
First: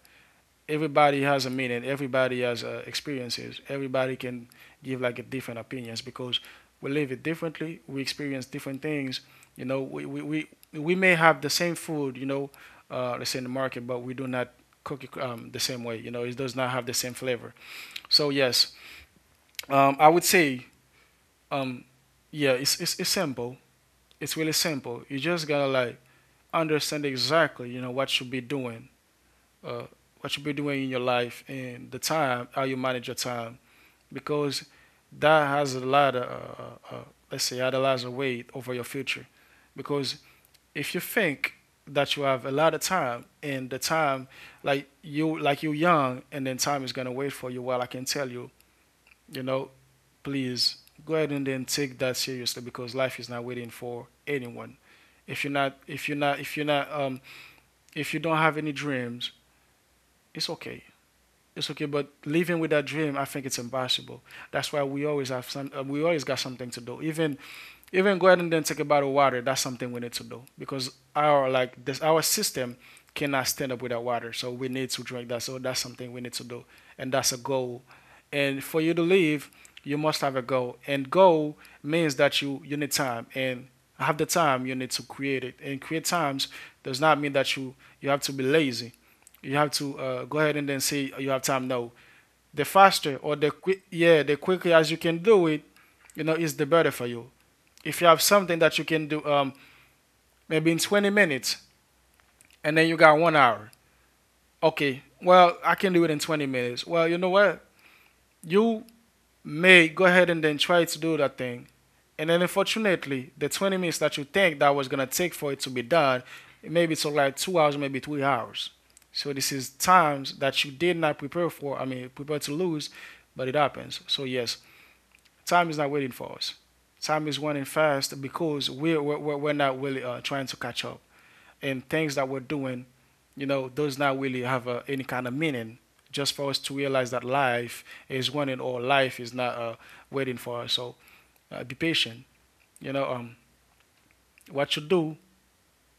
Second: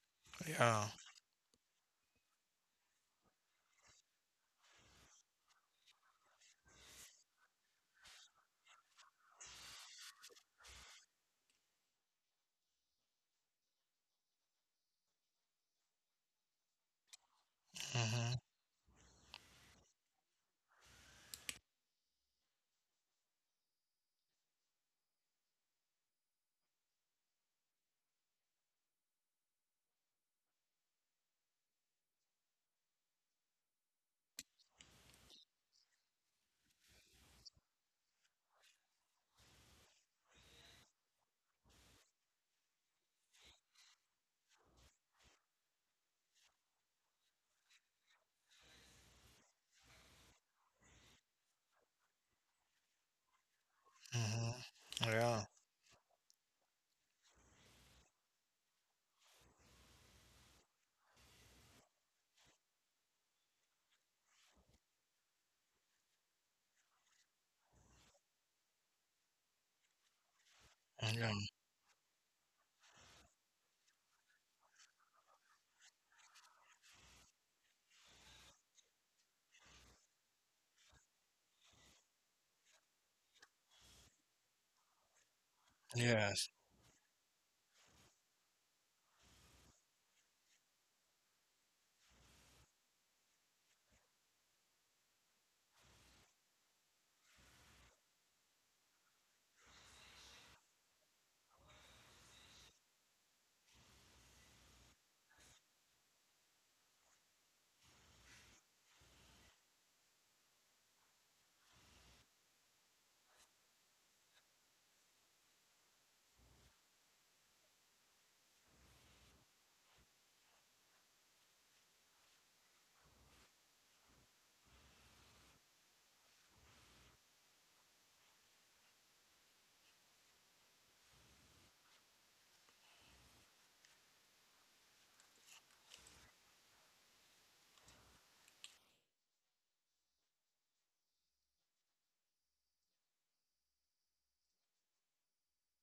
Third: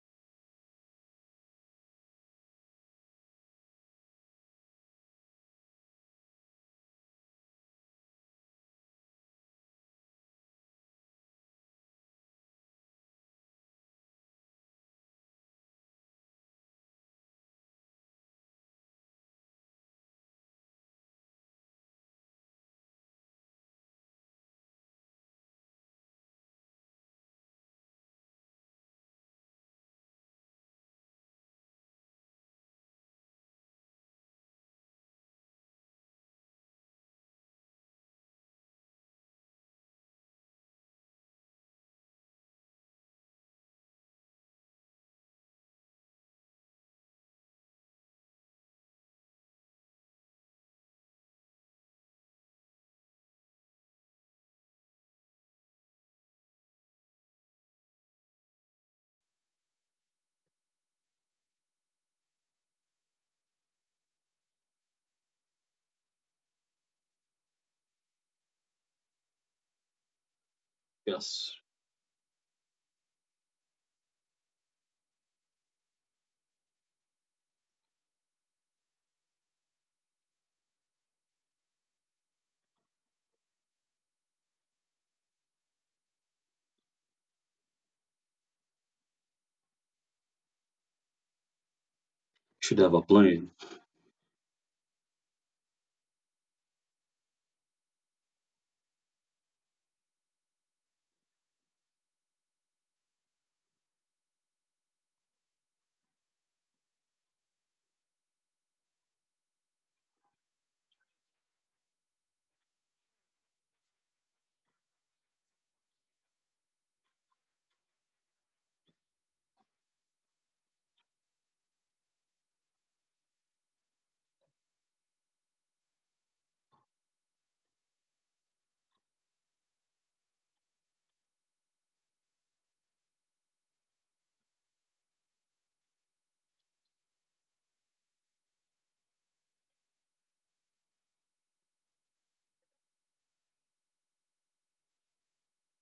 B: Yeah.
A: Everybody has a meaning, everybody has uh, experiences, everybody can give like a different opinions, because we live it differently, we experience different things. You know, we we, we, we may have the same food you know uh, let's say, in the market, but we do not cook it um, the same way. you know it does not have the same flavor. So
B: Mhm.
A: yes, um, I would say, um, yeah, it's, it's, it's simple. It's really simple. You just gotta like understand exactly you know what you should be doing, uh, what you be doing in your life, and the time, how you manage your time, because that has a lot of, uh, uh, let's say, had a lot of weight over your future. Because if you think that you have a lot of time and the time, like you, like you're young, and then time is gonna wait for you. Well, I can tell you, you know, please go ahead and then take that seriously, because life is not waiting for anyone.
B: Mhm.
A: If you're
B: Yeah.
A: not, if you're not, if you're not, um, if you don't have any dreams, it's okay. It's okay, but living with that dream, I think it's impossible. That's why we always have some. Uh, we always got something to do, even even go ahead and then take a bottle of water. That's something we need to do because
B: Yeah.
A: our
C: yes,
A: like this our system cannot stand up without water. So we need to drink that. So that's something we need to do, and that's a goal. And for you to live, you must have a goal. And goal means that you you need time, and have the time you need to create it. And create times
B: Yes.
A: does not mean that you you have to be lazy. You have to uh, go ahead and then say you have time. No, the
C: should have
A: faster
C: a
A: or the
C: plan.
A: quick yeah the quicker as you can do it, you know, is the better for you if you have something that you can do, um, maybe in twenty minutes, and then you got one hour. Okay, well, I can do it in twenty minutes. Well, you know what, you may go ahead and then try to do that thing, and then unfortunately the twenty minutes that you think that was going to take for it to be done, maybe it's like two hours, maybe three hours. So this is times that you did not prepare for, I mean prepare to lose, but it happens. So yes, time is not waiting for us. Time is running fast because we're, we're, we're not really uh, trying to catch up, and things that we're doing, you know, does not really have uh, any kind of meaning. Just for us to realize that life is one and all. Life is not uh, waiting for us. So uh, be patient. You know, um, what you do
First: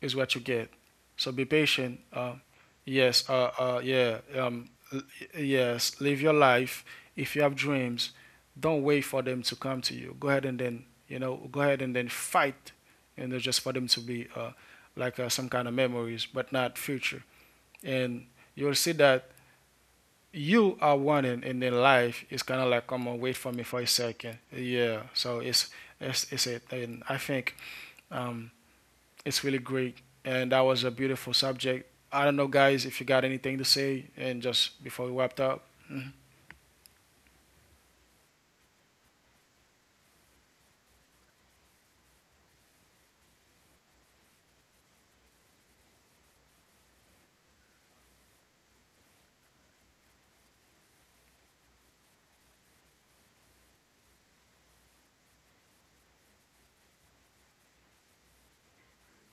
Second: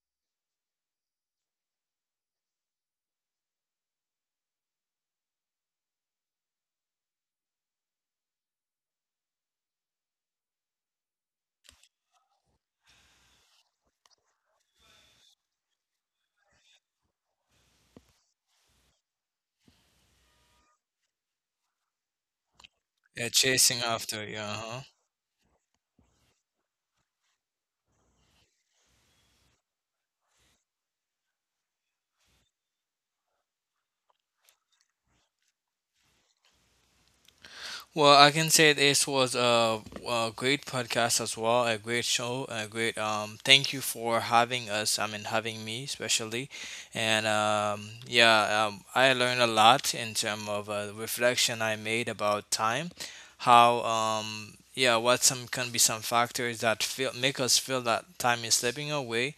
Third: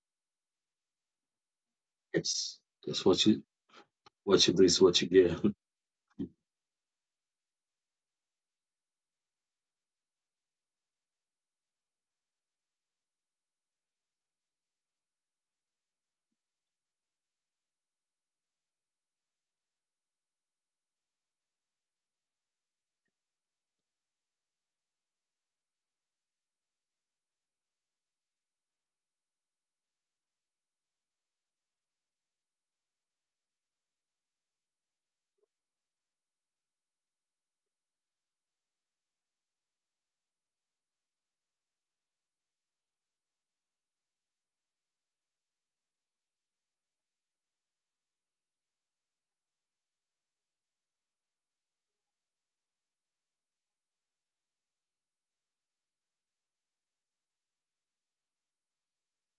A: is what you get. So be patient. Uh,
C: Yes, that's what
A: yes.
C: you
A: Uh, uh, yeah.
C: what you do
A: Um,
C: is what you get. <laughs>
A: yes. Live your life. If you have dreams, don't wait for them to come to you. Go ahead and then, you know, go ahead and then fight, and, you know, just for them to be uh, like, uh, some kind of memories, but not future, and you'll see that you are wanting and then life is kind of like, come on,
B: Yeah.
A: wait for me
B: Chasing
A: for a
B: after.
A: second.
B: Yeah. Huh?
A: Yeah, so it's it's, it's it. And I think, um, it's really great, and that was a beautiful subject. I don't know, guys, if you got anything to say and just before we wrapped up.
B: Well, I can say this was a, a great podcast as well, a great show, a great um. Thank you for having us. I mean, having me especially, and um, yeah, um, I learned a lot in terms of uh, reflection I made about time, how um, yeah, what some can be some factors that feel make us feel that time is slipping away,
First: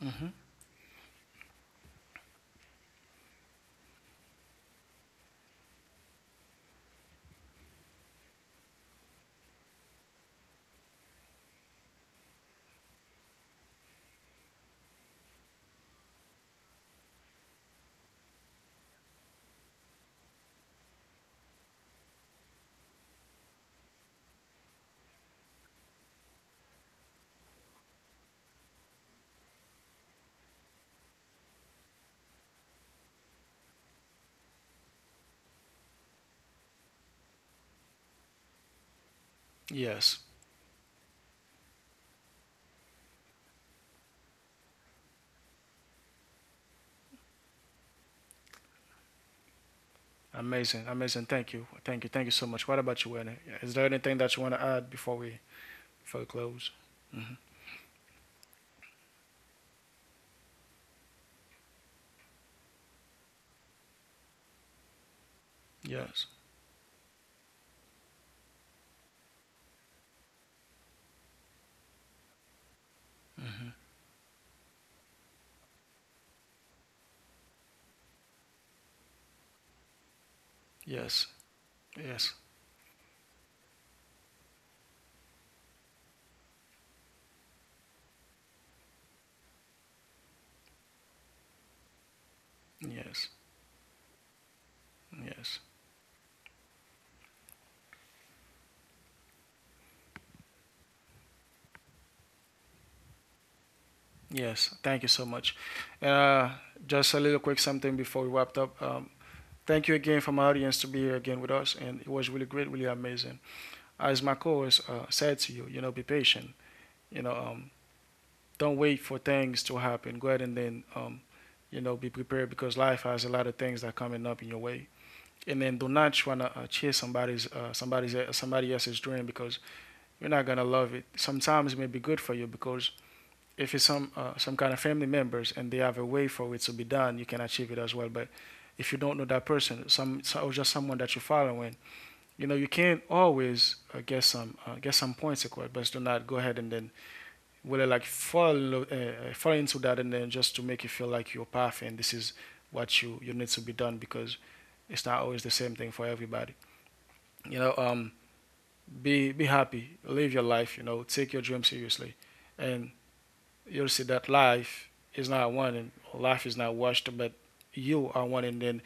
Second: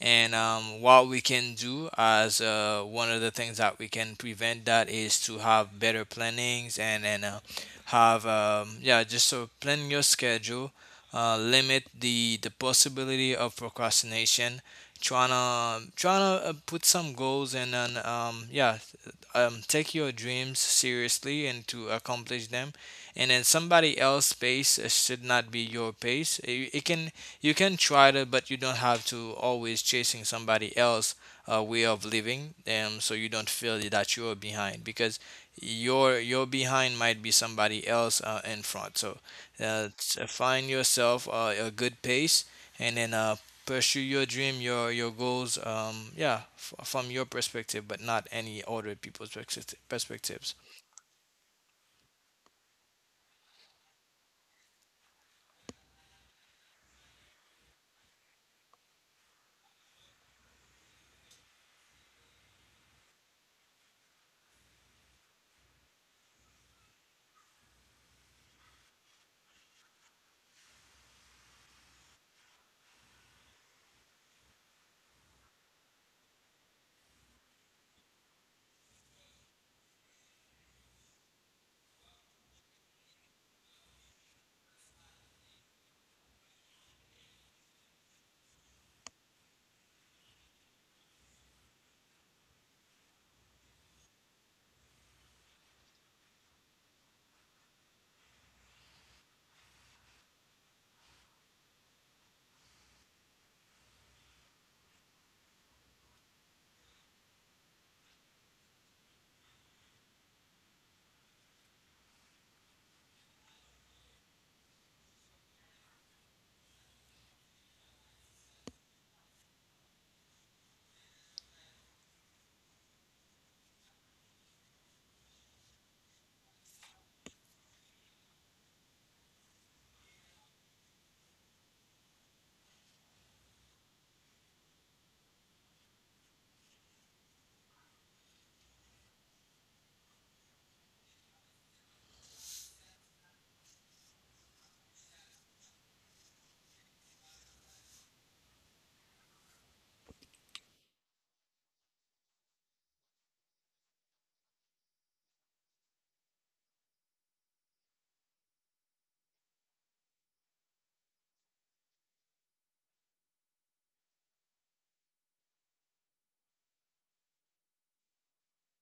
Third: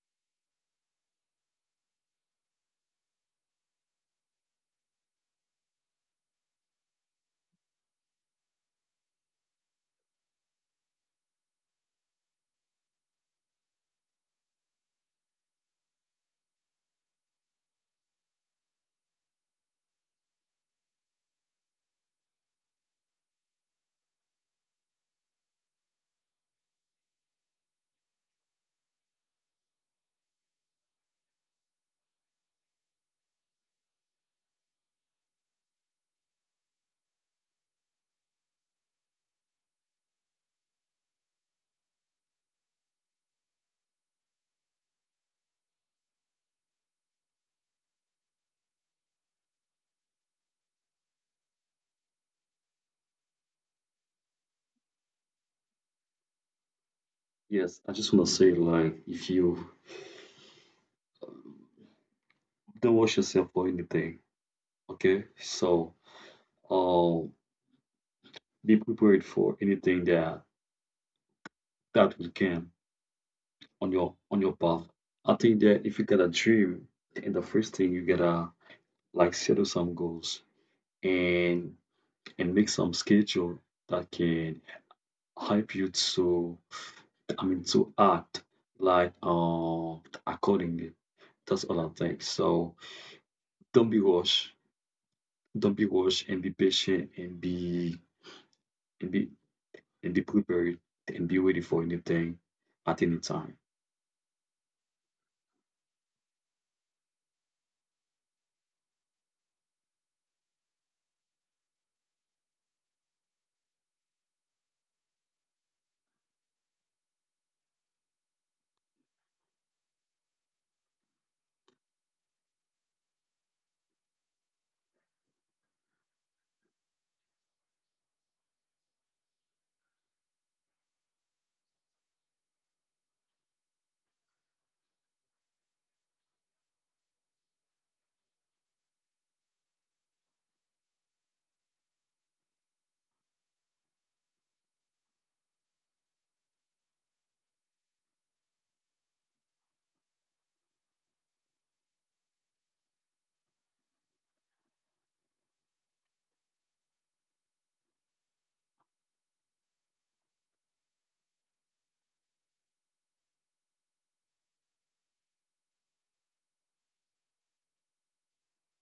A: Hmm.
B: and um, what we can do as uh, one of the things that we can prevent that is to have better plannings and and uh, have um, yeah, just so plan your schedule, uh, limit the the possibility of procrastination, trying to trying to uh, put some goals, and then um, yeah, um, take your dreams seriously and to accomplish them. And then somebody else's pace uh, should not be your pace. it, it can, you can try to, but you don't have to always chasing somebody else uh, way of living, um, so you don't feel that you're behind, because your your behind might be somebody else uh, in front. So uh,
A: Yes.
B: s- find yourself uh, a good pace, and then uh, pursue your dream, your your goals. Um, yeah, f- from your perspective, but not any other people's perspecti- perspectives.
A: Amazing, amazing. Thank you, thank you, thank you so much. What about you, Werner? Is there anything that you want to add before we, before we close?
C: Yes, I just want to say like if you don't watch yourself for anything. Okay, so
A: Yes.
C: uh, be prepared for anything that that will come on your on your path. I think that if you got a dream, and the first thing you gotta like settle some goals
A: Yes.
C: and
A: Yes.
C: and make some schedule that can help you to I mean to act like uh accordingly. That's all I think. So
A: Yes.
C: don't be rushed.
A: Yes.
C: Don't be rushed and be patient and be and be and be prepared and be ready for anything at any time.
A: Yes, thank you so much. Uh, just a little quick something before we wrapped up. Um, thank you again from our audience to be here again with us, and it was really great, really amazing. As my co-host uh, said to you, you know, be patient. You know, um, don't wait for things to happen. Go ahead and then, um, you know, be prepared because life has a lot of things that are coming up in your way. And then do not try to uh, chase somebody's uh, somebody's somebody else's dream because you're not gonna love it. Sometimes it may be good for you because if it's some uh, some kind of family members and they have a way for it to be done, you can achieve it as well. But if you don't know that person, some so- or just someone that you're following, you know, you can't always uh, get some uh, get some points acquired. But do not go ahead and then really like fall uh, fall into that and then just to make you feel like you're perfect. And this is what you you need to be done because it's not always the same thing for everybody. You know, um, be be happy, live your life. You know, take your dream seriously, and you'll see that life is not one and life is not washed, but you are one and then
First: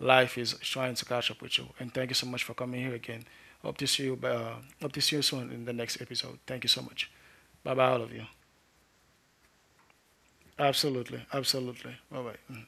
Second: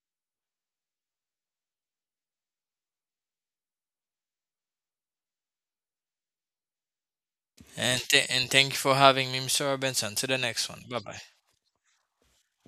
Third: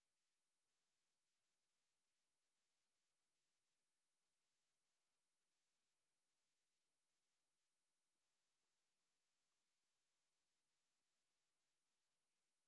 A: life is trying to catch up with you. And thank you so much for coming here again. Hope to see you uh, hope to see you soon in the next episode. Thank you so much. Bye bye,
B: And
A: all of you.
B: th- and thank you for having me, mister Robinson. To the next one. Bye bye.
A: Absolutely. Absolutely. All right. Mhm.